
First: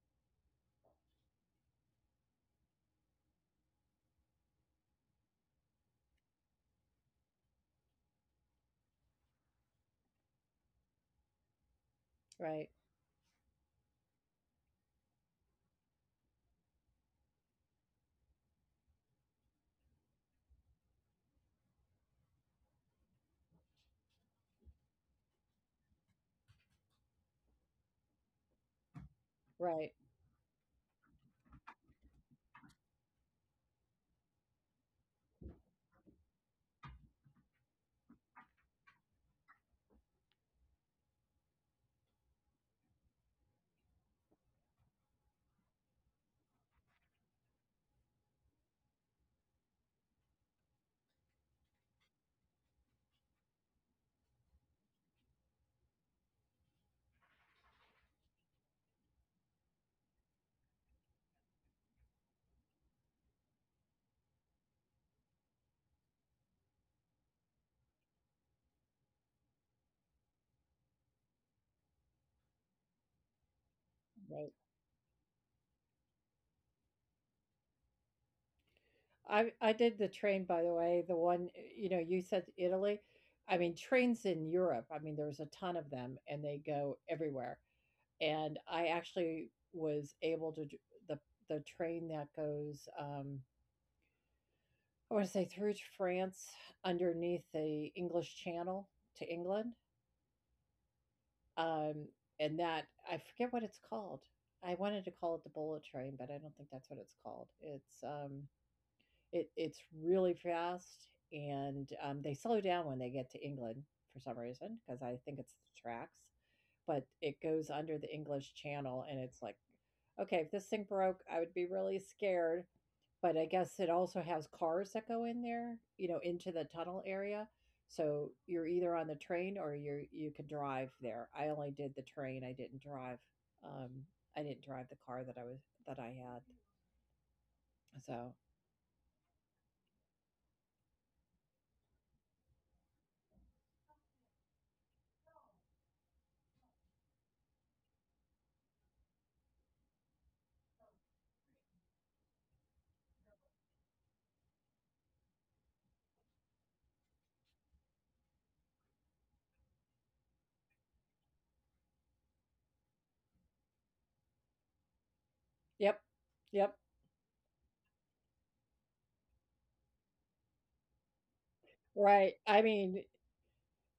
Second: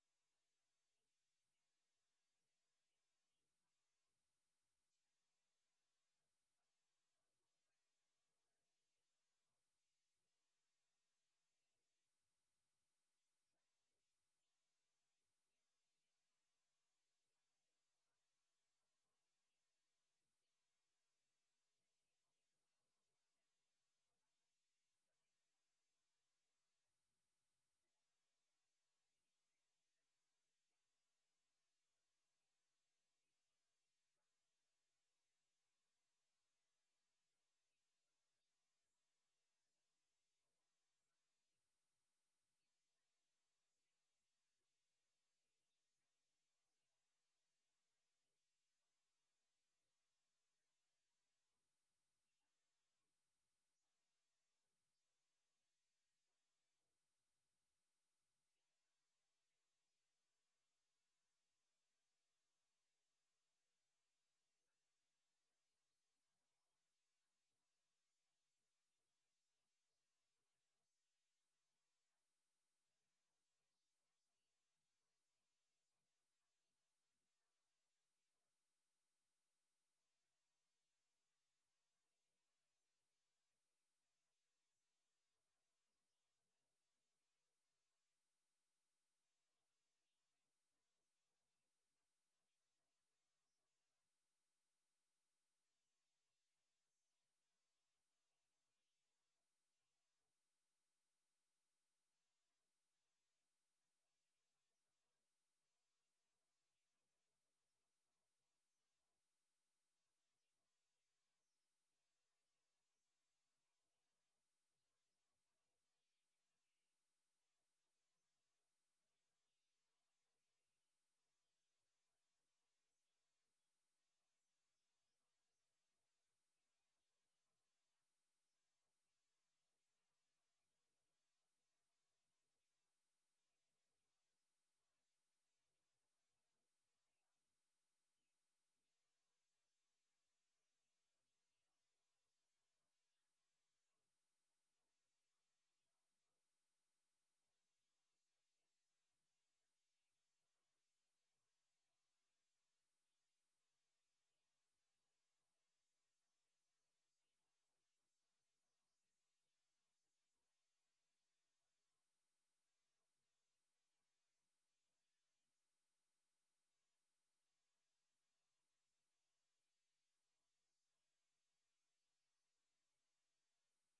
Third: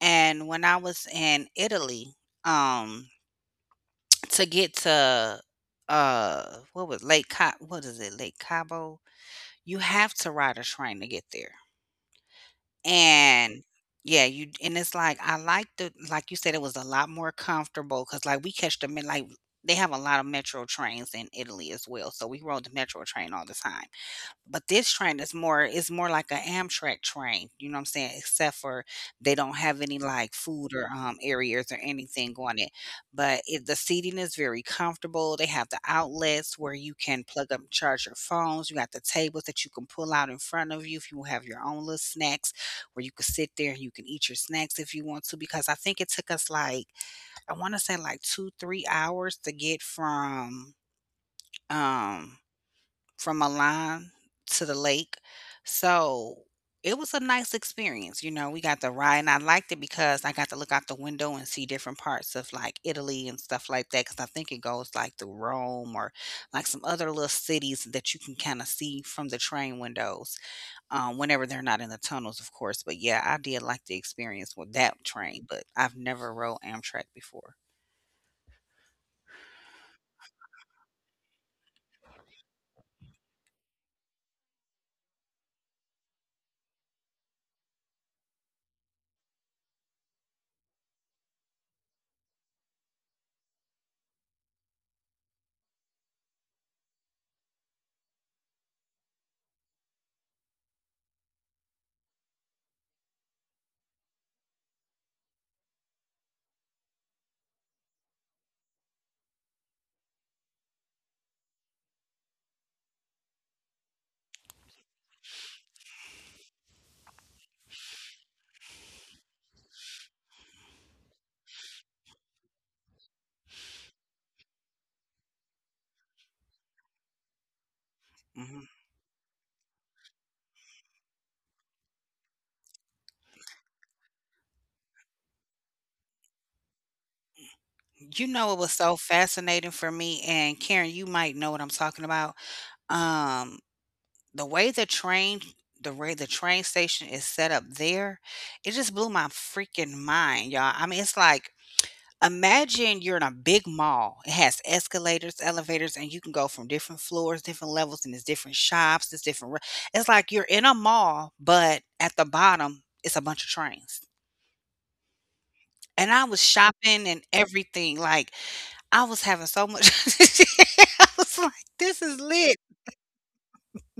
and when I was in Italy, um, to get to, what was Lake Cabo? What is it, Lake Cabo? You have to ride a train to get there. Right. And yeah, you and it's like I like the like you said it was a lot more comfortable because like we catch the in like they have a lot of metro trains in Italy as well, so we rode the metro train all the time but this train is more it's more like an Amtrak train, you know what I'm saying? Except for they don't have Right. any like food or areas or anything on it. But it, the seating is very comfortable. They have the outlets where you can plug up and charge your phones. You got the tables that you can pull out in front of you if you have your own little snacks where you can sit there and you can eat your snacks if you want to because I think it took us like I want to say like 2 3 hours to get um from Milan to the lake. So it was a nice experience. You know, we got to ride and I liked it because I got to look out the window and see different parts of like Italy and stuff like that. Cause I think it goes like through Rome or like some other little cities that you can kind of see from the train windows whenever they're not in the tunnels, of course. But yeah, I did like the Right. experience with that train, but I've never rode Amtrak before. I did the train, by the way, the one you know, you said Italy. I mean, trains in Europe, I mean, there's a ton of them and they go everywhere. And I actually was able to d- the the train that goes, I want to say through to France underneath the English Channel to England, um, and that I forget what it's called. I wanted to call it the bullet train, but I don't think that's what it's called. It's it it's really fast, and they slow down when they get to England for some reason because I think it's the tracks. But it goes under the English Channel, and it's like, okay, if this thing broke, I would be really scared. But I guess it also has cars that go in there, you know, into the tunnel area. So Mhm. you're either on the train or you can drive there. I only did the train. I didn't drive. Um, I didn't drive the car that I had. You So know it was so fascinating for me, and Karen, you might know what I'm talking about. Um, the way the train, the way the train station is set up there, it just blew my freaking mind, y'all. I mean, it's like imagine you're in a big mall. It has escalators, elevators, and you can go from different floors, different levels, and there's different shops, there's different re it's like you're in a mall, but at the bottom, it's a bunch of trains. yep, And I was yep, shopping and everything, like, I was having so much I was like, "This is right. lit." I mean,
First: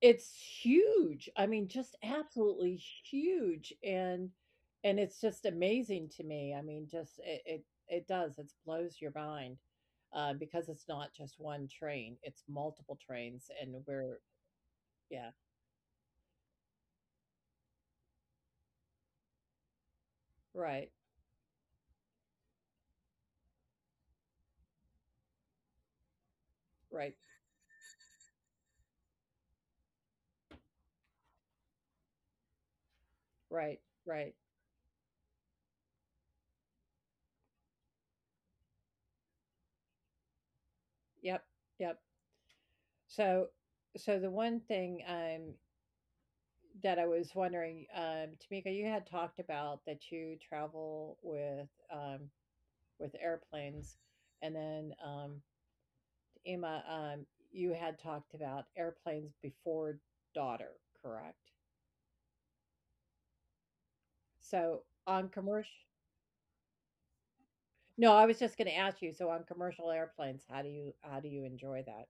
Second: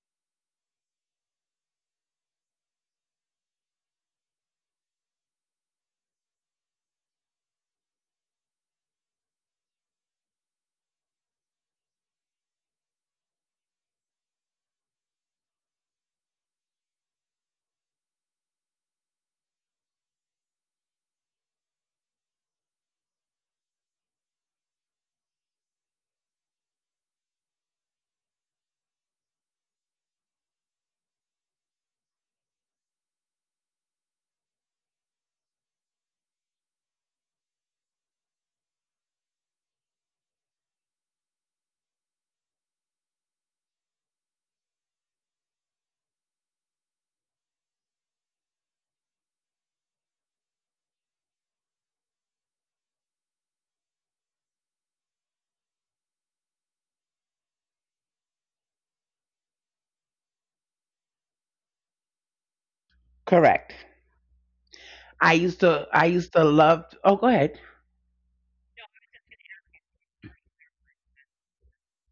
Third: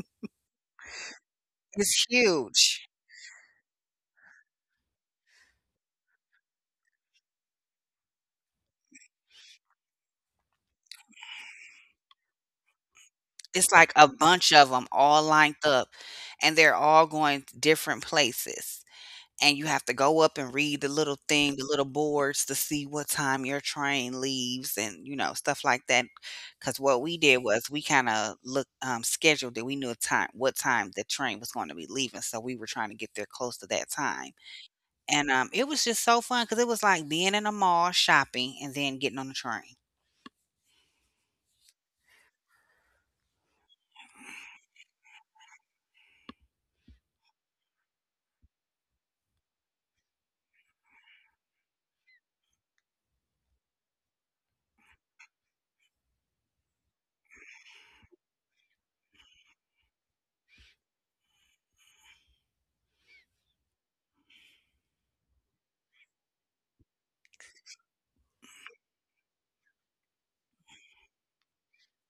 it's huge. I mean, just It's absolutely huge. huge, and it's just amazing to me. I mean, just it does. It blows your mind, because it's not just one train; it's multiple trains, It's and like a we're bunch of them all yeah, lined up, and they're all going different places. And you have to go up and read the right, little thing, the little boards to see what time your train leaves and, you know, stuff like that. Because what right, we did was we kinda look scheduled it. We knew a time what time the train was gonna be leaving, so we were trying to get there close to right, that time, right. and, it was just so fun because it was like being in a mall shopping and then getting on the train, Yep, yep. So, so, the one thing that I was wondering, Tamika, you had talked about that you travel um with airplanes, and then Emma, you had talked about airplanes before daughter, correct? correct. So on commercial, I used to love. Oh, go ahead. no, I was just going to ask you. So on commercial airplanes, how do you enjoy that?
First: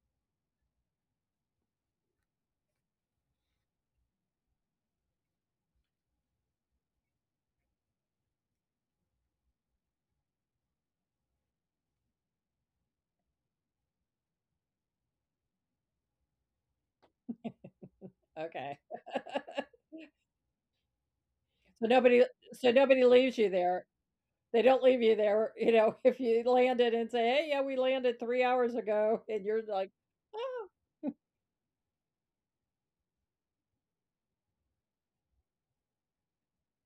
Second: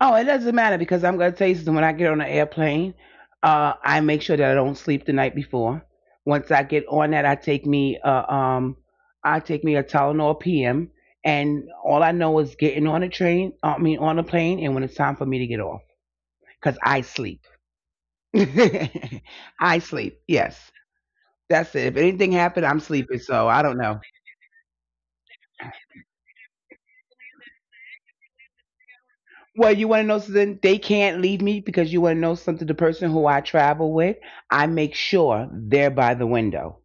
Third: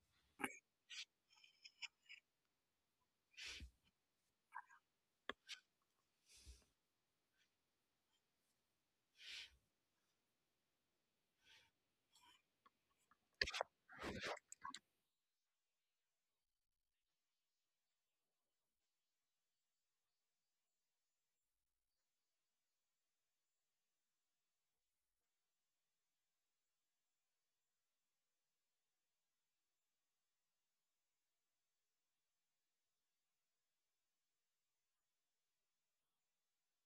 Oh, it doesn't matter because I'm going to tell you something. When I get on an airplane, I make sure that I don't sleep the night before. Once I get on that, I take me a Tylenol PM, and all I know is getting on a train. I mean, on a plane, and when it's time for me to get off, because I sleep. Okay. I sleep. Yes, that's so it. If nobody anything so happened, I'm nobody sleeping, leaves you so I don't there. know. They don't leave you there, you know, if you landed and say, "Hey, yeah, we landed 3 hours ago," and you're Well, you like, want to know something? "Oh, They can't leave me because you want to know something. The person who I travel with, I make sure they're by the window.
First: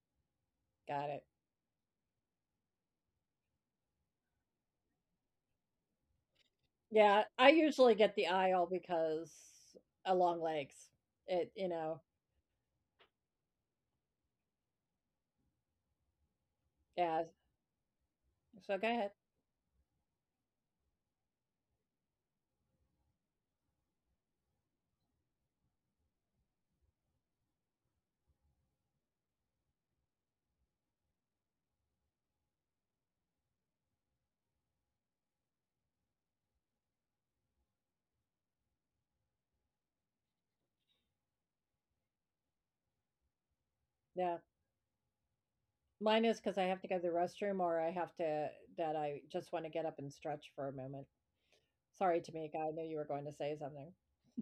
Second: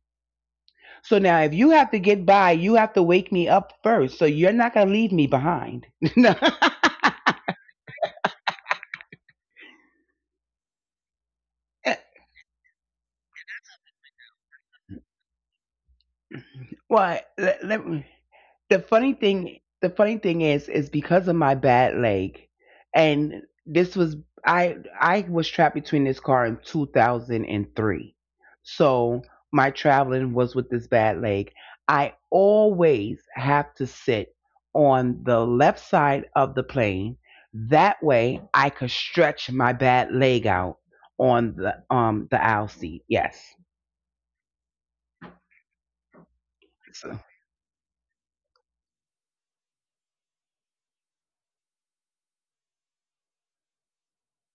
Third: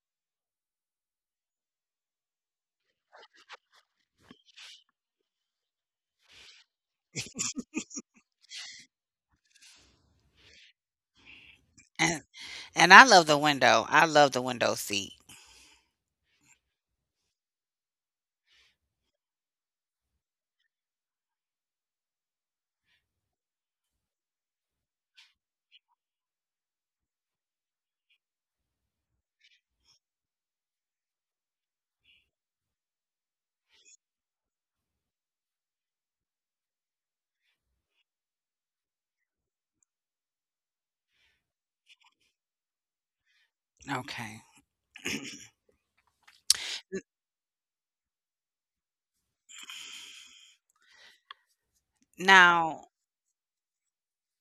got So it." now, if you have to get by, you have to wake me up first. So you're not gonna leave me behind. Yeah, I usually get the aisle because a long legs. It you know, and and I love the window. I love the window seat. what? yeah, Let, let me- The so go funny ahead. thing the funny thing is because of my bad leg, and this was, I was trapped between this car in 2003. So my traveling was with this bad leg. I always have to sit on the left side of the plane, that way I could stretch my bad leg out on the aisle seat. Yes. Yeah. Okay. Mine is because I have to go to So, the restroom or I have to that I just wanna get up and stretch for a moment. Sorry, Tamika, I knew now you were going to say something.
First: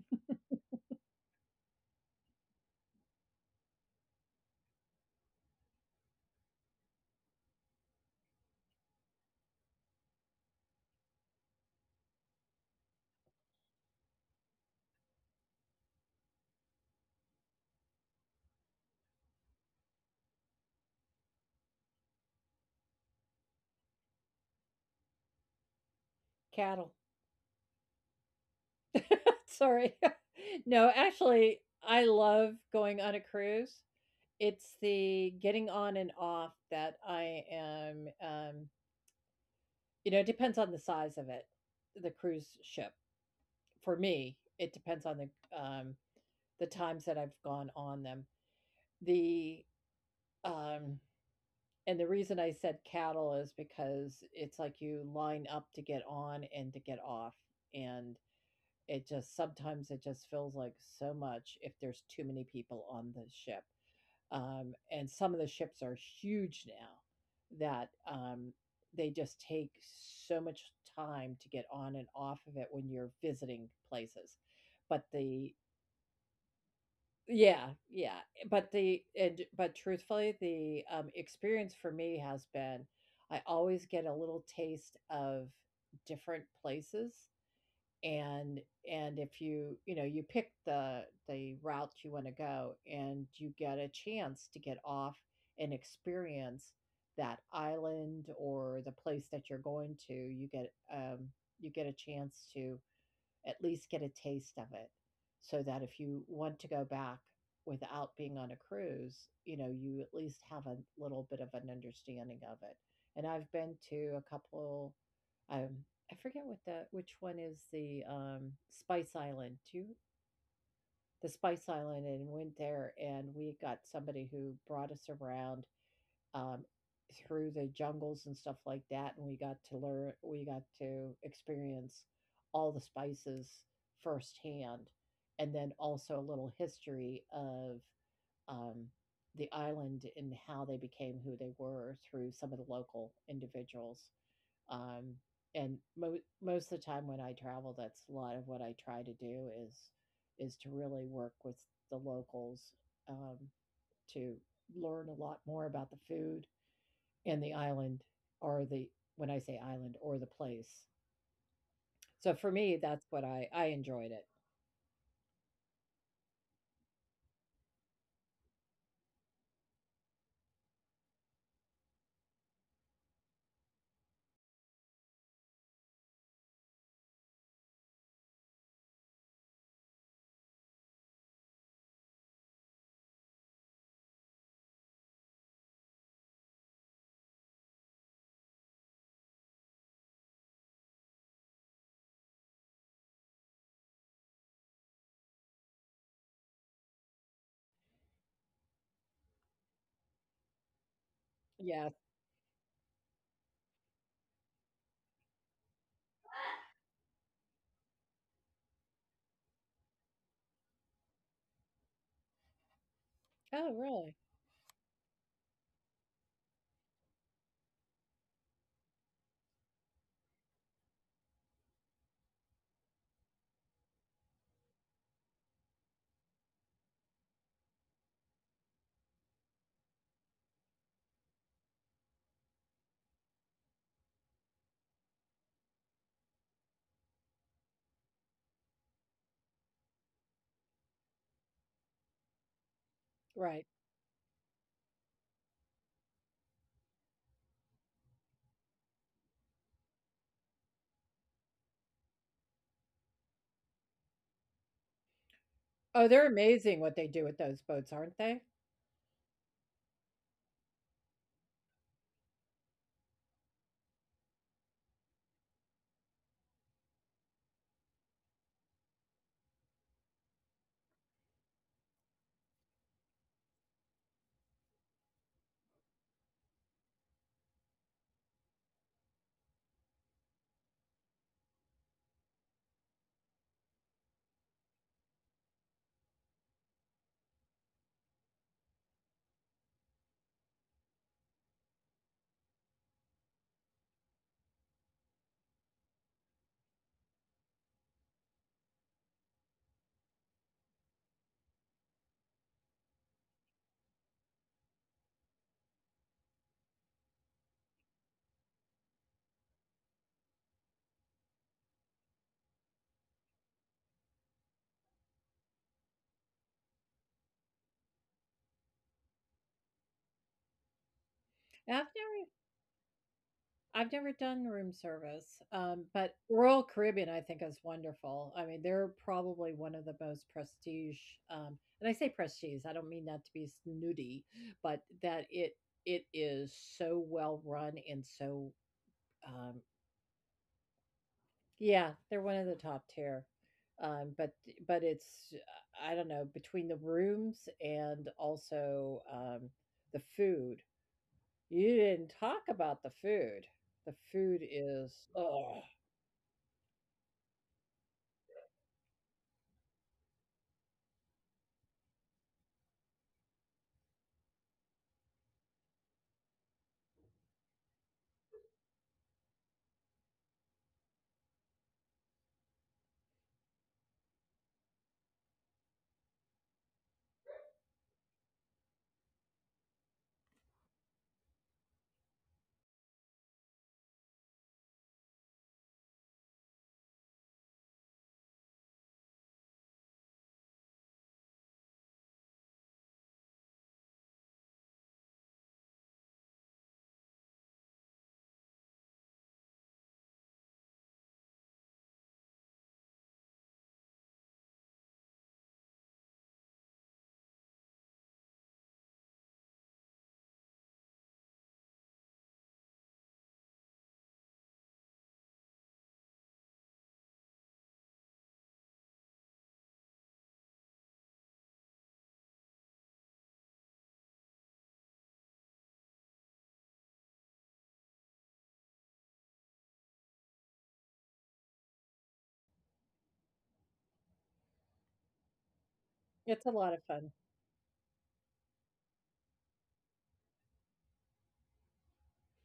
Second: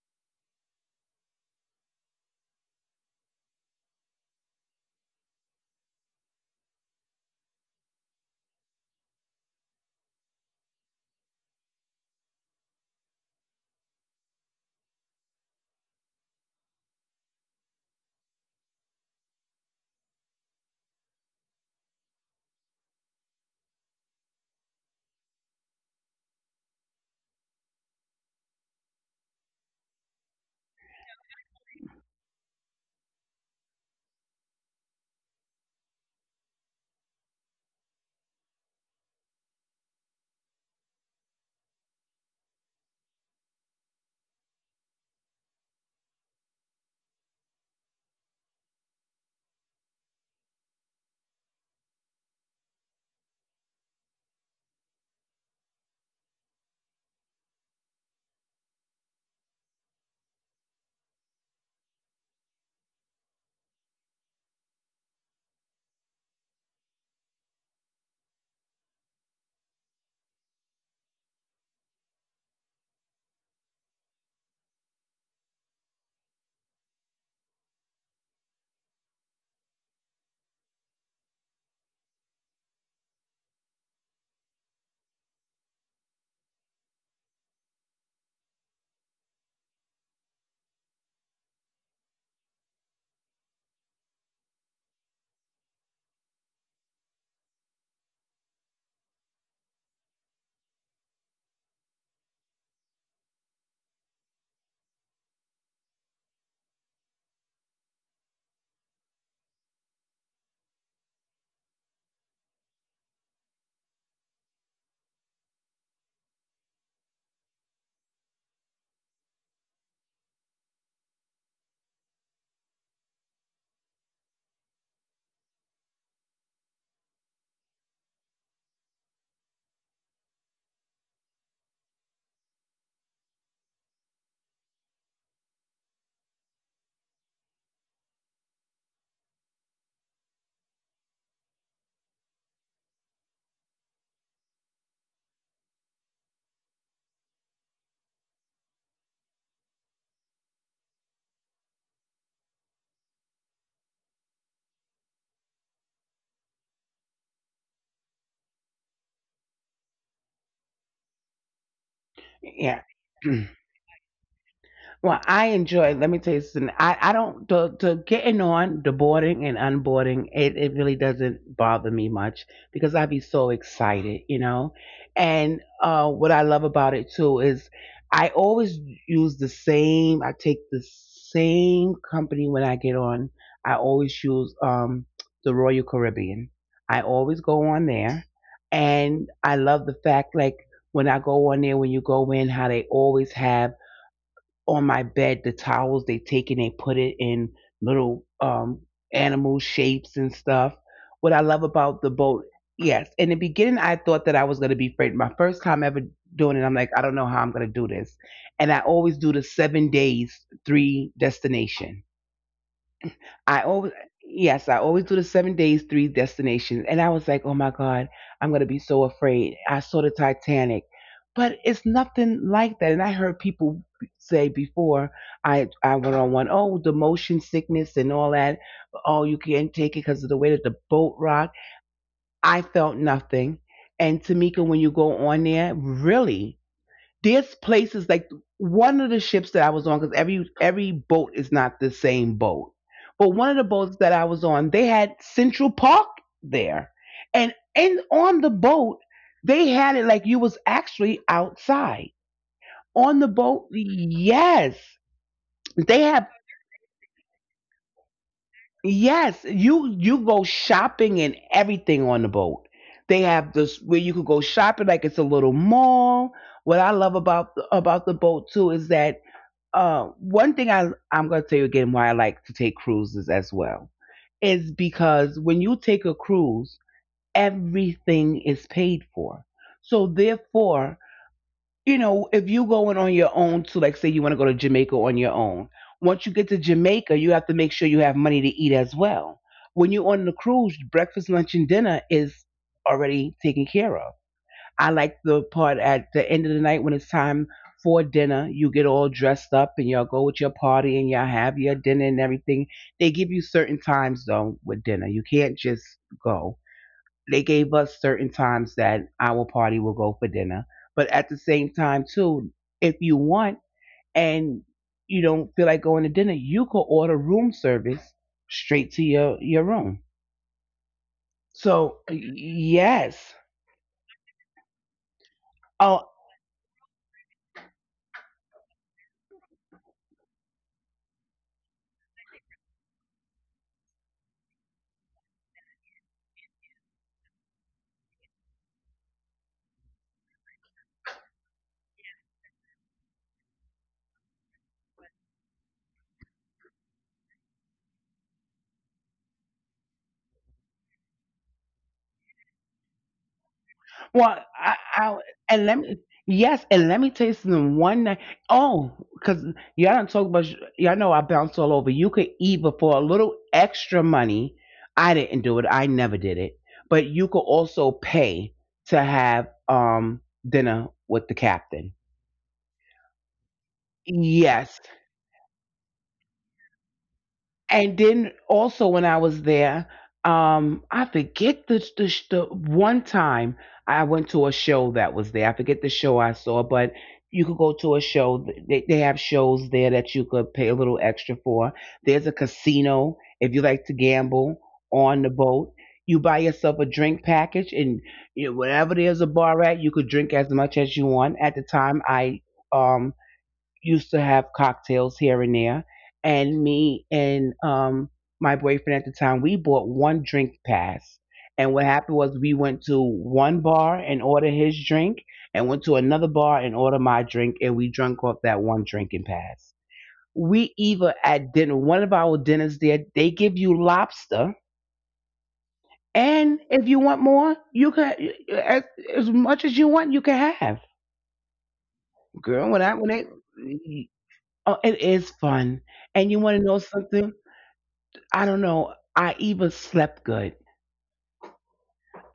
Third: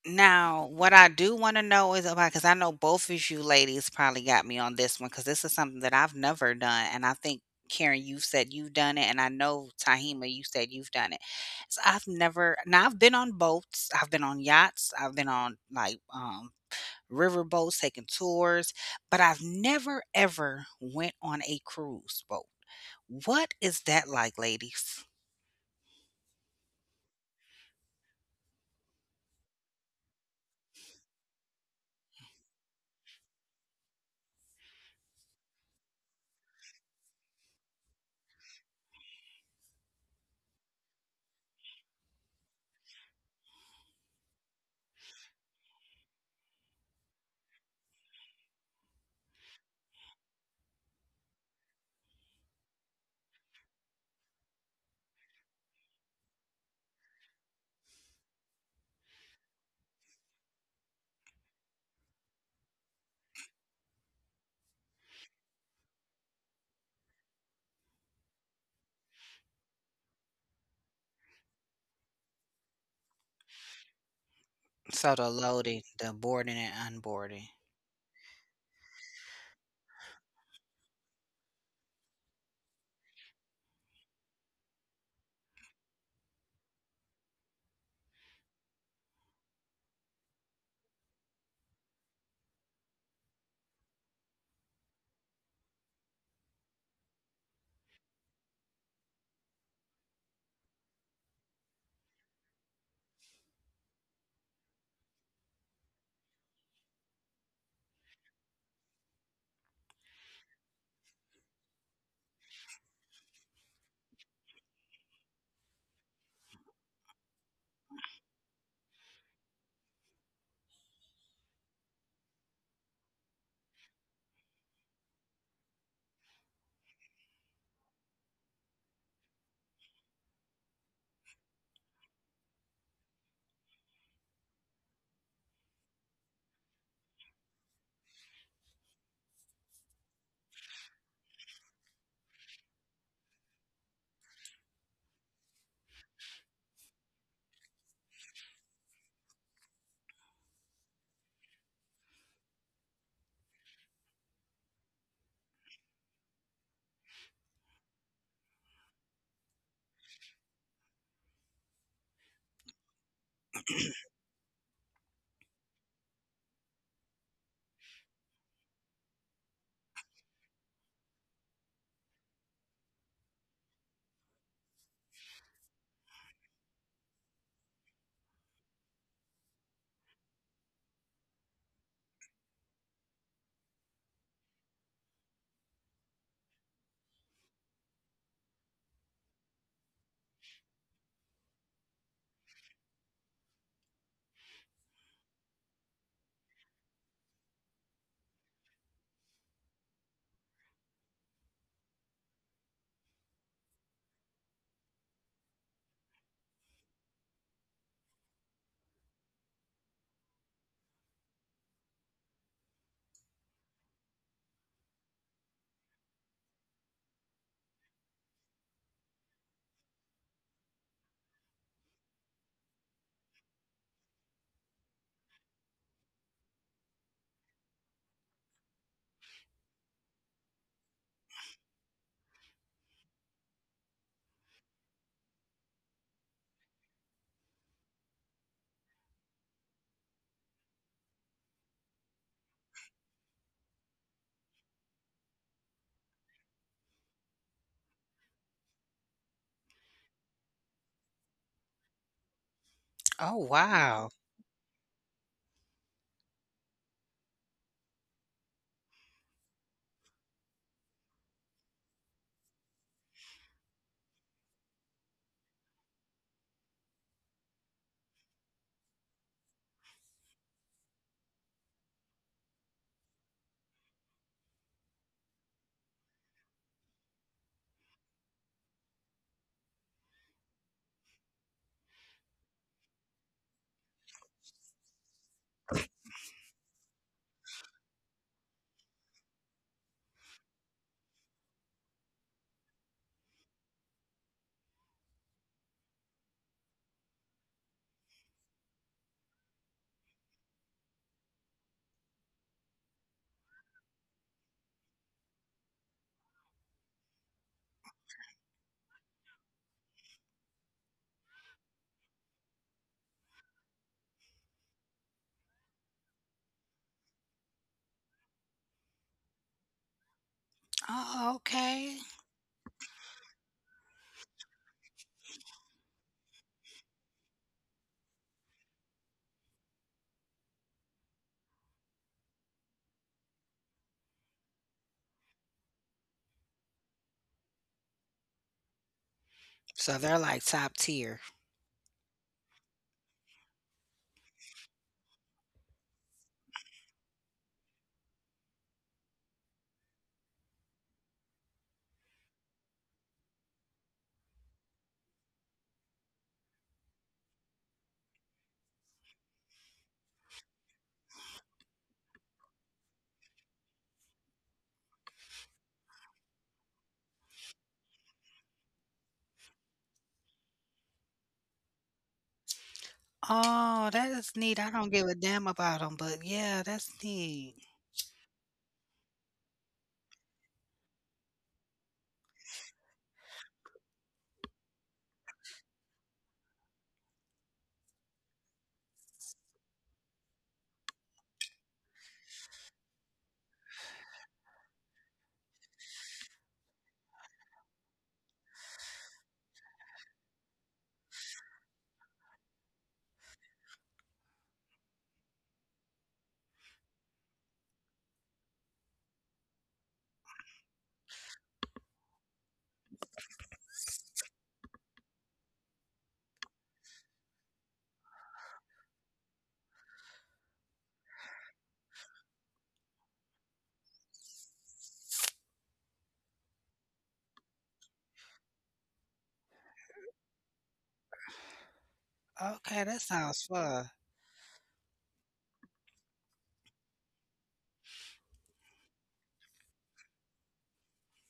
what I do wanna know is about because I know both of you ladies probably got me on this one because this is something that I've never done, and I think, Karen, you've said you've done it, and I know, Tahima, you said you've done it. So, I've never now, I've been on boats, I've been on yachts, I've been on, like, river boats, taking tours, but I've never ever went on a cruise boat. What is that like, ladies? Cattle. Sorry. No, actually, I love going on a cruise. It's the getting on and off that I am, you know, it depends on the size of it, the cruise ship. For me, it depends on um, the times that I've gone on them. The um, and the reason I said cattle is because it's like you line up to get on and to get off, and it just sometimes it just feels like so much if there's too many people on the ship. And some of the ships are huge now that they just take so much time to get on and off of it when you're visiting places. But So the the loading, the boarding and yeah, unboarding. yeah, but the and but truthfully, the experience for me has been I always get a little taste of different places and and if you you know you pick the route you want to go and you get a chance to get off and experience that island or the place that you're going to um you get a chance to at least get a taste of it so that if you want to go back without being on a cruise, you know, you at least have a little bit of an understanding of it. And I've been to a couple, um, I forget what the which one is the Spice Island. Do the Spice Island and went there, and we got somebody who brought us around um, through the jungles and stuff like that, and we got to experience all the spices firsthand, and then also a little history of um, the island and how they became who they were through some of the local individuals. Um, and most of the time when I travel, that's a lot of what I try to do is to really work with the locals um, to learn a lot more about the food and the island or the when I say island or the place. So for me, yeah. that's what I I enjoyed it. Well, I enjoy. Let me tell you something. I don't The getting on, the boarding and unboarding, it really doesn't bother me much because I be so excited, you know. And what I love about it too is I always use the same. I take the same company when I get on. I always use the Royal Caribbean. I always go on there, and I love the fact like when I go on there, when you go in, how they always have on my bed the towels they take and they put it in little animal shapes and stuff. What I love Yes. about the boat, yes. In the beginning I thought that I was gonna be afraid. My first time ever doing it, I'm like, I don't know how I'm gonna do this. And I always do the 7 days, 3 destination. Oh, I always, really? yes, I always do the 7 days, 3 destinations. And I was like, oh my God, I'm going to be so afraid. I saw the Titanic, but it's nothing like that. And I heard people say before I went on one, oh, the motion sickness and all that. Oh, you can't take it because of the way that the boat rocked. I felt nothing. And Tamika, when you go on there, really? There's places like one of the ships that I was on, because every boat is not the same boat, but one Right. of the boats that I was on, they had Central Park there, and on the boat they had it like you was actually outside on the boat. Oh, wow. Yes, Oh, they they're have. amazing what they do with those boats, aren't they? Yes, you go shopping and everything on the boat. They have this where you could go shopping like it's a little mall. What I love about the boat too is that one thing I'm gonna tell you again why I like to take cruises as well is because when you take a cruise, everything is paid for. So therefore, you know, if you going on your own to, like, say you want to go to Jamaica on your own, once you get to Jamaica, you have to make sure you have money to eat as well. When you're on the cruise, breakfast, lunch, and dinner is already taken care of. I like the part at the end of the night when it's time for dinner. You get all dressed up and y'all go with your party and y'all have your dinner and everything. They give you certain times though with dinner. You can't just go. They gave us certain times that our party will go for dinner. But at the same time too, if you want and you don't feel like going to dinner, you could order room service straight to your room. I've never So Oh, okay. yes, I've never done room service, but oh. Royal Caribbean I think is wonderful. I mean, they're probably one of the most prestige, and I say prestige. I don't mean that to be snooty, but that it is so well run and so um, So they're like top yeah, tier. they're one of the top tier. Um, but but it's I don't know between the rooms and also the food. You didn't talk about the food. The food Well, I, is I oh, and let me yes, and let me tell you something. One night, oh, because y'all don't talk about y'all know I bounced all over. You could either for a little extra money, I didn't do it. I never did it, but you could also pay to have dinner with the captain. Oh, Yes, that is neat. I don't give a damn about them, but yeah, that's and then neat. also when I was there, I forget the one time I went to a show that was there. I forget the show I saw, but you could go to a show. They have shows there that you could pay a little extra for. There's a casino if you like to gamble on the boat. You buy yourself a drink package, and you know, wherever there's a bar at, you could drink as much as you want. At the time, I um used to have cocktails here and there. And me and my boyfriend at the time, we bought one drink pass. And what happened was we went to one bar and ordered his drink and went to another bar and ordered my drink. And we drank off that one drinking pass. We either at dinner, one of our dinners there, they give you lobster. And if you want more, you can, as, as much as you want, you can have. Girl, when I, when Okay, that they, sounds Oh, fun. it is fun. And it's you a want lot to of know fun. something? I don't know. I even slept good.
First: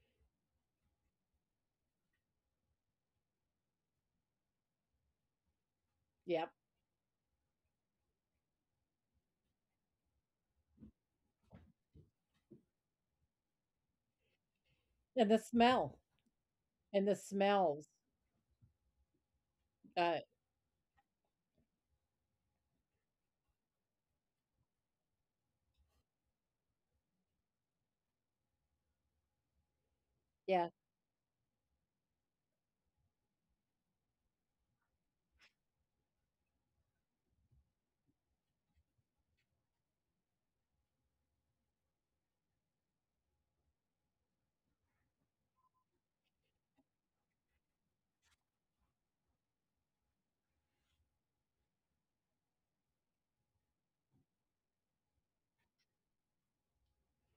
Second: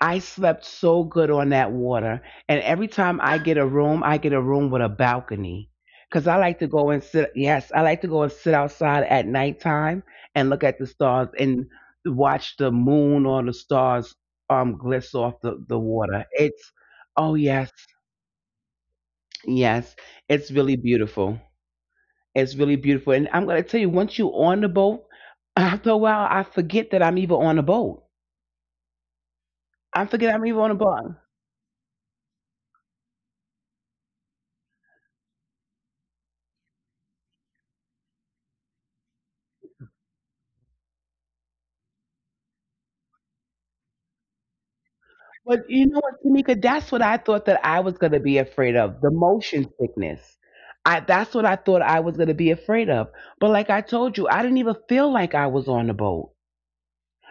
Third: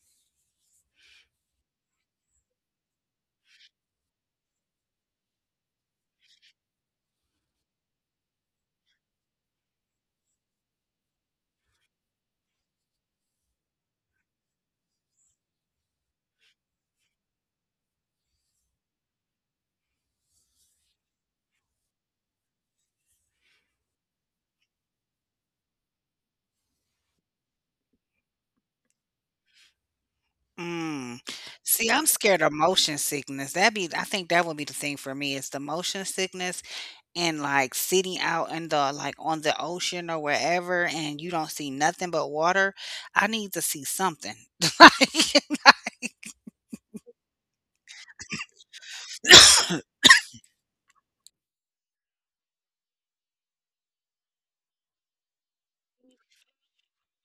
I slept so good on that water. And every time I get a room, I get a room with a balcony. Because I like Yep, to go and sit, yes, I like to go and sit outside at nighttime and look at the stars and watch the moon or the stars gliss and the off the smell water. It's, and the oh, yes, smells. yes, Uh, it's really beautiful. It's really beautiful. And I'm gonna tell you, once you're on the boat, after a while, I forget that I'm even on a boat. I forget I'm even yeah, on a boat. Mm. See, I'm scared of motion sickness. That be, I think that would be the thing for me is the motion sickness and like sitting out in the like on the ocean or wherever, and you don't see nothing but water. I need to see something. Like, But you know what, Tamika, that's what I thought that I was gonna be afraid of, the motion sickness. I, that's what I thought I was gonna be afraid of. But like I told you, I didn't even feel like I was on the boat.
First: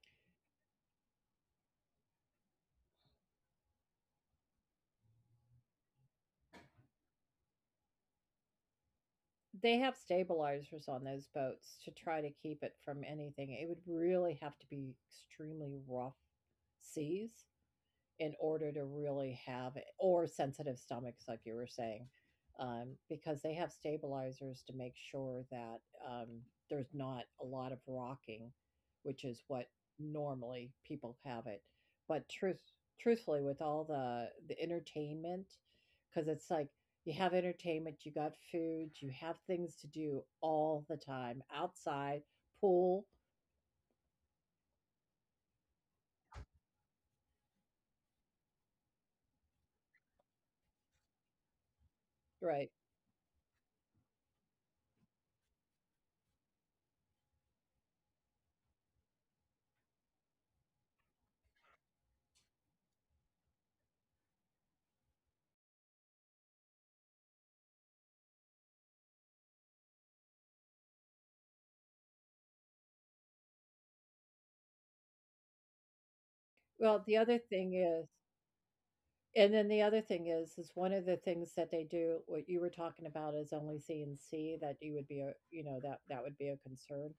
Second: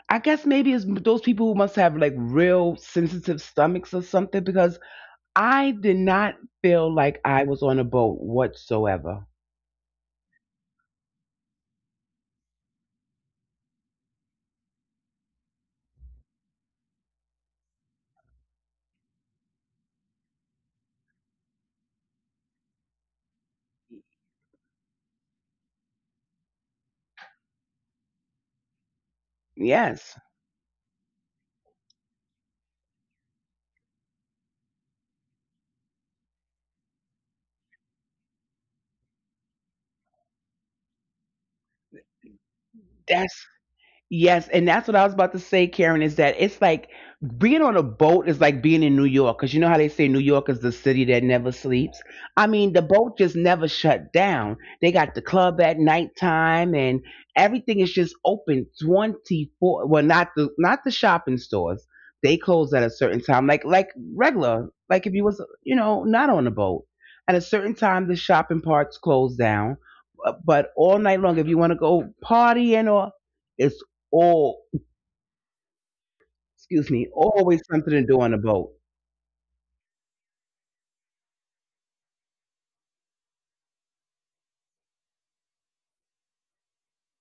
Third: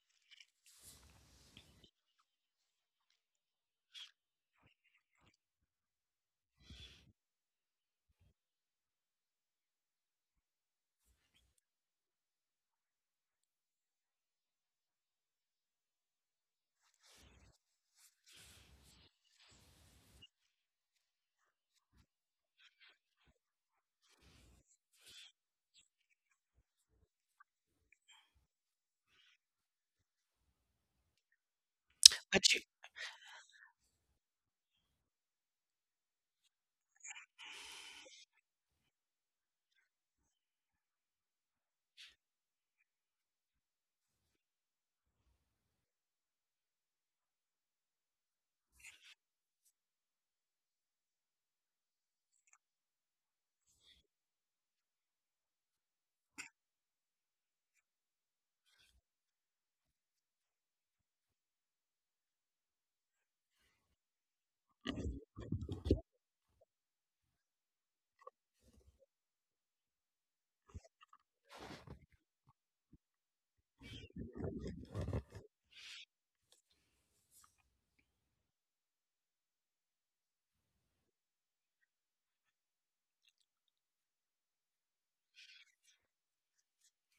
I guess maybe it's those people who must have like real sensitive stomachs or something, because I did not feel like I was on a boat whatsoever. they have stabilizers on those boats to try to keep it from anything. It would really have to be extremely rough seas in order to really have it, or sensitive stomachs, like you were saying, because they have stabilizers to make sure that um, there's not a lot of rocking, which is what Yes. normally people have it. But but truth, you, truthfully, with all the entertainment, because it's like you have entertainment, you got food, you have things to do all the time outside, pool, That's Yes, and that's what I was about to say, Karen, is that it's like being on a boat is like being in New York, because you know how they say New York is the city that never sleeps? I right? mean, the boat just never shut down. They got the club at nighttime and everything is just open 24, well, not the shopping stores. They close at a certain time, like regular, like if you was, you know, not on a boat. At a certain time, the shopping parts close down, but all night long, if you want to go partying or it's or excuse Well, me, the other always thing something to is do on a boat. And then the other thing is one of the things that they do, what you were talking about is only C&C that you would be a, you know, that that would be a concern.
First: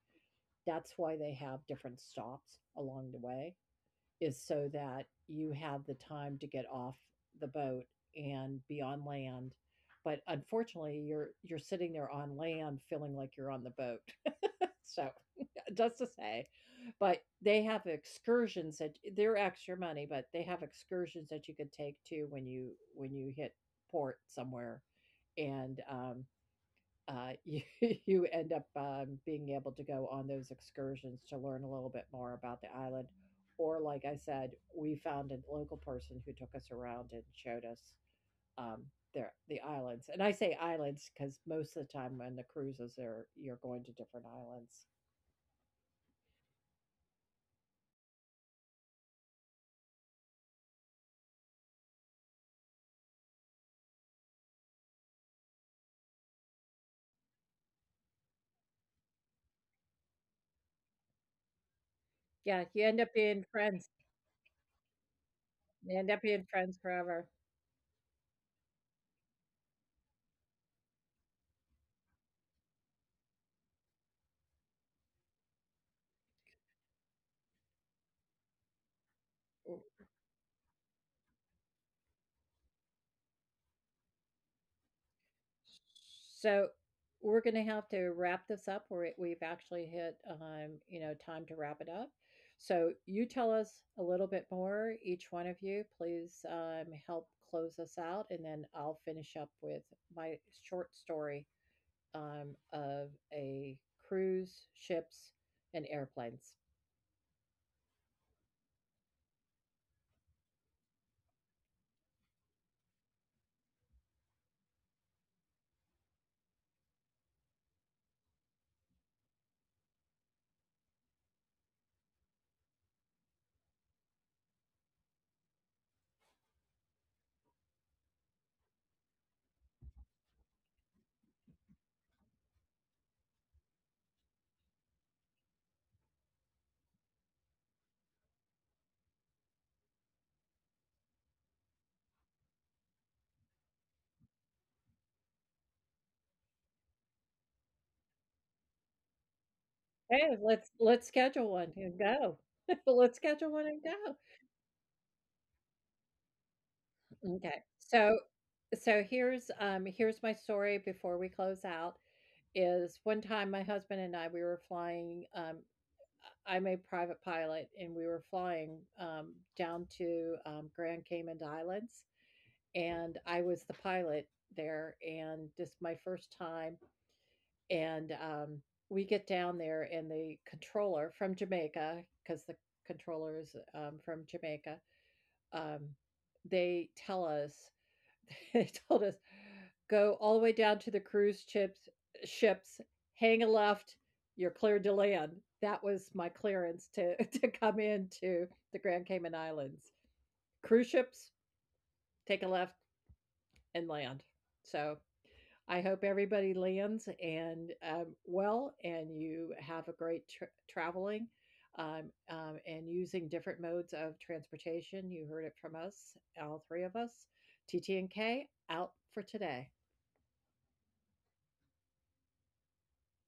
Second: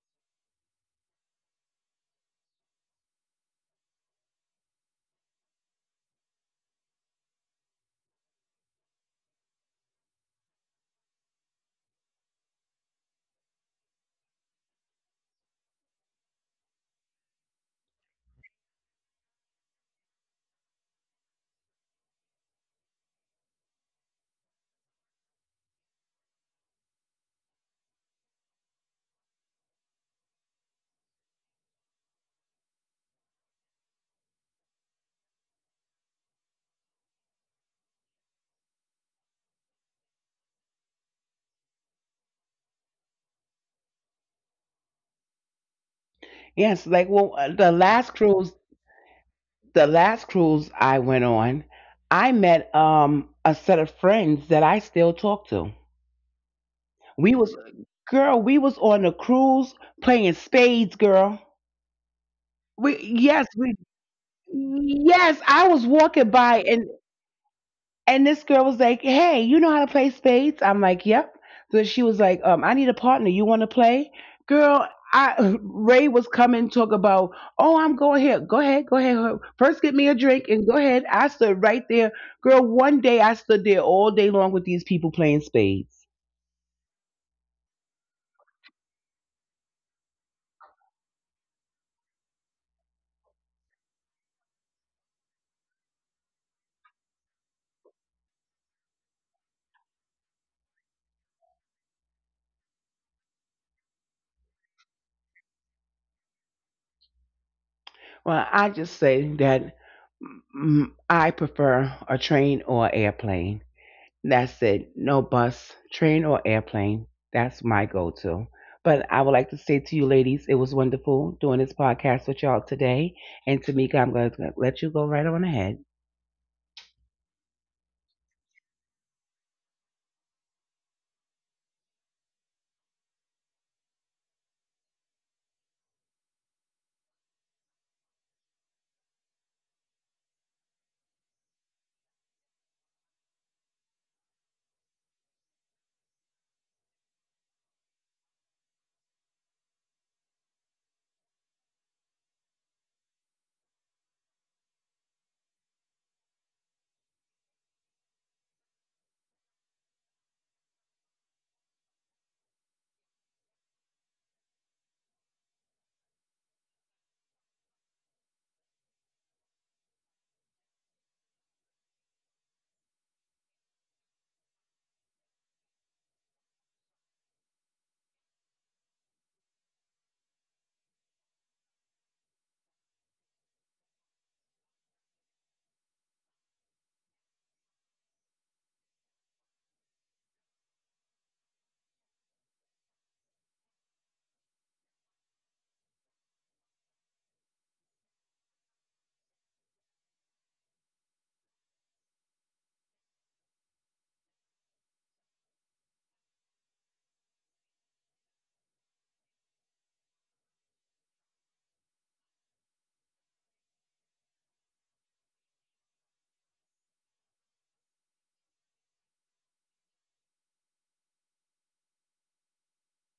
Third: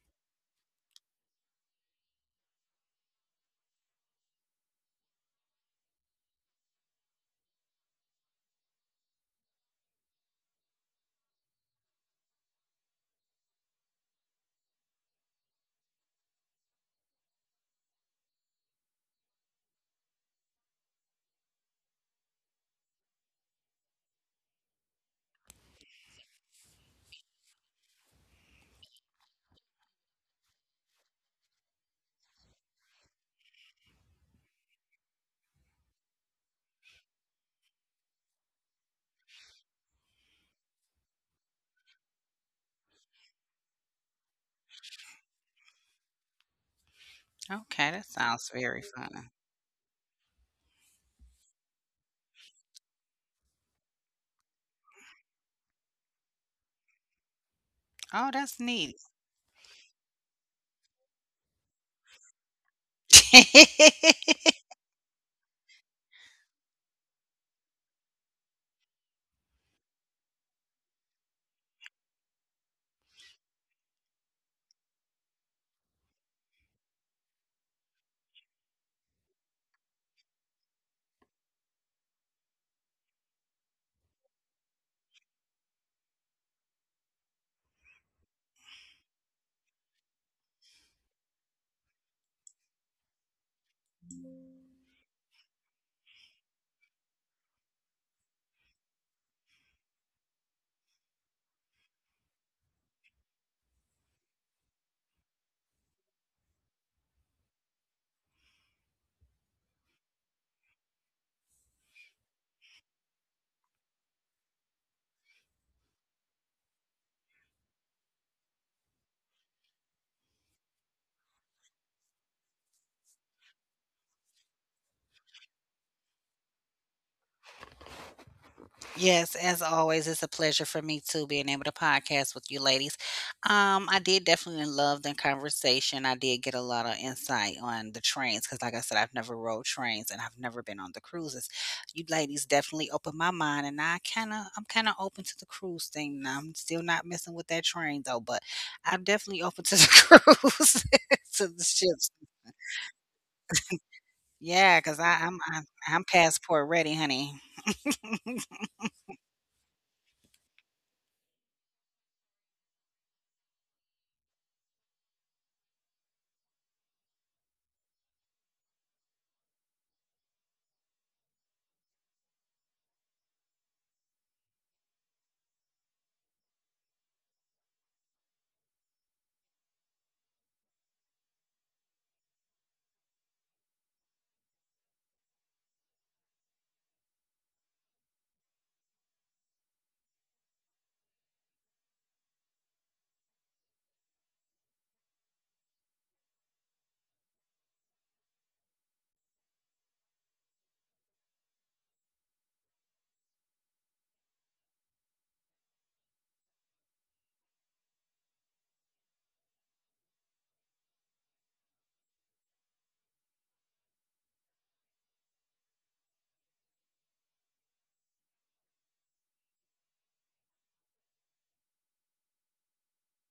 That's why they have different stops along the way, is so that you have the time to get off the boat and be on land. But unfortunately, you're sitting there on land feeling like you're on the boat. So just to say. But they have excursions that they're extra money, but they have excursions that you could take too when you hit port somewhere, and you you end up being able to go on those excursions to learn a little bit more about the island. Or, like I said, we found a local person who took us around and showed us um, their the islands. And I say islands because most of the time on the cruises, they're you're going to different islands. Yes, like well, Okay, that sounds very fun. the last cruise I went on, I met a set of friends that I still talk to. We was Oh, girl, we that's was on neat. a cruise playing spades, girl. Yeah, you We end up yes, being we friends. yes, I was You end up walking being by, friends and forever. And this girl was like, "Hey, you know how to play spades?" I'm like, "Yep." So she was like, I need a partner. You want to play?" Girl, I Ray was coming talk about, "Oh, I'm going here. Go ahead, go ahead. First, get me a drink and go ahead." I stood right there, girl. One day, I stood there all day long with these people playing spades. So we're going to have to wrap this up. We've actually hit, you know, time to wrap it up. So you tell us a little bit more, each one of you. Please help close us out, and then I'll finish up with my short story of a cruise, ships, and airplanes. Well, I just say that I prefer a train or airplane. That's it. No bus, train, or airplane. That's my go to. But I would like to say to you ladies, it was wonderful doing this podcast with y'all today. And Tamika, I'm going to let you go right on ahead. Yes, as always, it's a pleasure for me too being able to podcast with you ladies. I did definitely love the conversation. I did get a lot of insight on the trains because, like I said, I've never rode trains and I've never been on the cruises. You ladies definitely opened my mind, and I'm kind of open to the cruise thing now. I'm still not messing with that train though, but I'm definitely open to the Hey, cruise, let's to schedule the one and ships. go. Let's schedule one and go. Yeah, 'cause I I'm passport ready, honey. Okay, So so here's, here's my story before we close out, is one time my husband and I, we were flying, I'm a private pilot, and we were flying, down to, Grand Cayman Islands, and I was the pilot there, and this my first time, and, we get down there, and the controller from Jamaica because the controller is, from Jamaica, um, they tell us they told us, "Go all the way down to the cruise ships. Ships, hang a left, you're cleared to land." That was my clearance to to come into the Grand Cayman Islands. Cruise ships, take a left and land. So, I hope everybody lands and, well, and you have a great tr traveling, and using different modes of transportation. You heard it from us, all 3 of us. T T and k out for today.